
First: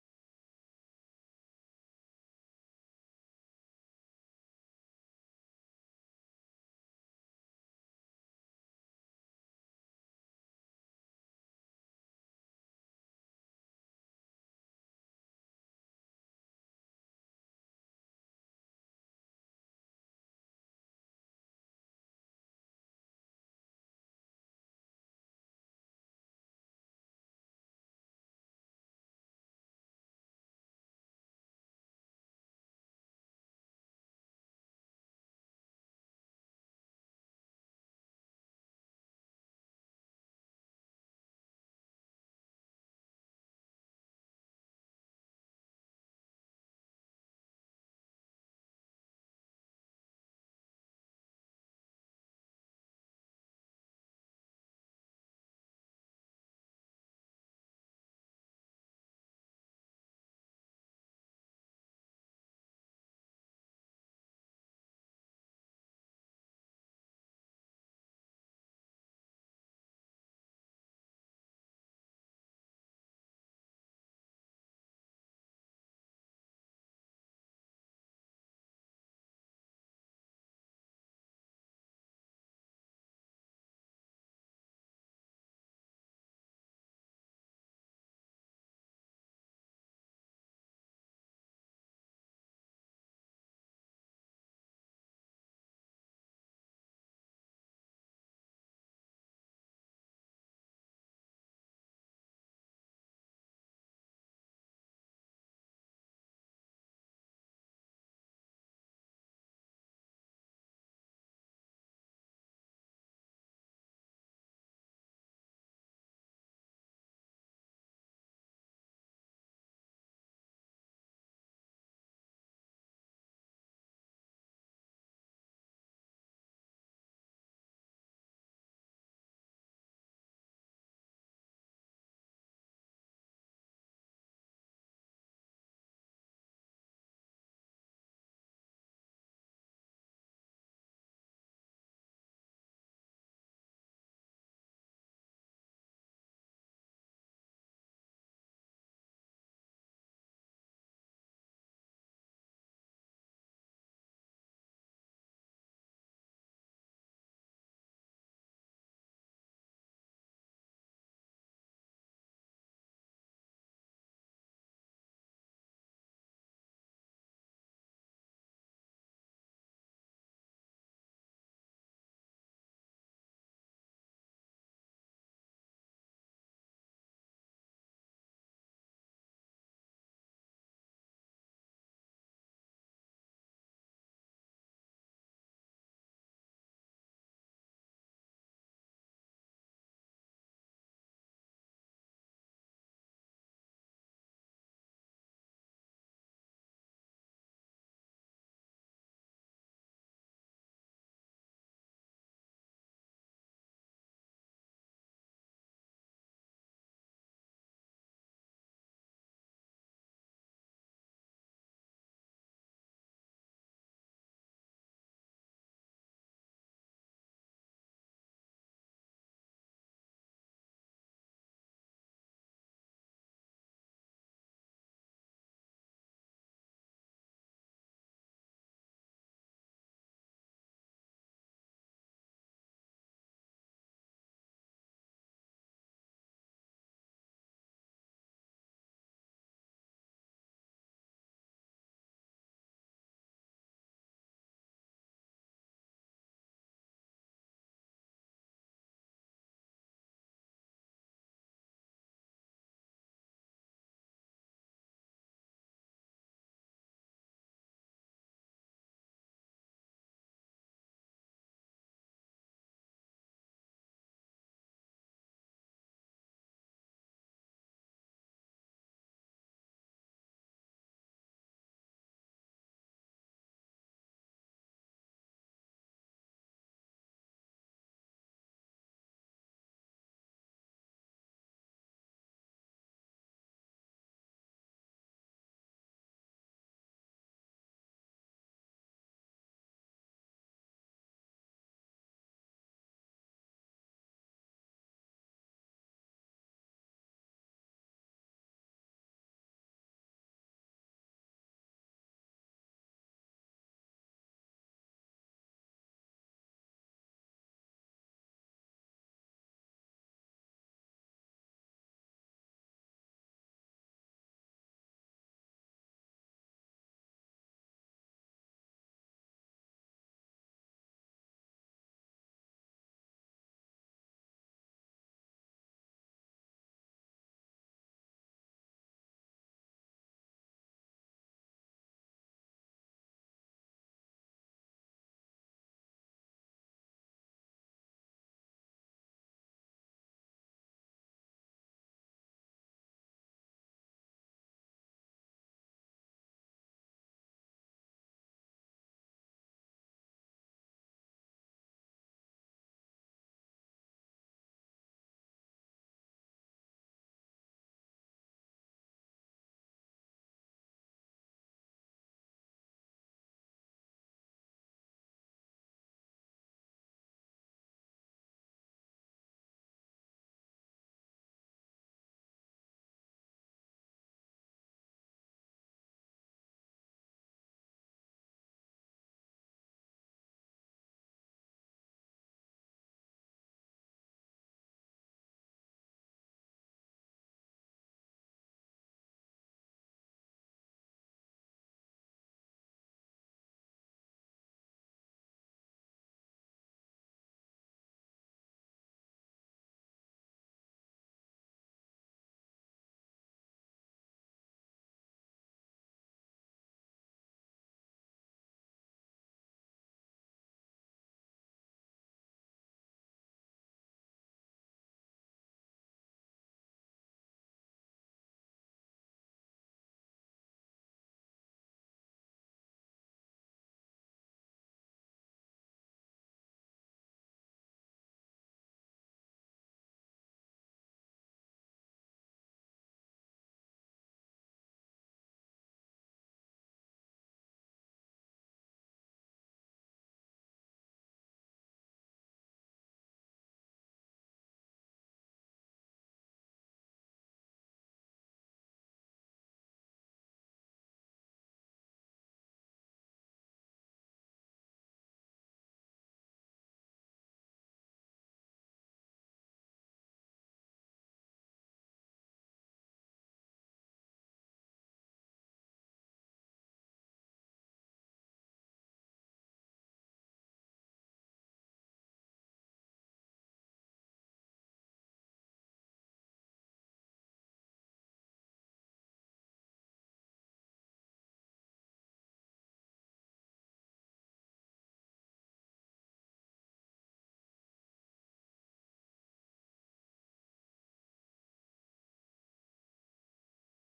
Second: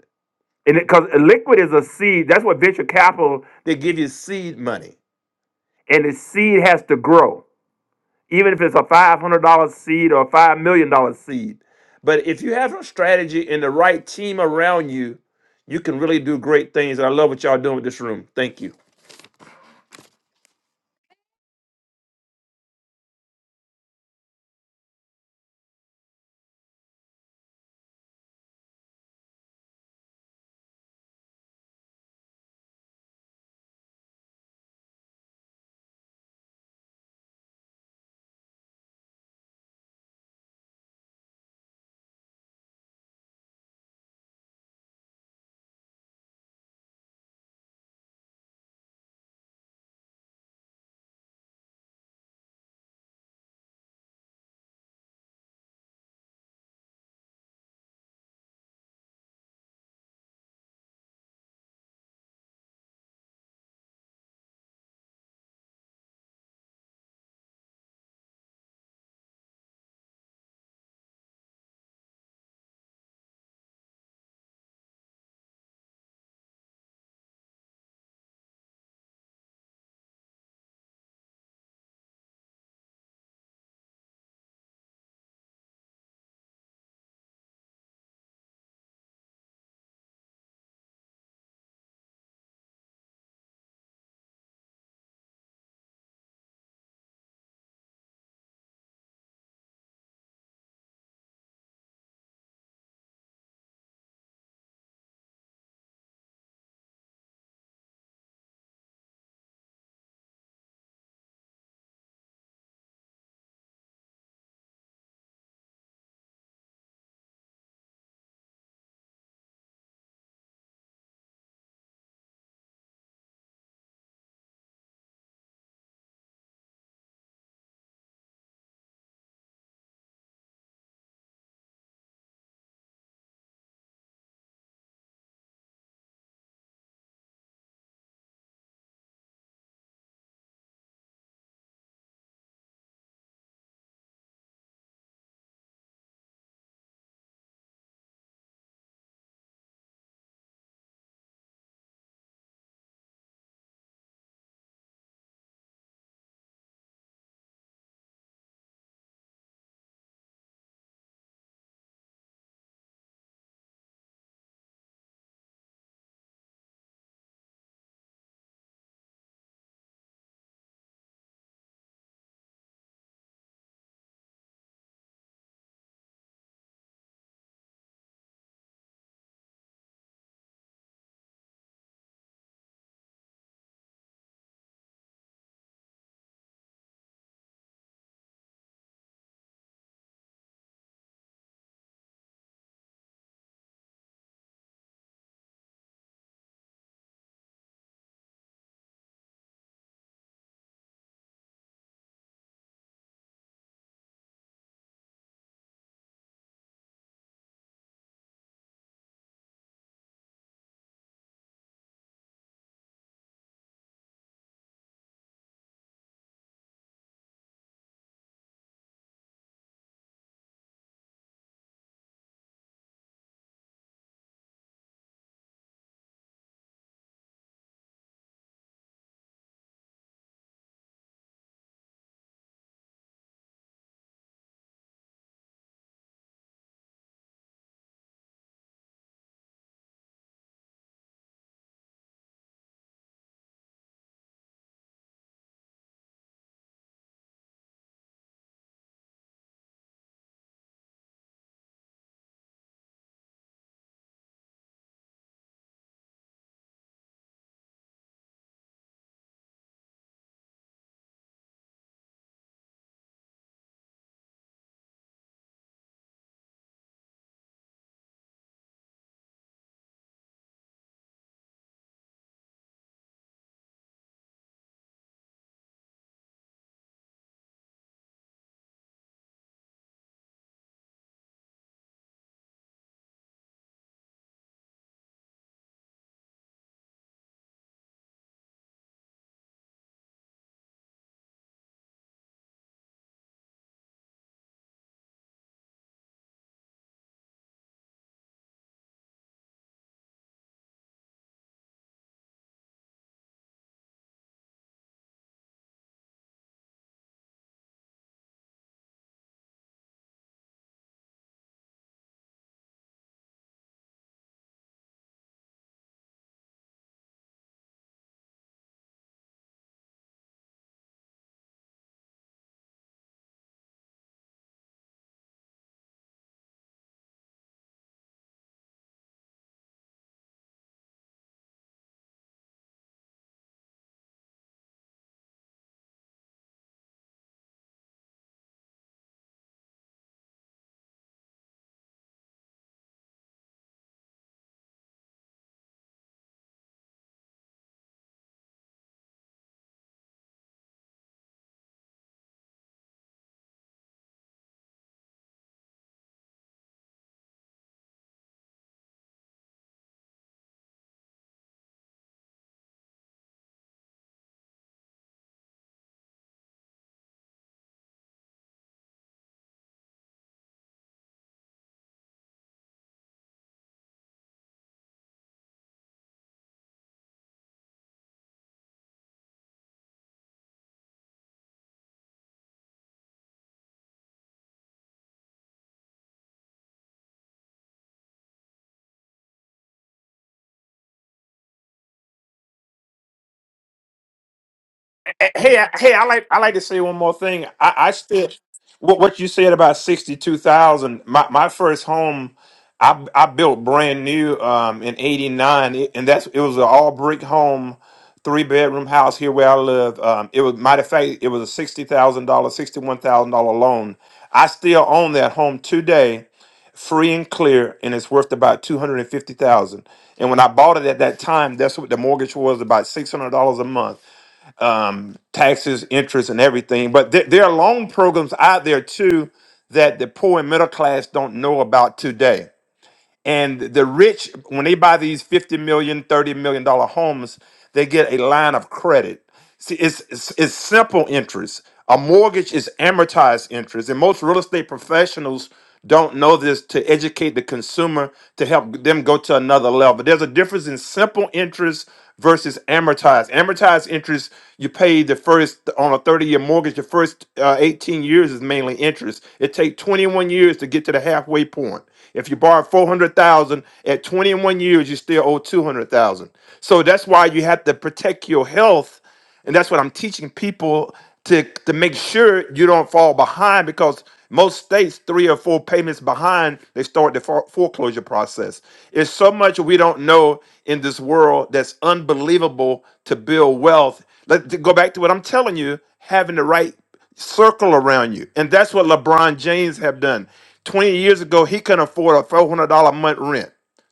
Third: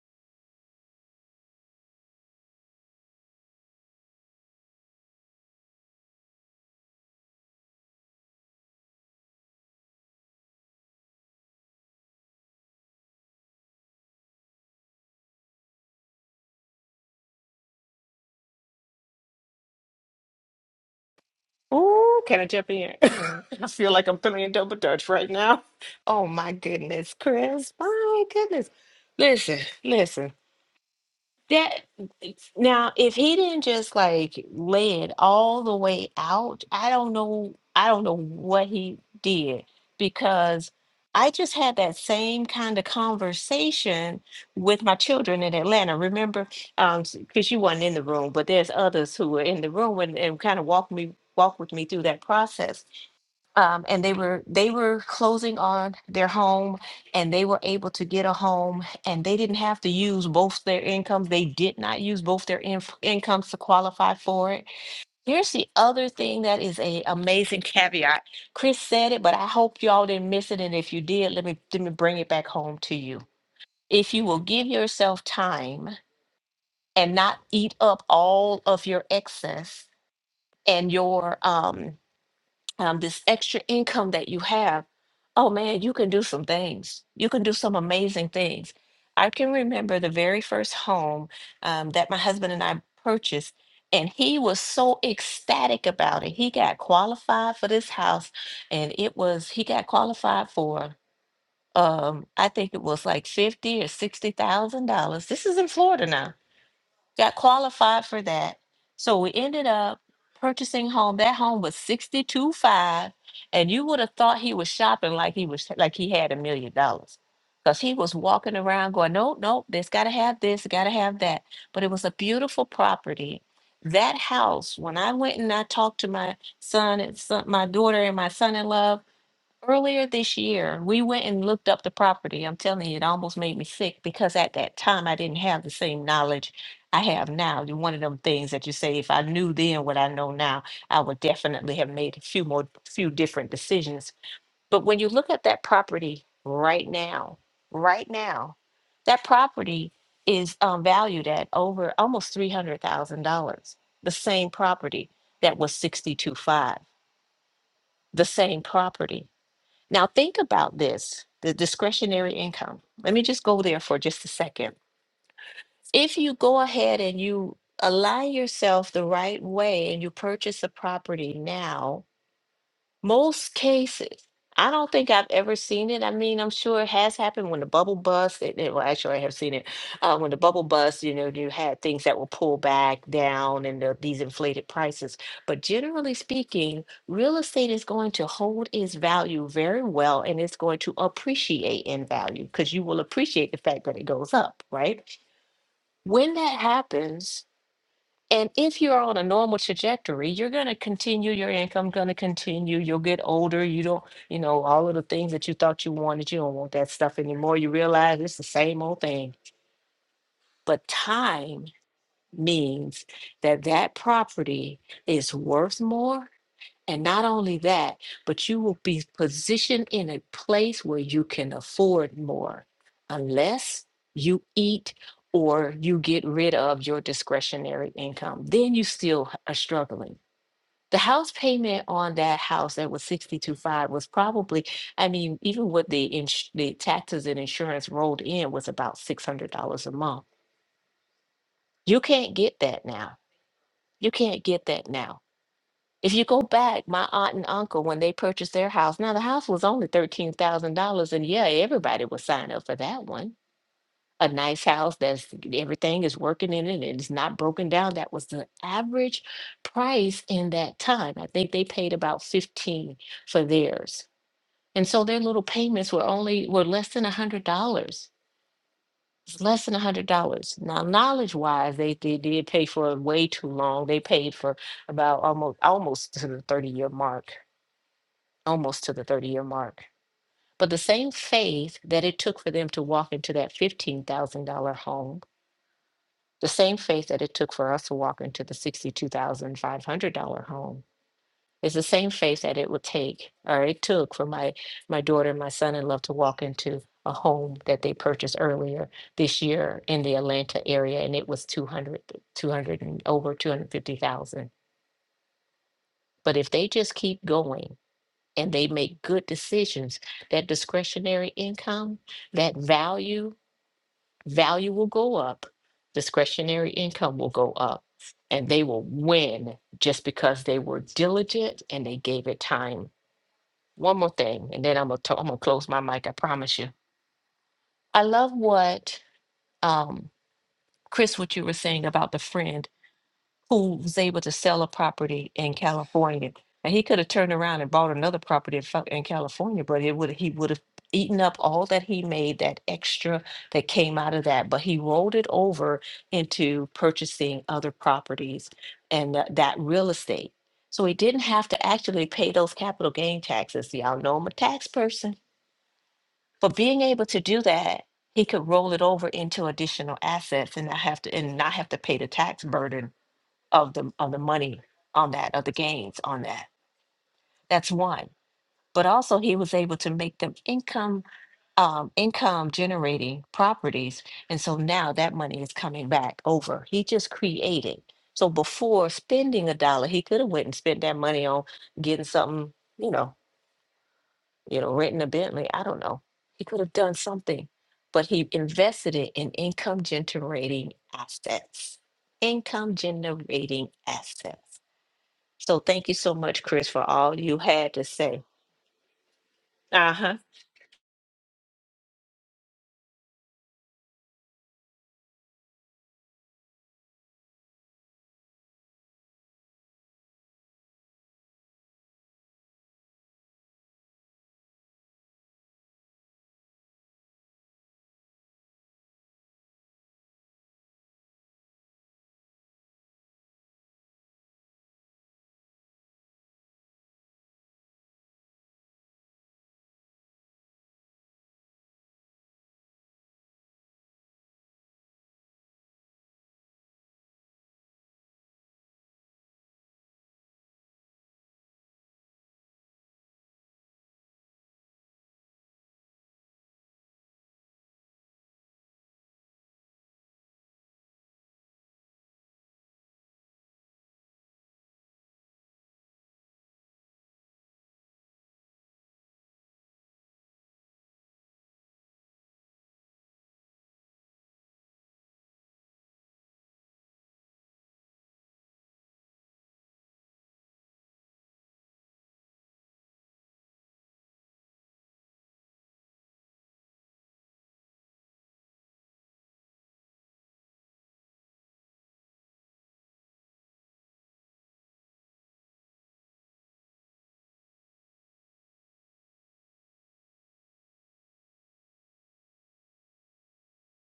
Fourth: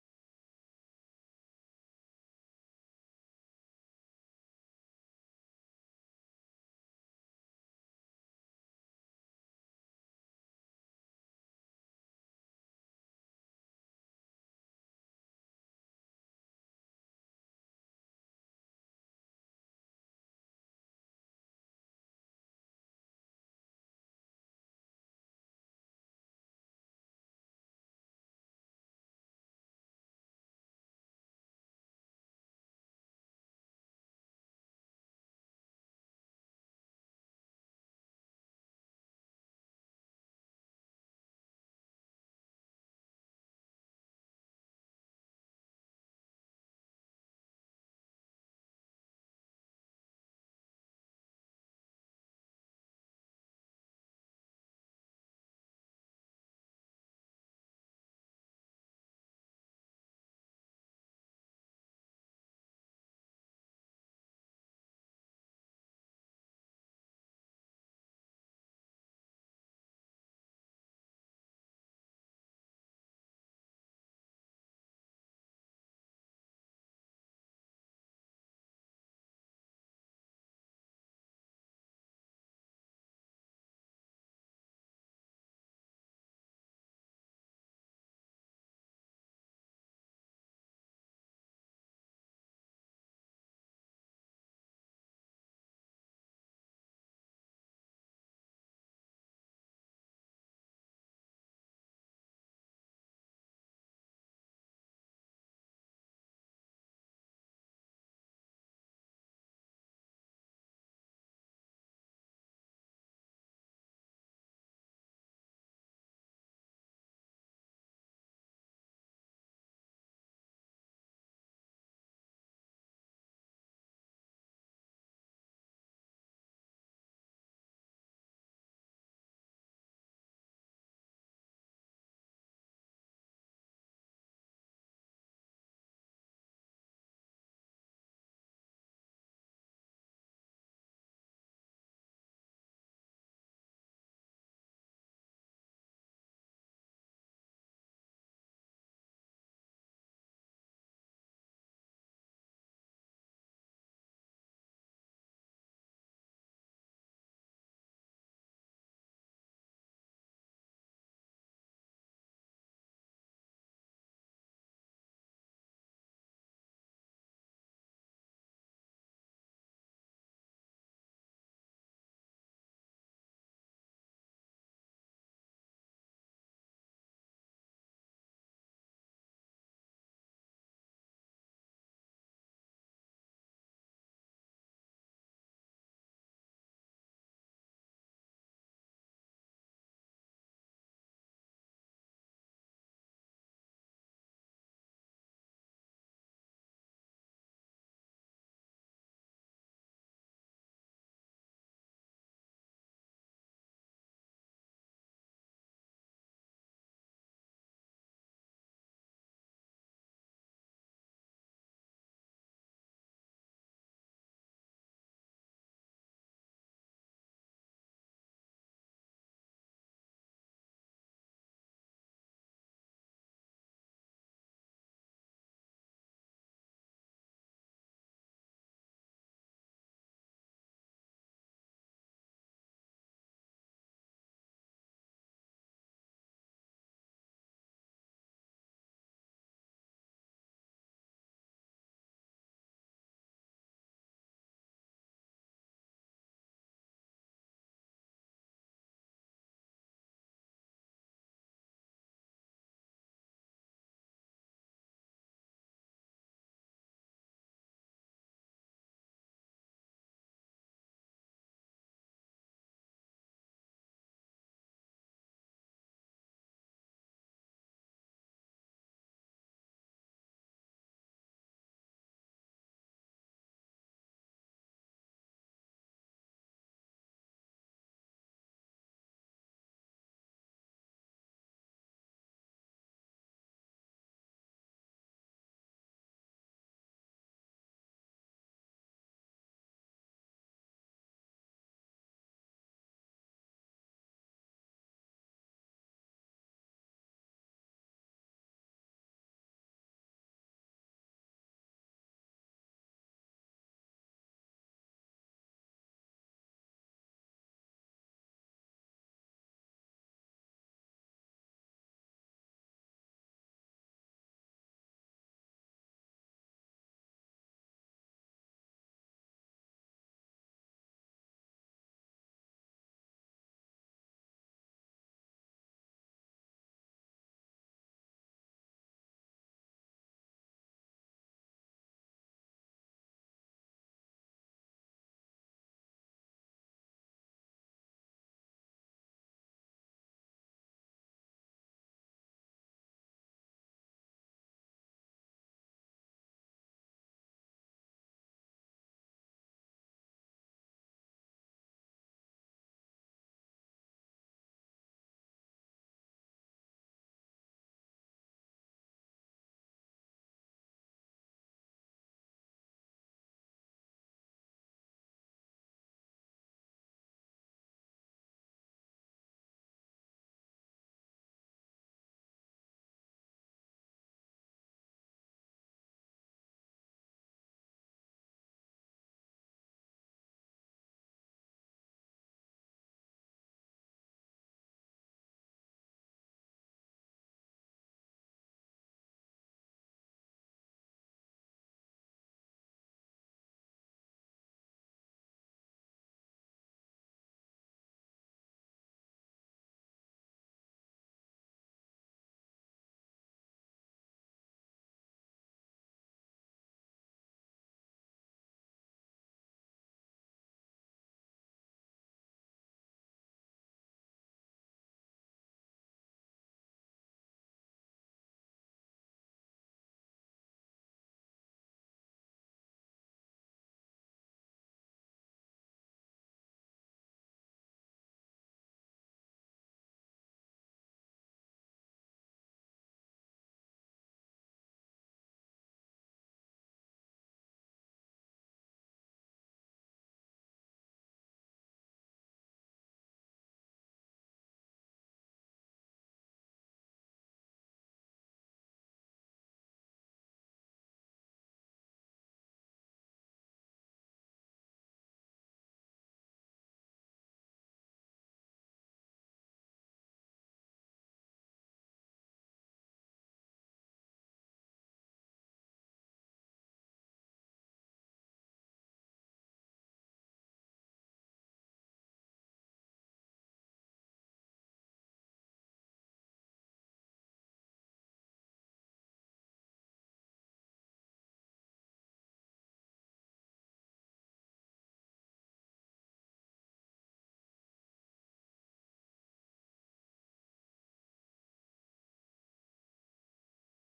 [SPEAKER 3] and because liquid is a seed. That's what venture capital they give you seed money, and the seed has to grow even if it's a $500 seed or a $5 million dollar seed. But if you have a strategy and the right team around you, you can really do great things. And I love what y'all doing with this room. Thank you.
[SPEAKER 2] Ooh, can I jump in? [laughs] I feel like I'm feeling double dutch right now. Oh my goodness, Chris. My goodness. Listen, listen. That now, if he didn't just like lay it all the way out, I don't know. I don't know what he did because I just had that same kind of conversation with my children in Atlanta. Remember, um, because you were not in the room, but there's others who were in the room and, and kind of walked me walked with me through that process um, and they were they were closing on their home and they were able to get a home and they didn't have to use both their incomes they did not use both their inf- incomes to qualify for it here's the other thing that is a amazing [laughs] caveat chris said it but i hope y'all didn't miss it and if you did let me let me bring it back home to you if you will give yourself time and not eat up all of your excess and your um um, this extra income that you have, oh man, you can do some things. You can do some amazing things. I can remember the very first home um, that my husband and I purchased, and he was so ecstatic about it. He got qualified for this house, and it was, he got qualified for, um, I think it was like fifty or sixty thousand dollars. This is in Florida now got qualified for that. So we ended up purchasing home. That home was sixty two five, and you would have thought he was shopping like he was like he had a million dollars, because he was walking around going, nope, nope, this got to have this, got to have that. But it was a beautiful property. That house, when I went and I talked to my son and son, my daughter and my son in law Earlier this year, we went and looked up the property. I'm telling you, it almost made me sick because at that time I didn't have the same knowledge I have now. You're One of them things that you say, if I knew then what I know now, I would definitely have made a few more, few different decisions. But when you look at that property right now, right now, that property is um, valued at over almost three hundred thousand dollars. The same property that was sixty-two five, the same property. Now think about this, the discretionary income. Let me just go there for just a second. If you go ahead and you align yourself the right way and you purchase a property now, most cases. I don't think I've ever seen it. I mean, I'm sure it has happened when the bubble bust. It, it- well, actually, I have seen it uh, when the bubble bust. You know, you had things that were pulled back down and the, these inflated prices. But generally speaking, real estate is going to hold its value very well, and it's going to appreciate in value because you will appreciate the fact that it goes up, right? When that happens, and if you're on a normal trajectory, you're going to continue, your income going to continue. You'll get older. You don't, you know, all of the things that you thought you wanted, you don't want that stuff anymore. You realize it's the same old thing. But time means that that property is worth more and not only that, but you will be positioned in a place where you can afford more unless you eat or you get rid of your discretionary income. Then you still h- are struggling. The house payment on that house that was sixty two five was probably, I mean, even with the, ins- the taxes and insurance rolled in was about $600 a month. You can't get that now. You can't get that now If you go back, my aunt and uncle, when they purchased their house, now the house was only $13,000. And yeah, everybody would sign up for that one. A nice house that's everything is working in it and it's not broken down. That was the average price in that time. I think they paid about 15 for theirs. And so their little payments were only were less than $100. It's less than $100. Now, knowledge-wise, they, they did pay for it way too long. They paid for about almost almost to the 30-year mark almost to the 30 year mark. But the same faith that it took for them to walk into that $15,000 home, the same faith that it took for us to walk into the $62,500 home, is the same faith that it would take or it took for my, my daughter and my son in law to walk into a home that they purchased earlier this year in the Atlanta area and it was 200, 200 and over 250,000. But if they just keep going and they make good decisions, that discretionary income, that value, value will go up, discretionary income will go up, and they will win just because they were diligent and they gave it time. One more thing, and then I'm gonna to- I'm gonna close my mic. I promise you. I love what um, Chris, what you were saying about the friend who was able to sell a property in California. And he could have turned around and bought another property in Fa- in California, but it would he would have eaten up all that he made, that extra that came out of that. But he rolled it over into purchasing other properties and tha- that real estate. So he didn't have to actually pay those capital gain taxes. Y'all know I'm a tax person. But being able to do that, he could roll it over into additional assets and not have to and not have to pay the tax burden of the of the money on that of the gains on that that's one but also he was able to make them income um, income generating properties and so now that money is coming back over he just created so before spending a dollar he could have went and spent that money on getting something you know you know renting a bentley i don't know he could have done something but he invested it in income generating assets income generating assets
[SPEAKER 3] Eh, Hey,
[SPEAKER 2] So
[SPEAKER 3] I-
[SPEAKER 2] thank
[SPEAKER 3] hey,
[SPEAKER 2] you
[SPEAKER 3] I
[SPEAKER 2] so
[SPEAKER 3] like I
[SPEAKER 2] much,
[SPEAKER 3] like to
[SPEAKER 2] Chris,
[SPEAKER 3] say
[SPEAKER 2] for
[SPEAKER 3] one more
[SPEAKER 2] all you
[SPEAKER 3] thing. I,
[SPEAKER 2] had to
[SPEAKER 3] I
[SPEAKER 2] say.
[SPEAKER 3] still what what you said about
[SPEAKER 2] Uh huh.
[SPEAKER 3] sixty two thousand. My my first home, I I built brand new um in eighty nine, and that's it was an all brick home, three bedroom house here where I live. Um, it was matter of fact, it was a sixty thousand dollar, sixty one thousand dollar loan. I still own that home today, free and clear, and it's worth about two hundred and fifty thousand. And when I bought it at that time, that's what the mortgage was about six hundred dollars a month um, taxes, interest, and everything. But there, there are loan programs out there too that the poor and middle class don't know about today. And the rich, when they buy these fifty million, thirty million dollar homes, they get a line of credit. See, it's, it's it's simple interest. A mortgage is amortized interest, and most real estate professionals don't know this to educate the consumer to help them go to another level. There's a difference in simple interest versus amortized. Amortized interest, you pay the first on a 30-year mortgage, the first uh, 18 years is mainly interest. It takes 21 years to get to the halfway point. If you borrow 400,000 at 21 years, you still owe 200,000. So that's why you have to protect your health and that's what I'm teaching people to, to make sure you don't fall behind because most states, three or four payments behind, they start the fore- foreclosure process. It's so much we don't know in this world that's unbelievable to build wealth. Let's go back to what I'm telling you having the right circle around you. And that's what LeBron James have done. 20 years ago, he couldn't afford a $400 a month rent.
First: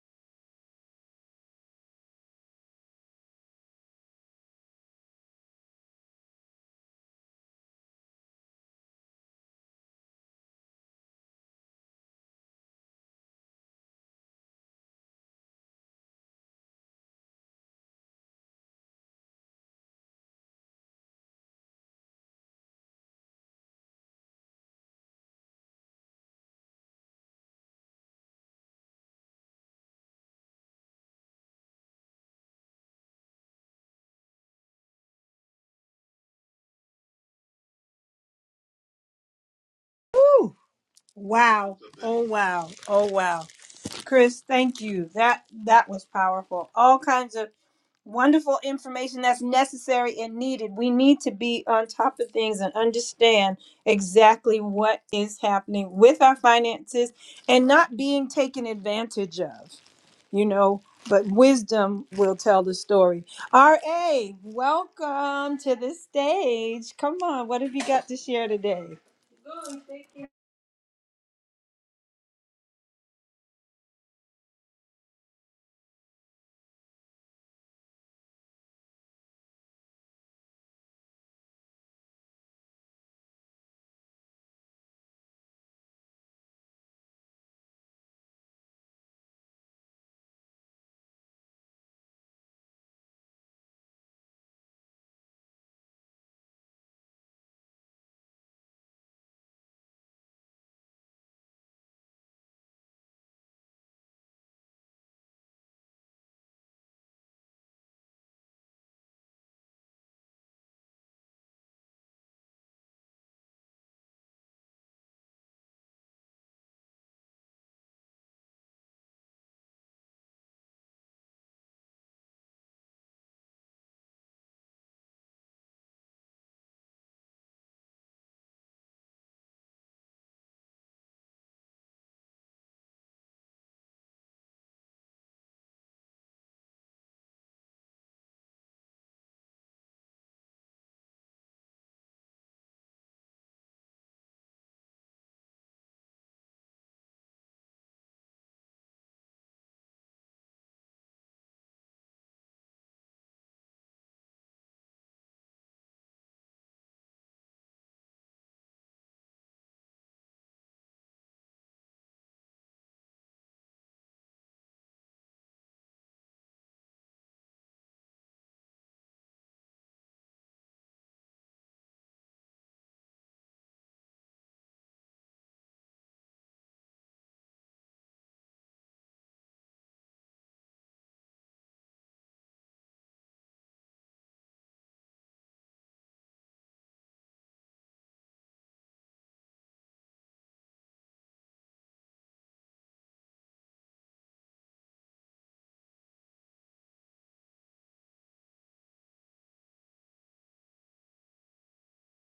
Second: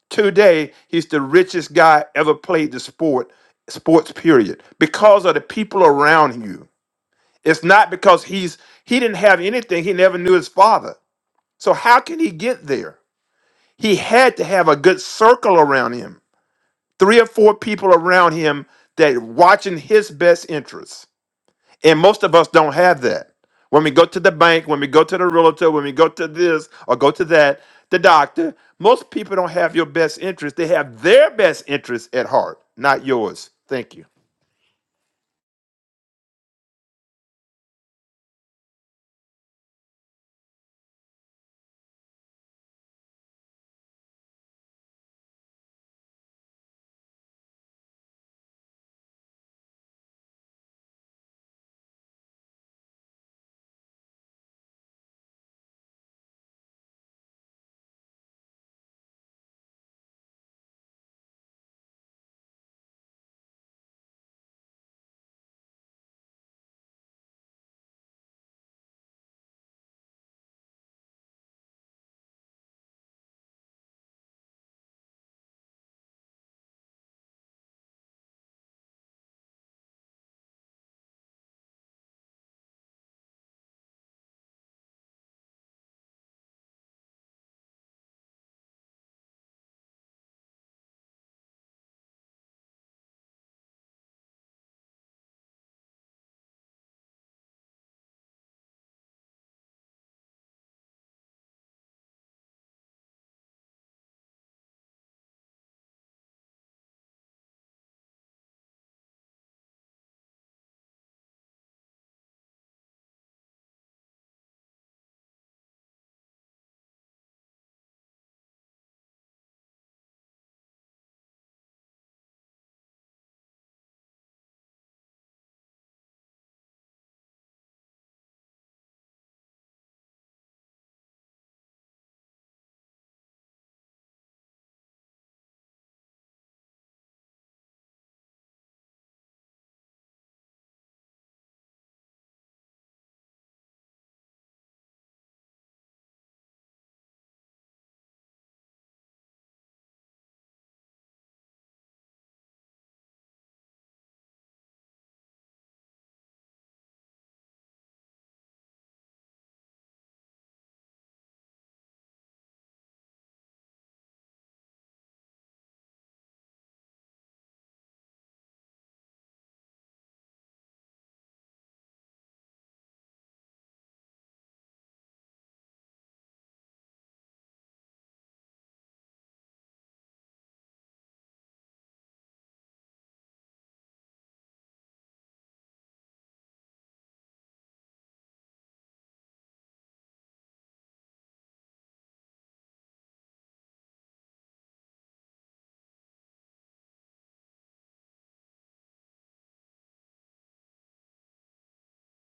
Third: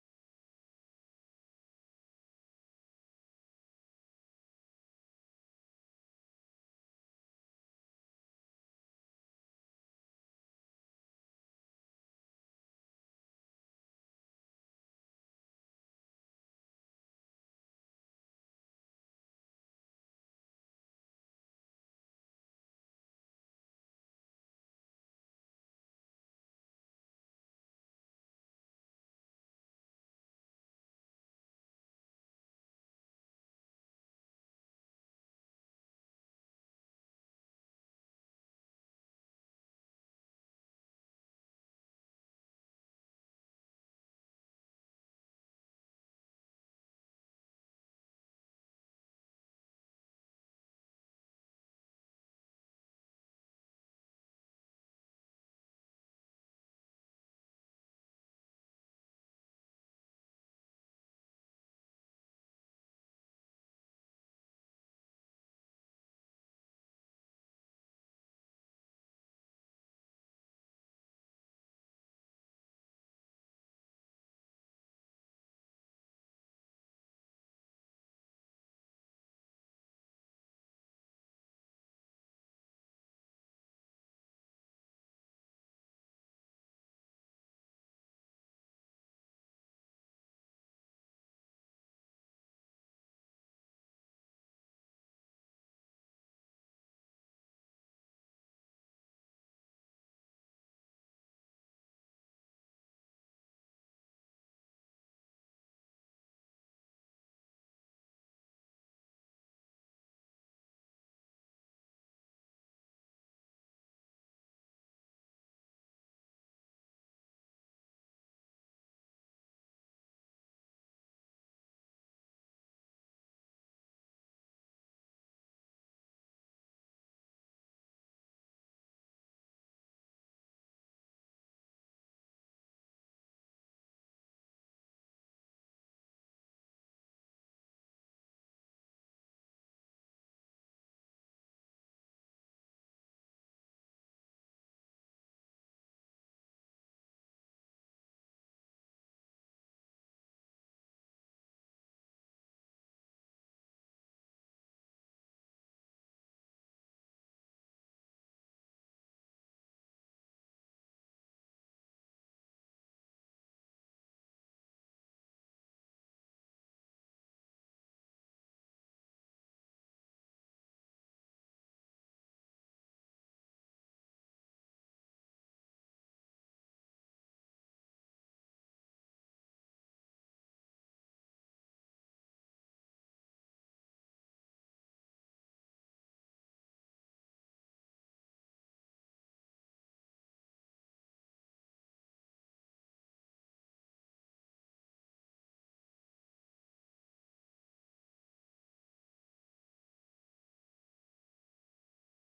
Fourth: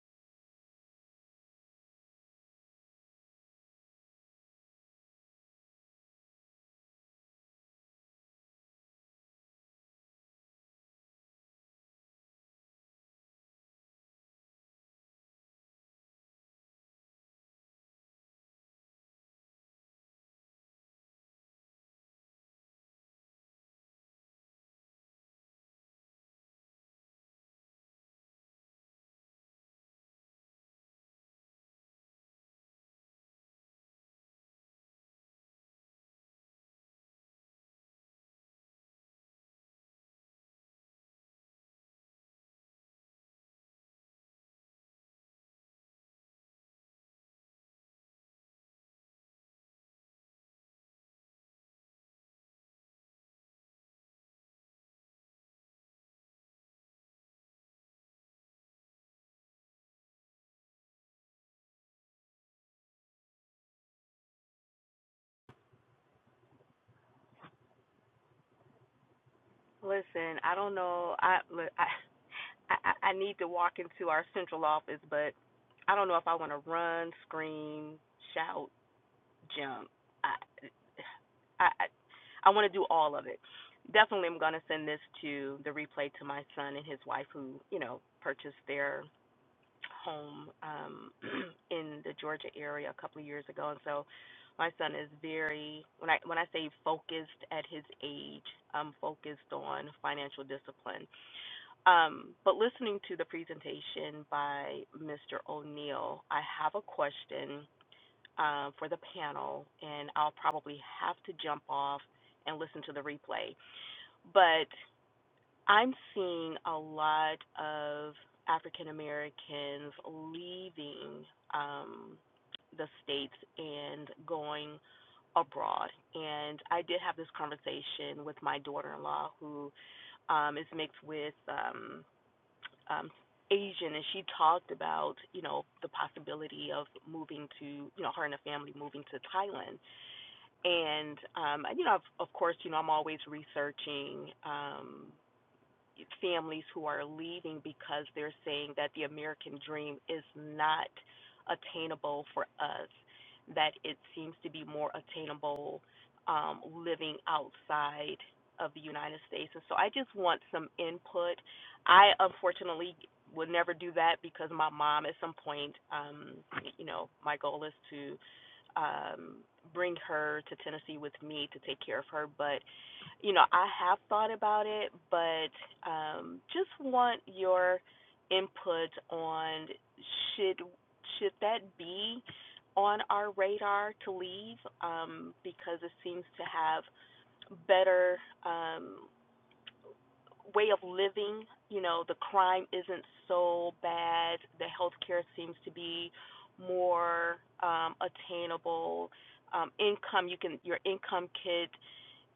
[SPEAKER 3] Today, he's the richest guy ever played the sport sports period because of the people around you it's not because he's he didn't have anything he never knew his father so how can he get there he had to have a good circle around him three or four people around him that watching his best interests and most of us don't have that when we go to the bank when we go to the realtor when we go to this or go to that the doctor most people don't have your best interest they have their best interest at heart not yours thank you
[SPEAKER 1] Woo! Wow. Oh wow. Oh wow. Chris, thank you. That that was powerful. All kinds of wonderful information that's necessary and needed. We need to be on top of things and understand exactly what is happening with our finances and not being taken advantage of, you know. But wisdom will tell the story. RA, welcome to the stage. Come on, what have you got to share today?
[SPEAKER 4] Listen, I don't know. I, I I I need to walk into our central office, but I don't know if I want to run, scream, shout, jump. I I I want to do all of it. Definitely, I'm gonna send this to the replay to my son and his wife, who you know purchased their home um [clears throat] in the Georgia area a couple of years ago, and so my son is very when I when I say focused at his age, I'm focused on financial discipline Um, but listening to the presentation by Mr. O'Neill, I have a question uh, for the panel, and I'll probably have to jump off and listen to the replay. But I'm seeing a lot of African Americans leaving um, the States and going abroad. And I did have this conversation with my daughter in law who um, is mixed with. Um, um, Asian, and she talked about you know the possibility of moving to you know her and her family moving to Thailand, and um, you know of, of course you know I'm always researching. Um, families who are leaving because they're saying that the American dream is not attainable for us, that it seems to be more attainable um, living outside of the United States. And so I just want some input. I unfortunately would never do that because my mom at some point, um, you know, my goal is to um, bring her to Tennessee with me to take care of her, but you know, I have thought about it, but um, just want your input on should should that be on our radar to leave um, because it seems to have better um, way of living. You know, the crime isn't so bad. The healthcare seems to be more um, attainable. Um, income you can your income could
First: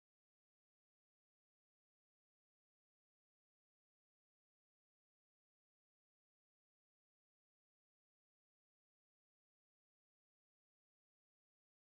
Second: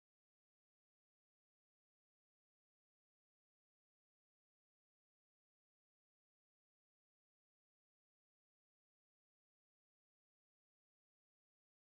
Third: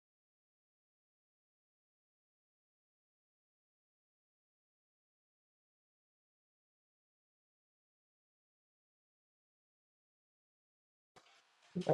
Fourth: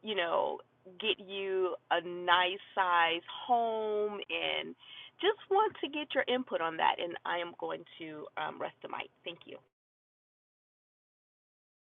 [SPEAKER 4] you know, get you a nice size home and just want to get your input on that. And I am going to um, rest the mic. Thank you.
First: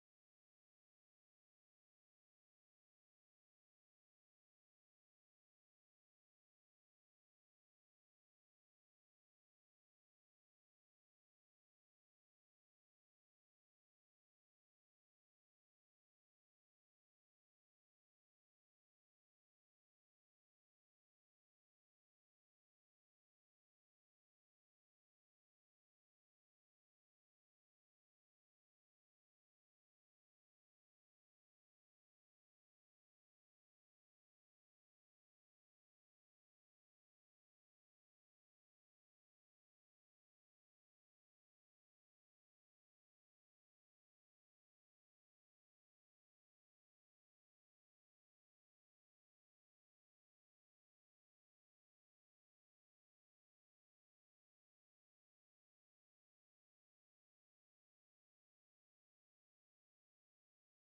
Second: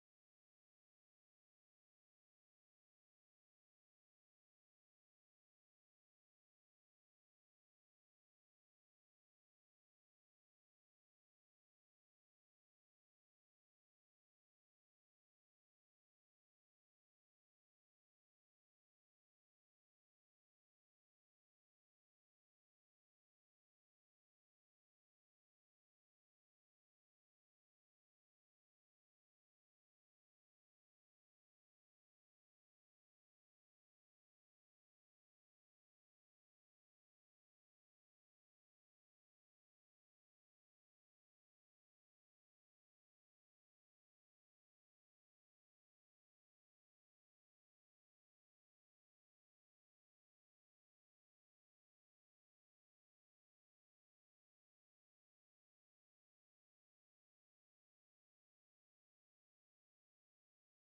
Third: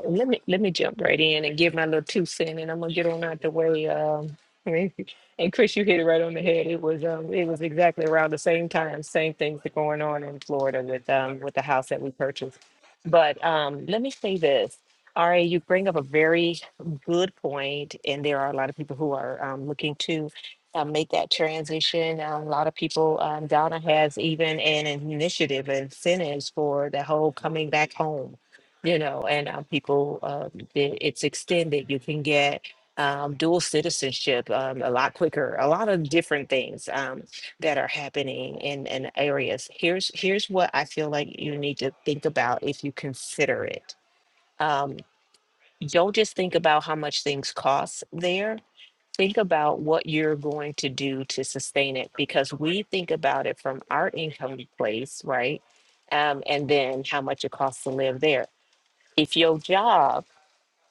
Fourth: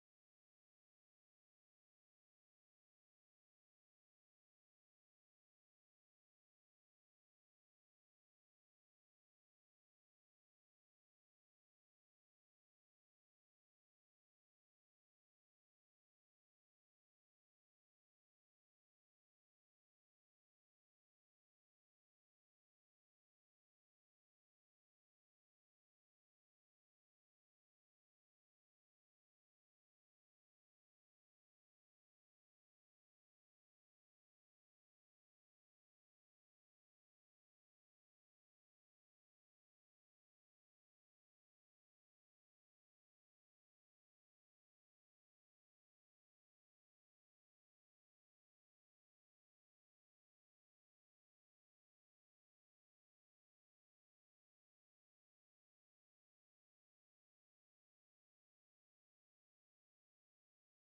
[SPEAKER 2] Let me let me jump right in and give my little two cent, and I'm gonna get on out the way. Um, [laughs] and Chris, you hit it right on the head. It was um, it was exactly around the same time. Same things that going on in Florida with um, with the house that we purchased. But um, let me say this, Ari, you bring up a very good point, and there are a lot of people who are um, looking to. Uh, make that transition. Uh, a lot of people, um, Donna has even an initiative, incentives for the whole coming back home you know, and um, people, um, it- it's extended. You can get um, dual citizenship um, a lot quicker. A lot of different things um, that are happening in, in areas. Here's here's what I feel like you need to think about if you consider it. Um, don't just think about how much things cost there. Think about what you're going to do to sustain it because we think about it from our income place, right? Um, and then how much it costs to live there if your job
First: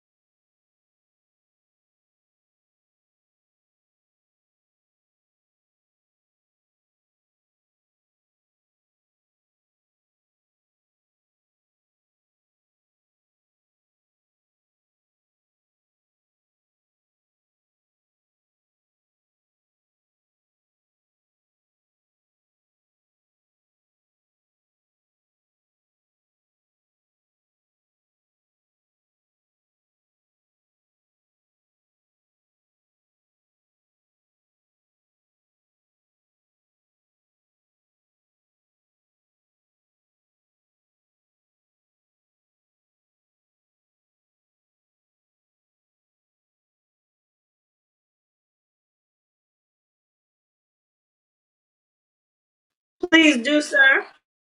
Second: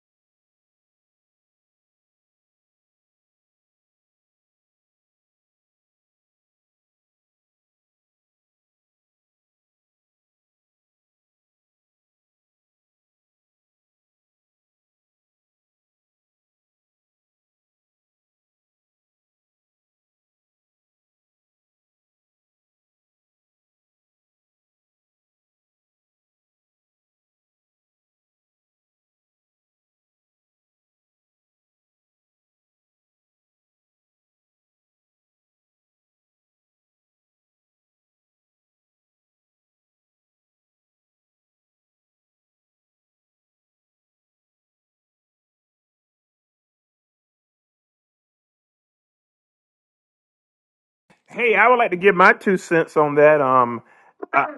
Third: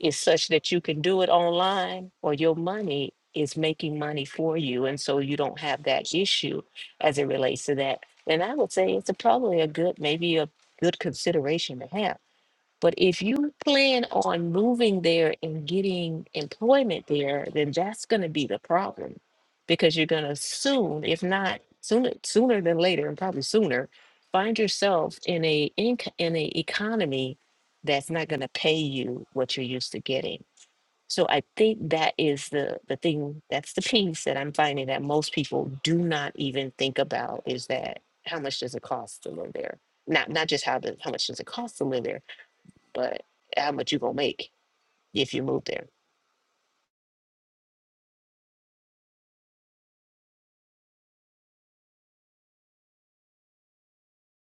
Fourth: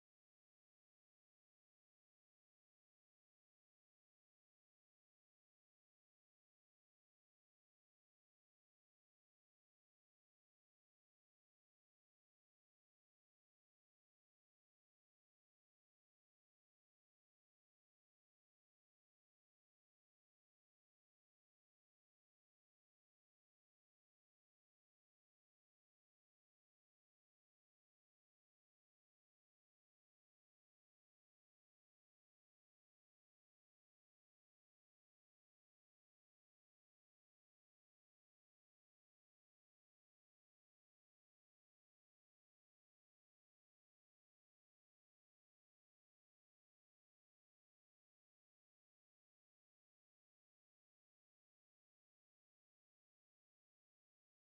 [SPEAKER 2] is such that you can do it online or your money is making money for you. And so you don't have that issue as it relates to that. And I would say it's a, probably a good, maybe a good consideration to have but if you plan on moving there and getting employment there, then that's going to be the problem because you're going to soon, if not sooner, sooner than later, and probably sooner, find yourself in a inc- in a economy that's not going to pay you what you're used to getting. So I think that is the the thing that's the piece that I'm finding that most people do not even think about is that how much does it cost to live there? Not not just how the how much does it cost to live there, but how much you gonna make if you move there?
[SPEAKER 3] Hey, I would like to give my two cents on
[SPEAKER 1] Please
[SPEAKER 3] that.
[SPEAKER 1] do,
[SPEAKER 3] Um,
[SPEAKER 1] sir.
[SPEAKER 3] I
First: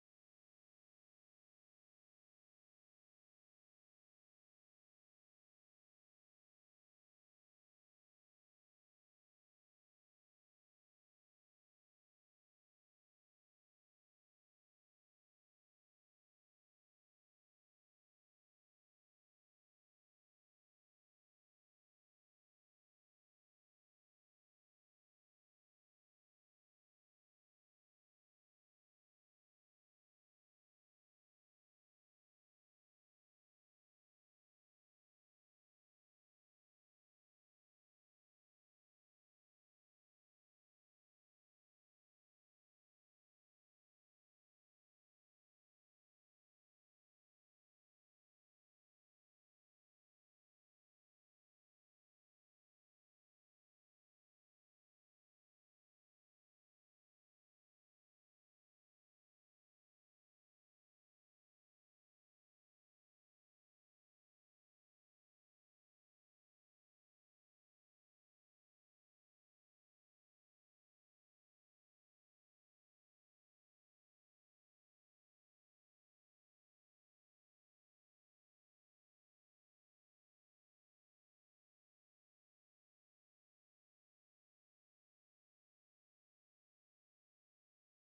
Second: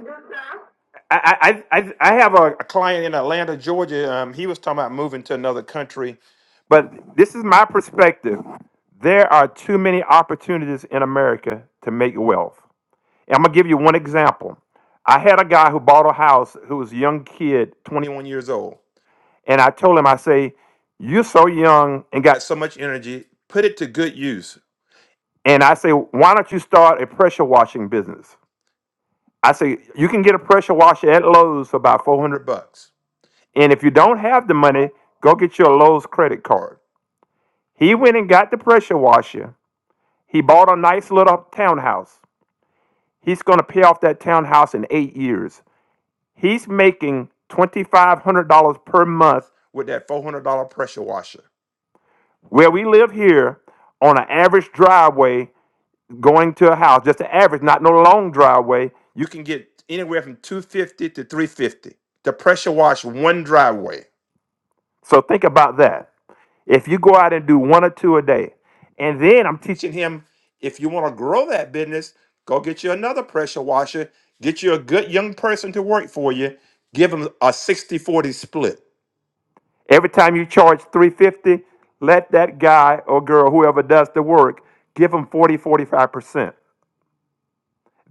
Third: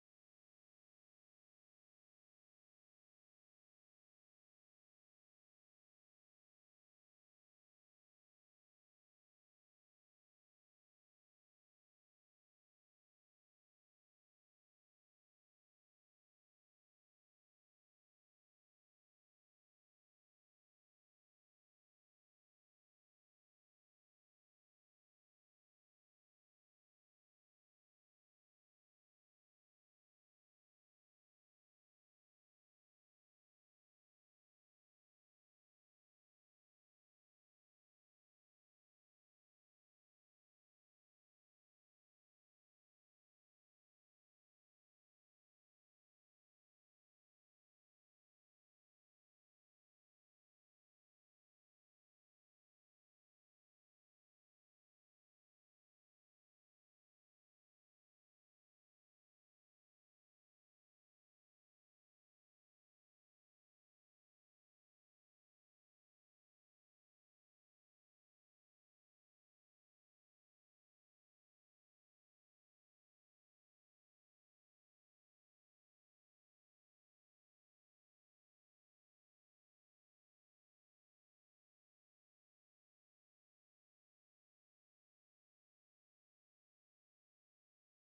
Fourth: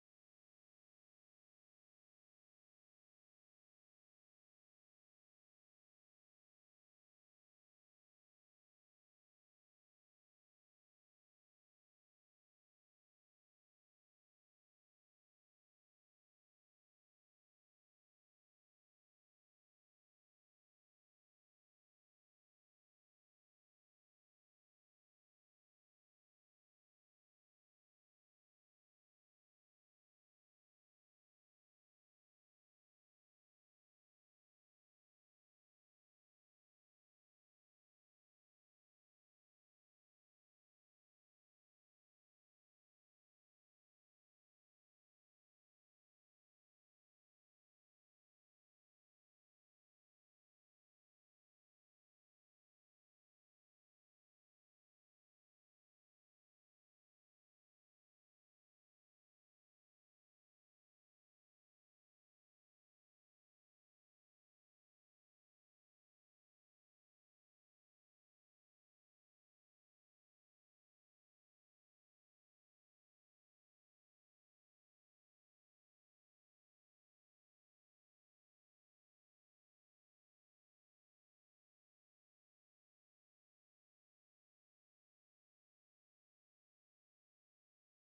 [SPEAKER 3] I I, I I have a, a client in Atlanta, Georgia. Um, he was talking about moving to another country, but this is my perspective. There are too many opportunities in America to make wealth. And I'm gonna give you one example. I had a guy who bought a house who was a young kid, 21 years old, and I told him, I say, you're so young and got so much energy, put it to good use and I say, why don't you start a pressure washing business? I say, you can get a pressure washer at Lowe's for about 400 bucks. And if you don't have the money, go get your Lowe's credit card. He went and got the pressure washer. He bought a nice little townhouse. He's going to pay off that townhouse in eight years. He's making $2,500 per month with that $400 pressure washer. Where we live here, on an average driveway, going to a house, just an average, not no long driveway, you can get anywhere from 250 to 350 to pressure wash one driveway. So think about that. If you go out and do one or two a day, and then I'm teaching him if you want to grow that business, go get you another pressure washer, get you a good young person to work for you, give them a sixty forty split. Every time you charge 350, let that guy or girl, whoever does the work, give them forty forty five percent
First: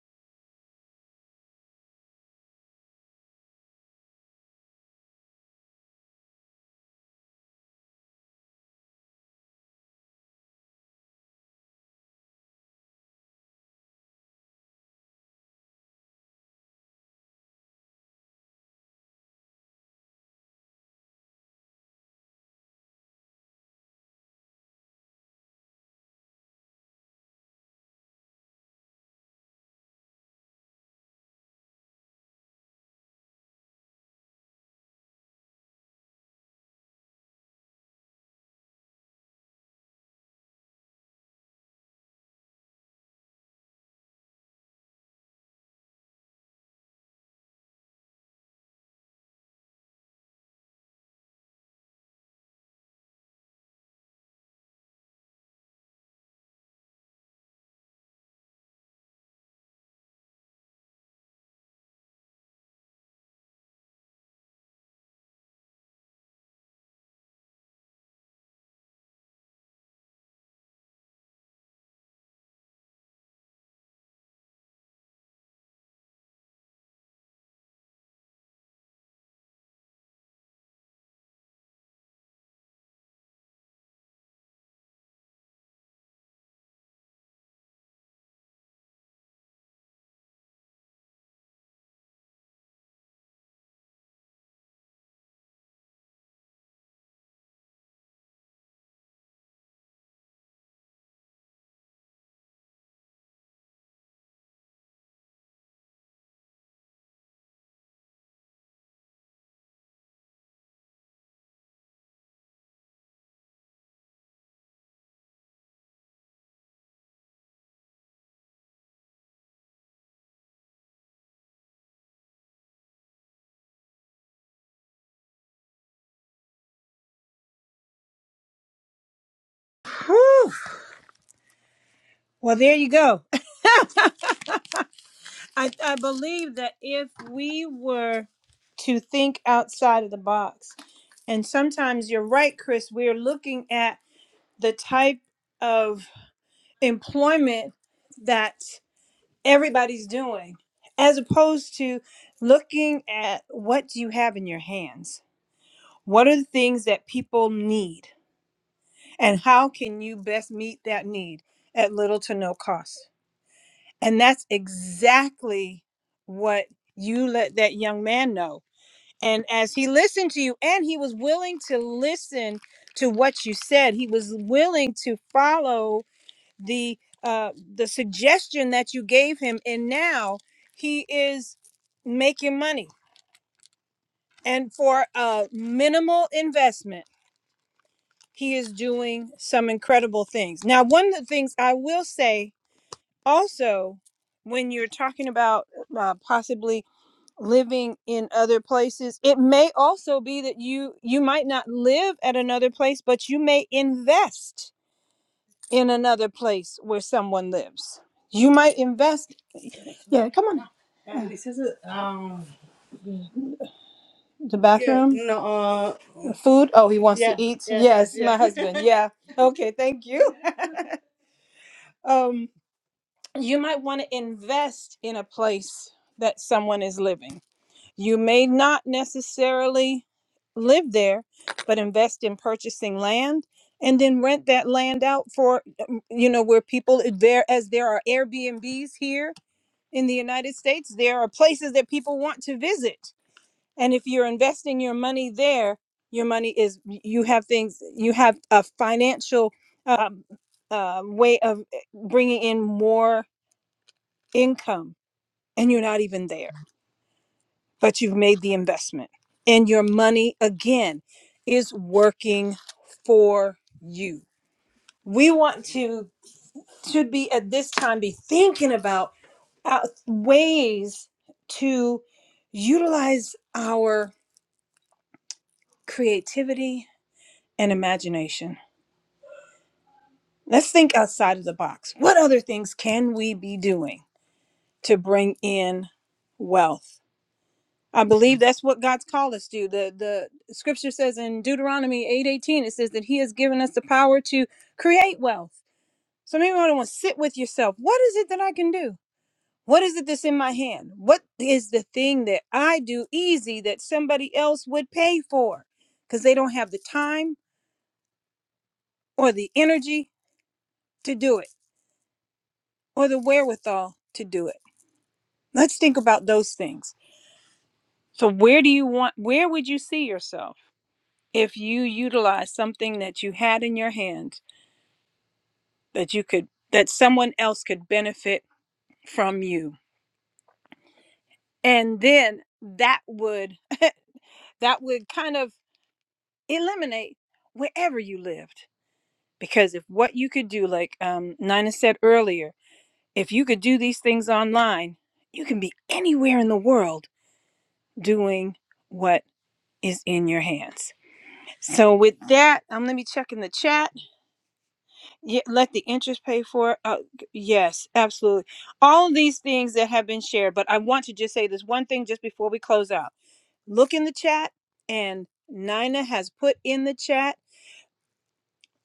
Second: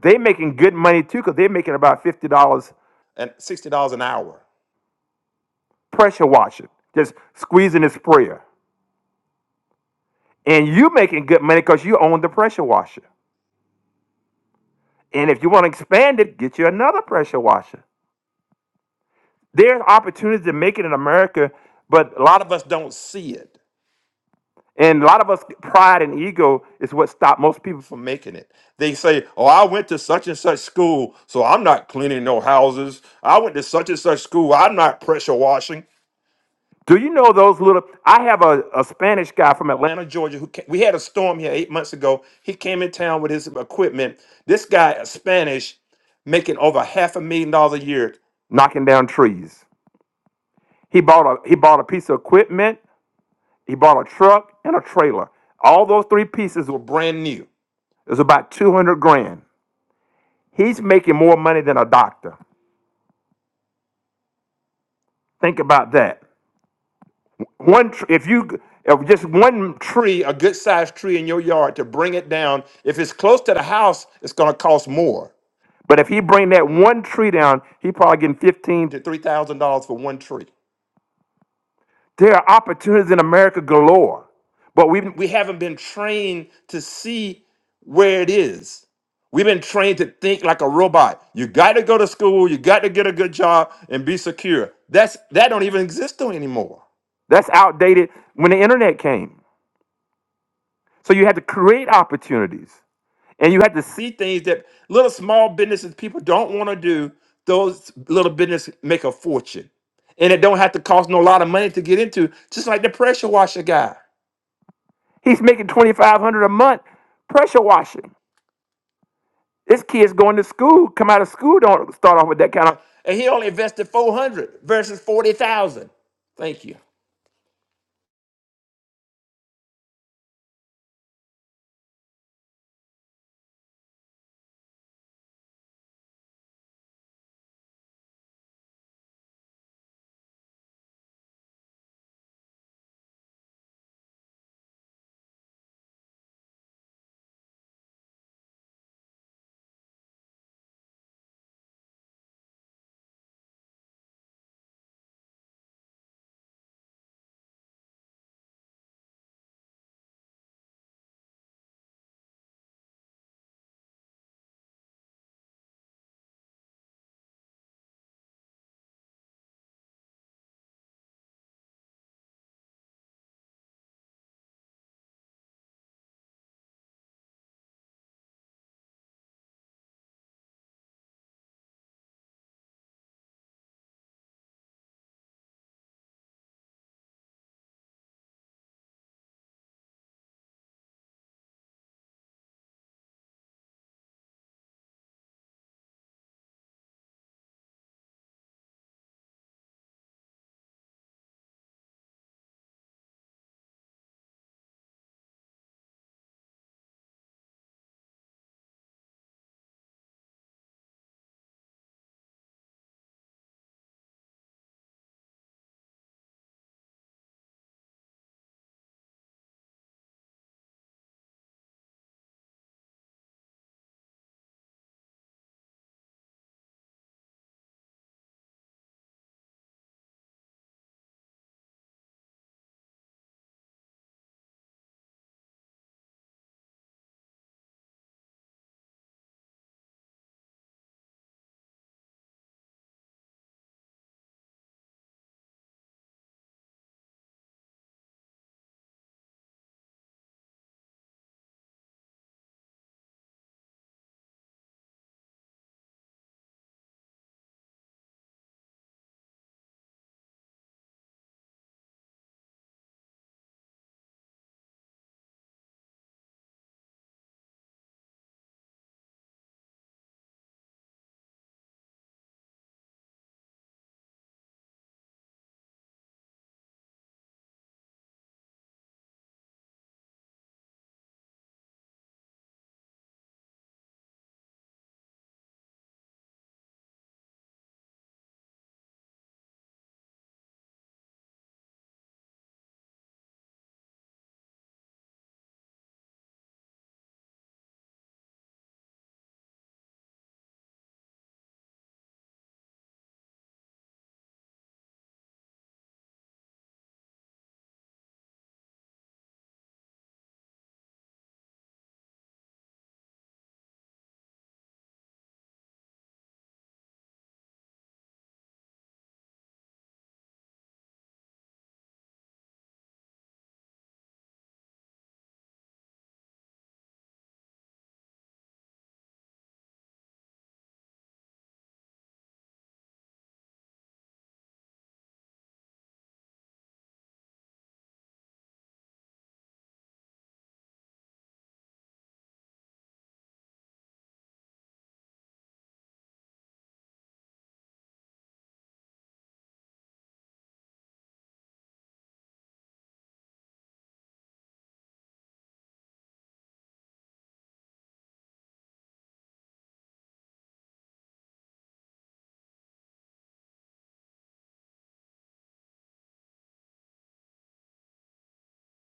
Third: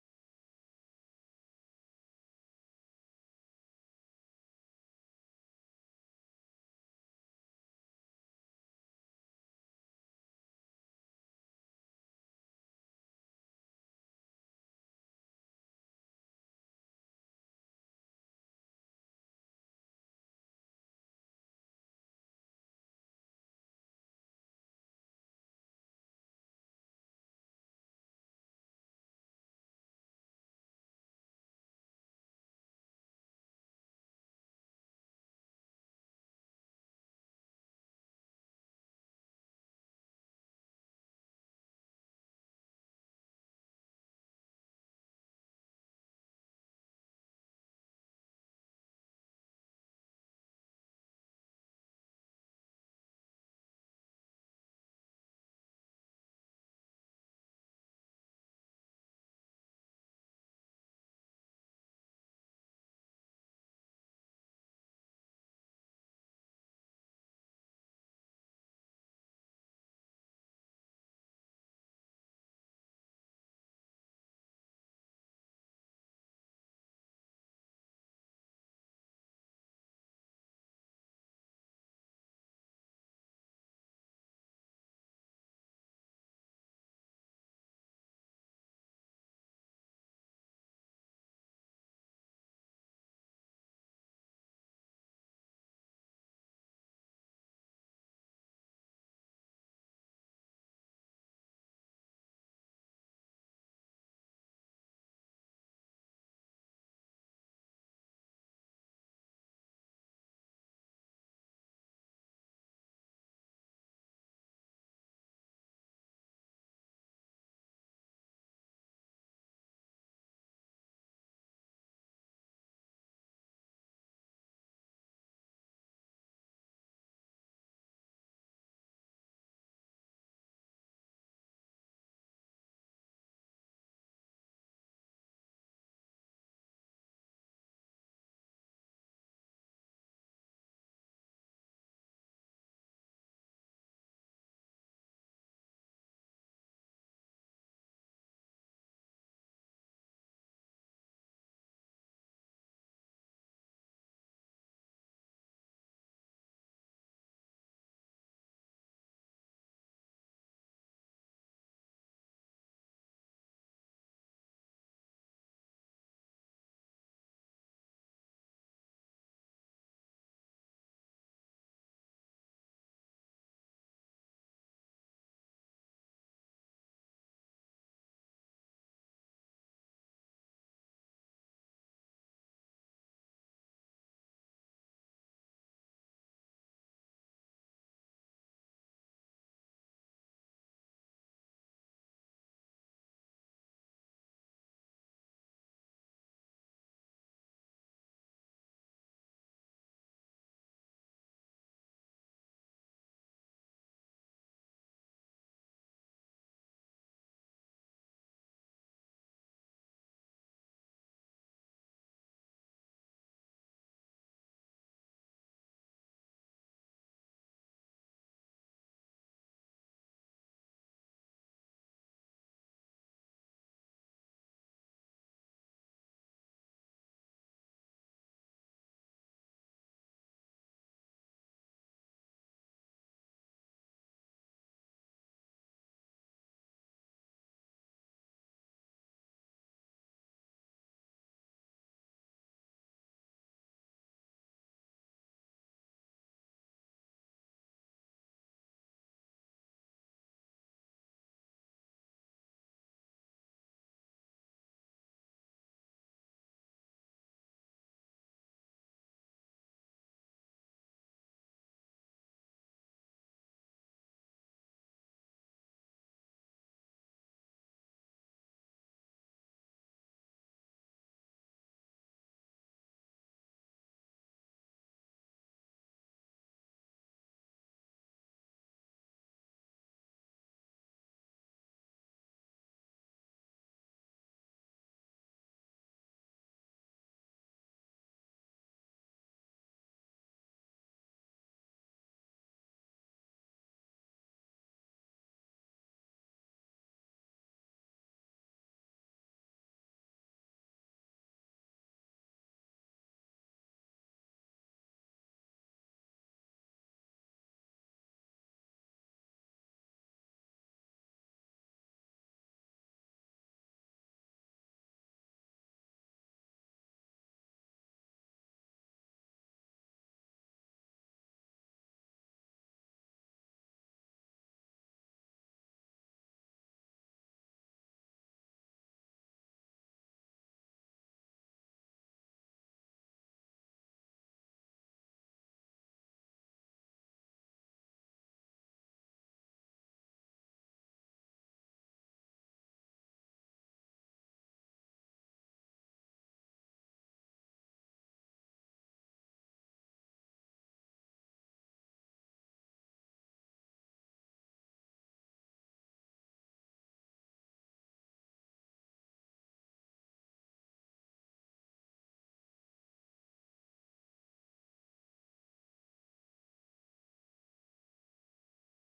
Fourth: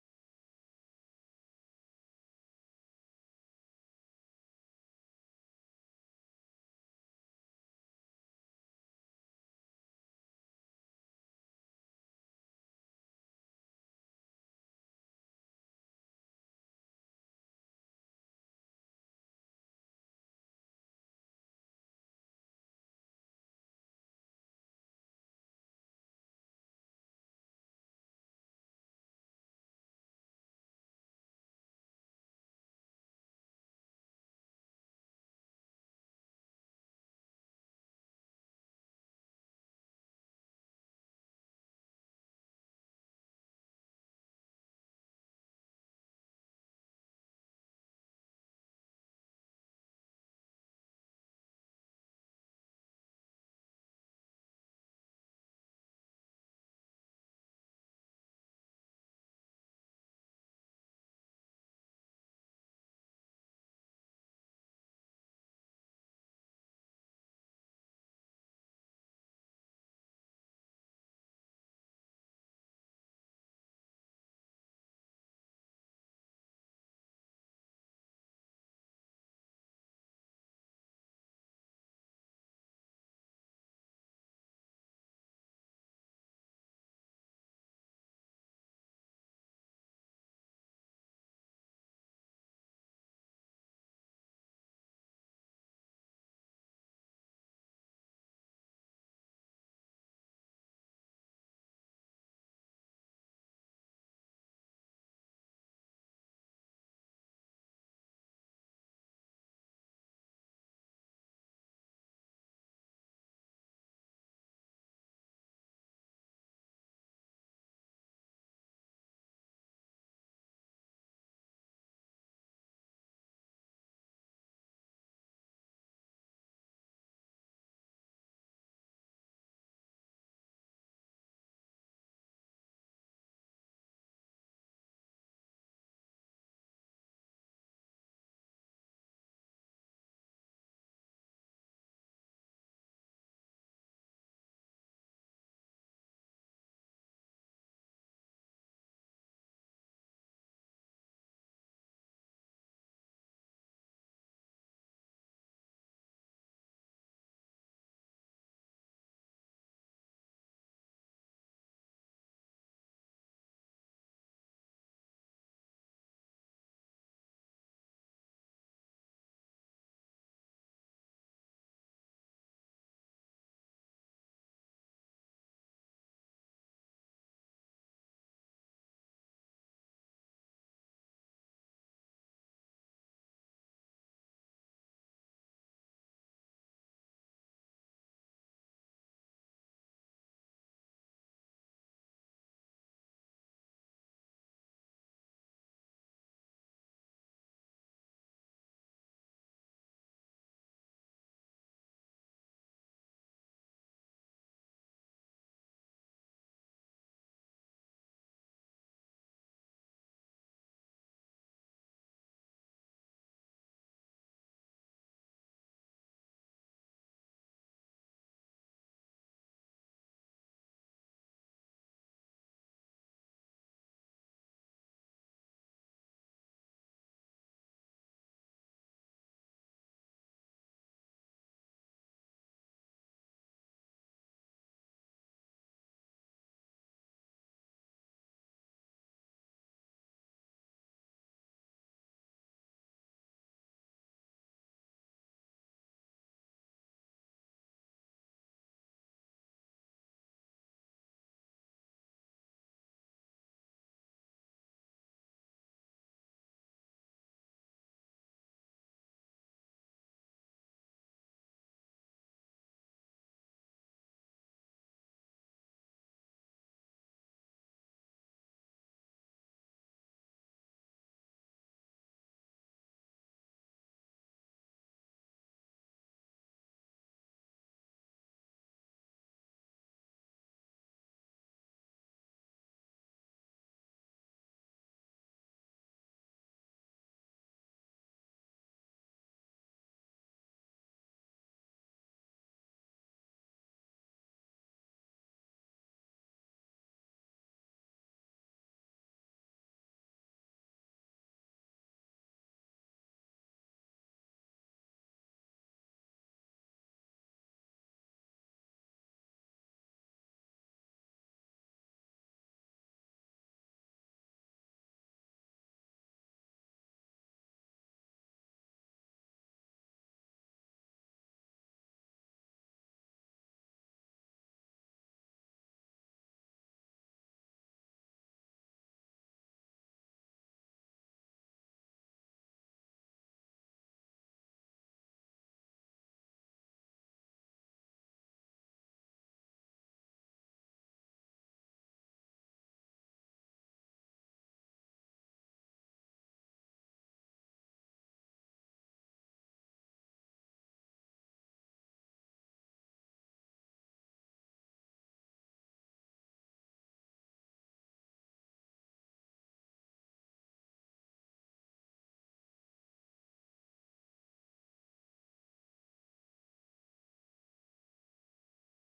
[SPEAKER 3] They making good money too, because they're making about fifty dollars and sixty dollars an hour. pressure washing, just squeezing the sprayer. And you making good money because you own the pressure washer. And if you want to expand it, get you another pressure washer. There's opportunities to make it in America, but A lot of us don't see it and a lot of us pride and ego is what stop most people. from making it. They say, "Oh, I went to such and such school, so I'm not cleaning no houses. I went to such and such school. I'm not pressure washing. Do you know those little? I have a, a Spanish guy from Atlanta, Georgia, who came, we had a storm here eight months ago. He came in town with his equipment. This guy, a Spanish, making over half a million dollars a year knocking down trees. He bought a he bought a piece of equipment. He bought a truck and a trailer. All those three pieces were brand new. It was about two hundred grand. He's making more money than a doctor. Think about that. one tr- if you if just one tree a good sized tree in your yard to bring it down if it's close to the house it's going to cost more but if he bring that one tree down he probably getting 15 to 3000 dollars for one tree there are opportunities in America galore, but we we haven't been trained to see where it is. We've been trained to think like a robot. You got to go to school, you got to get a good job and be secure. That's that don't even exist anymore. That's outdated when the internet came. So you had to create opportunities. And you have to see things that little small businesses people don't want to do. Those little businesses make a fortune. And it don't have to cost no lot of money to get into, just like the pressure washer guy. He's making 2500 a month pressure washing. This kid's going to school, come out of school, don't start off with that kind of and he only invested 400 versus 40,000. Thank you.
[SPEAKER 1] Whew. Well, there you go. [laughs] I, I believe that if we were to think outside of the box, and sometimes you're right, Chris, we're looking at the type of employment that everybody's doing, as opposed to looking at what do you have in your hands? What are the things that people need? And how can you best meet that need at little to no cost? And that's exactly what you let that young man know And as he listened to you, and he was willing to listen to what you said, he was willing to follow the uh, the suggestion that you gave him, and now he is making money. And for a minimal investment, he is doing some incredible things. Now, one of the things I will say also, when you're talking about uh, possibly living in other places it may also be that you you might not live at another place but you may invest in another place where someone lives you might invest yeah come on now. Uh, this is a, um the yeah, bathroom Yeah, no uh, The food oh he wants Yeah, to eat yeah, yeah, yes yeah. my yeah. husband [laughs] yeah okay thank you [laughs] um you might want to invest in a place that someone is living You may not necessarily live there, but invest in purchasing land and then rent that land out for, um, you know, where people, there as there are Airbnbs here in the United States, there are places that people want to visit. And if you're investing your money there, your money is, you have things, you have a financial um, uh, way of eh, bringing in more income and you're not even there but you've made the investment and your money again is working for you we want to should be at this time be thinking about uh, ways to utilize our creativity and imagination let's think outside of the box what other things can we be doing to bring in wealth I believe that's what God's called us to. do. The the scripture says in Deuteronomy 8:18 it says that he has given us the power to create wealth. So maybe I want to sit with yourself. What is it that I can do? What is it that's in my hand? What is the thing that I do easy that somebody else would pay for cuz they don't have the time or the energy to do it or the wherewithal to do it. Let's think about those things. So where do you want where would you see yourself? if you utilize something that you had in your hands that you could that someone else could benefit from you and then that would that would kind of eliminate wherever you lived because if what you could do like um, nina said earlier if you could do these things online you can be anywhere in the world doing what is in your hands so with that um, let me check in the chat Yeah, let the interest pay for it. Uh, g- yes, absolutely. All of these things that have been shared, but I want to just say this one thing just before we close out. Look in the chat, and Nina has put in the chat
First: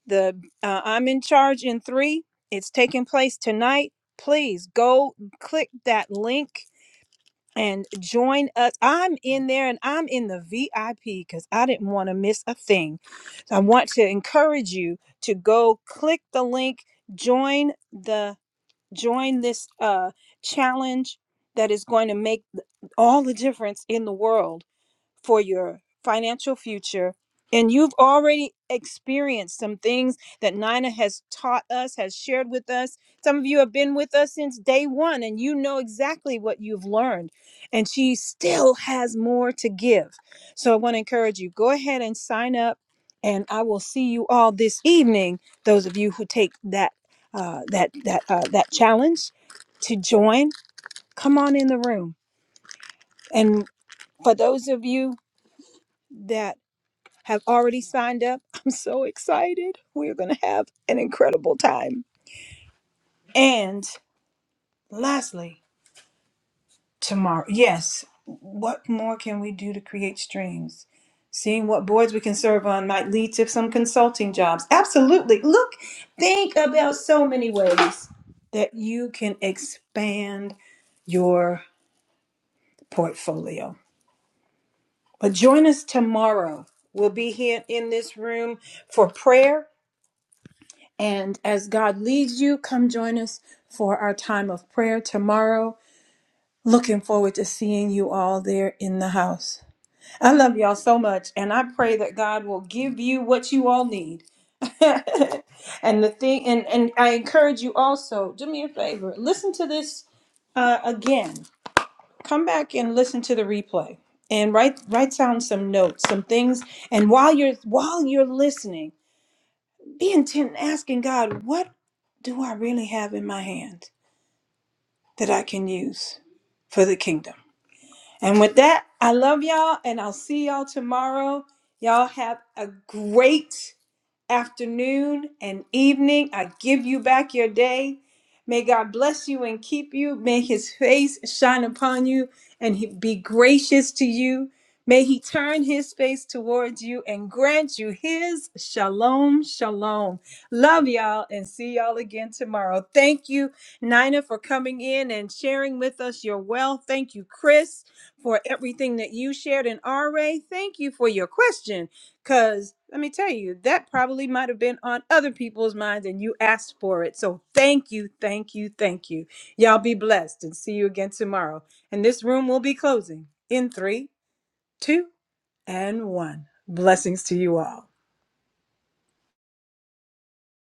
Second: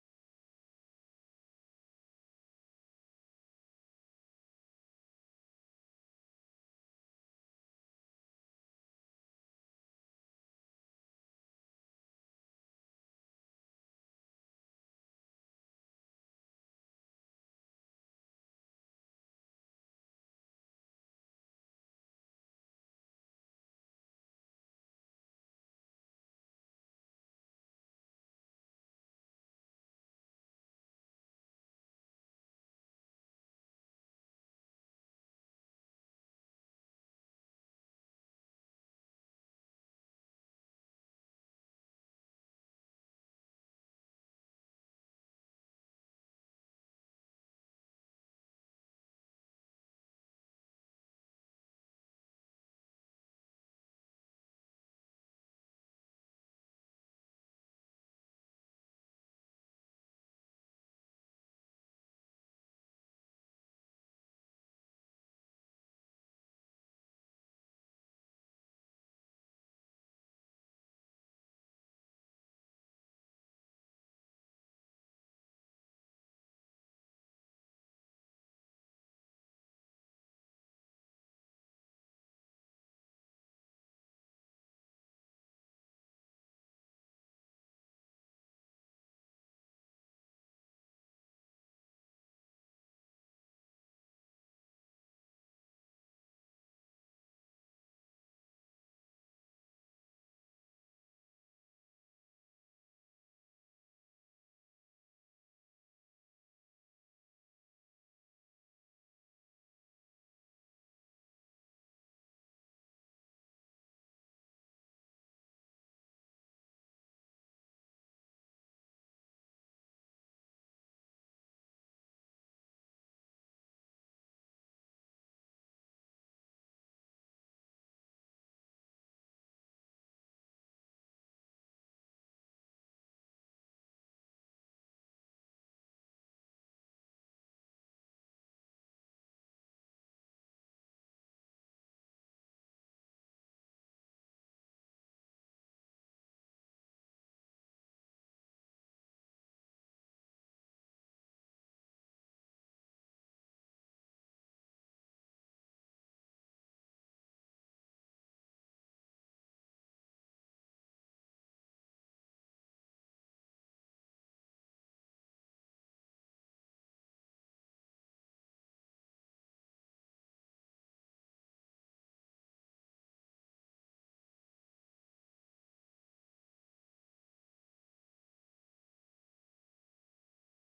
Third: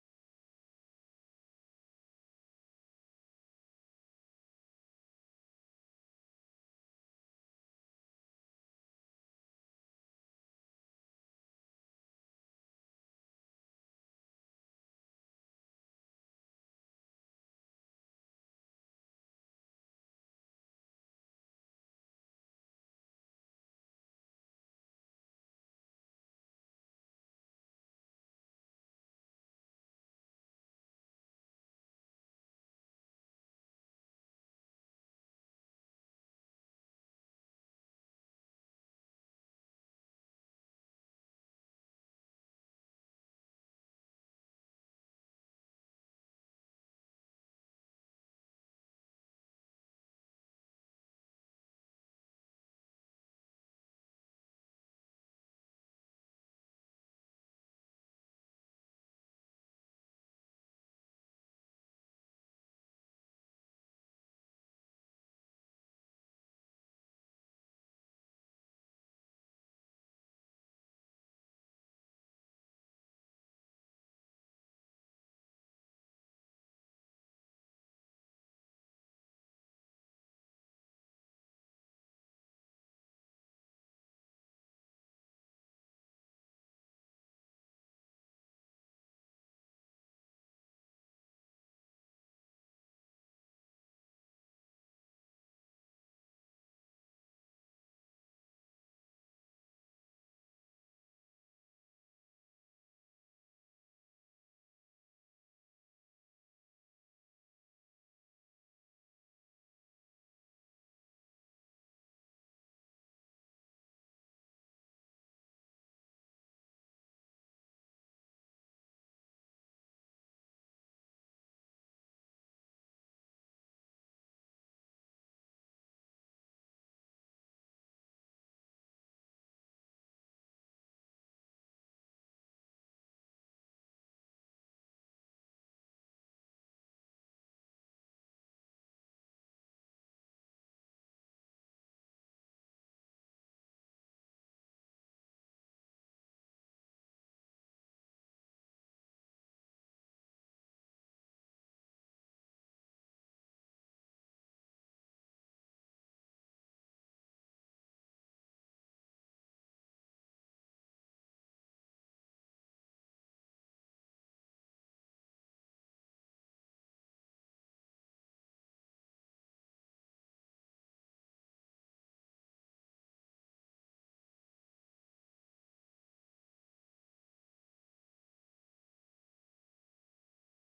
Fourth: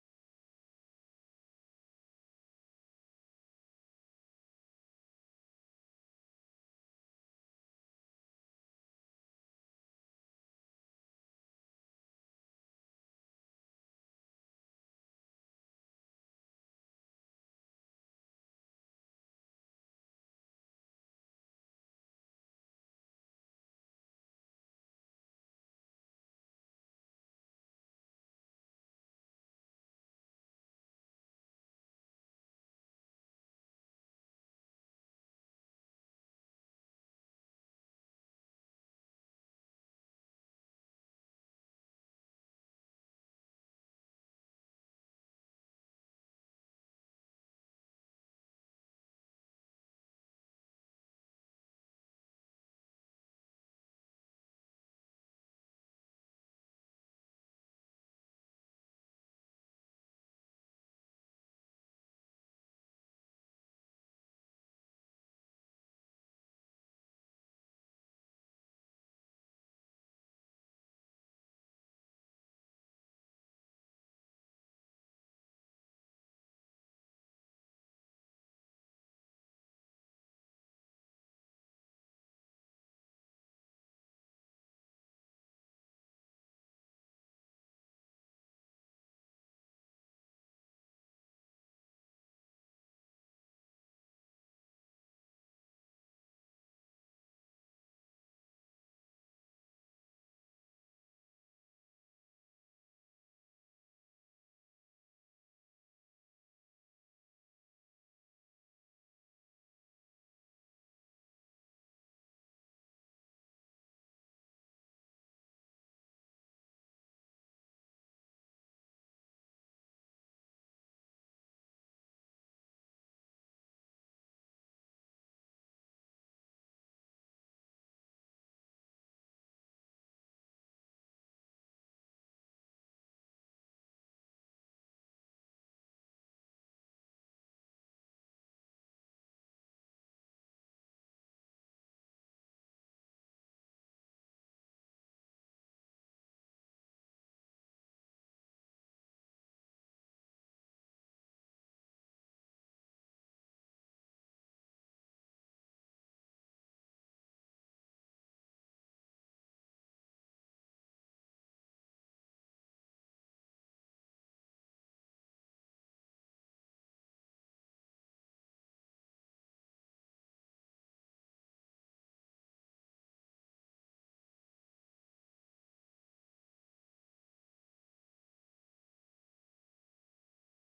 [SPEAKER 1] the uh, I'm in charge in three. It's taking place tonight. Please go click that link and join us. I'm in there and I'm in the VIP because I didn't want to miss a thing. I want to encourage you to go click the link, join the join this uh, challenge that is going to make all the difference in the world for your financial future. And you've already experienced some things that Nina has taught us, has shared with us. Some of you have been with us since day one, and you know exactly what you've learned. And she still has more to give. So I want to encourage you go ahead and sign up, and I will see you all this evening. Those of you who take that uh, that that uh, that challenge to join, come on in the room. And for those of you that have already signed up. [laughs] I'm so excited. We're going to have an incredible time. And lastly, tomorrow, yes, what more can we do to create streams? Seeing what boards we can serve on might lead to some consulting jobs. Absolutely. Look, think about so many ways that you can expand your portfolio. But join us tomorrow. We'll be here in this room for prayer And as God leads you, come join us for our time of prayer tomorrow. Looking forward to seeing you all there in the house. I love y'all so much, and I pray that God will give you what you all need. [laughs] and the thing, and and I encourage you also. Do me a favor, listen to this uh, again. Come back and listen to the replay, and write write down some notes, some things. And while you're while you're listening. Be intent in asking God, what do I really have in my hands that I can use for the kingdom? And with that, I love y'all and I'll see y'all tomorrow. Y'all have a great afternoon and evening. I give you back your day. May God bless you and keep you. May his face shine upon you and he be gracious to you. May he turn his face towards you and grant you his shalom, shalom. Love y'all and see y'all again tomorrow. Thank you, Nina, for coming in and sharing with us your wealth. Thank you, Chris for everything that you shared. And RA, thank you for your question. Because let me tell you, that probably might have been on other people's minds and you asked for it. So thank you, thank you, thank you. Y'all be blessed and see you again tomorrow. And this room will be closing in three, two, and one. Blessings to you all.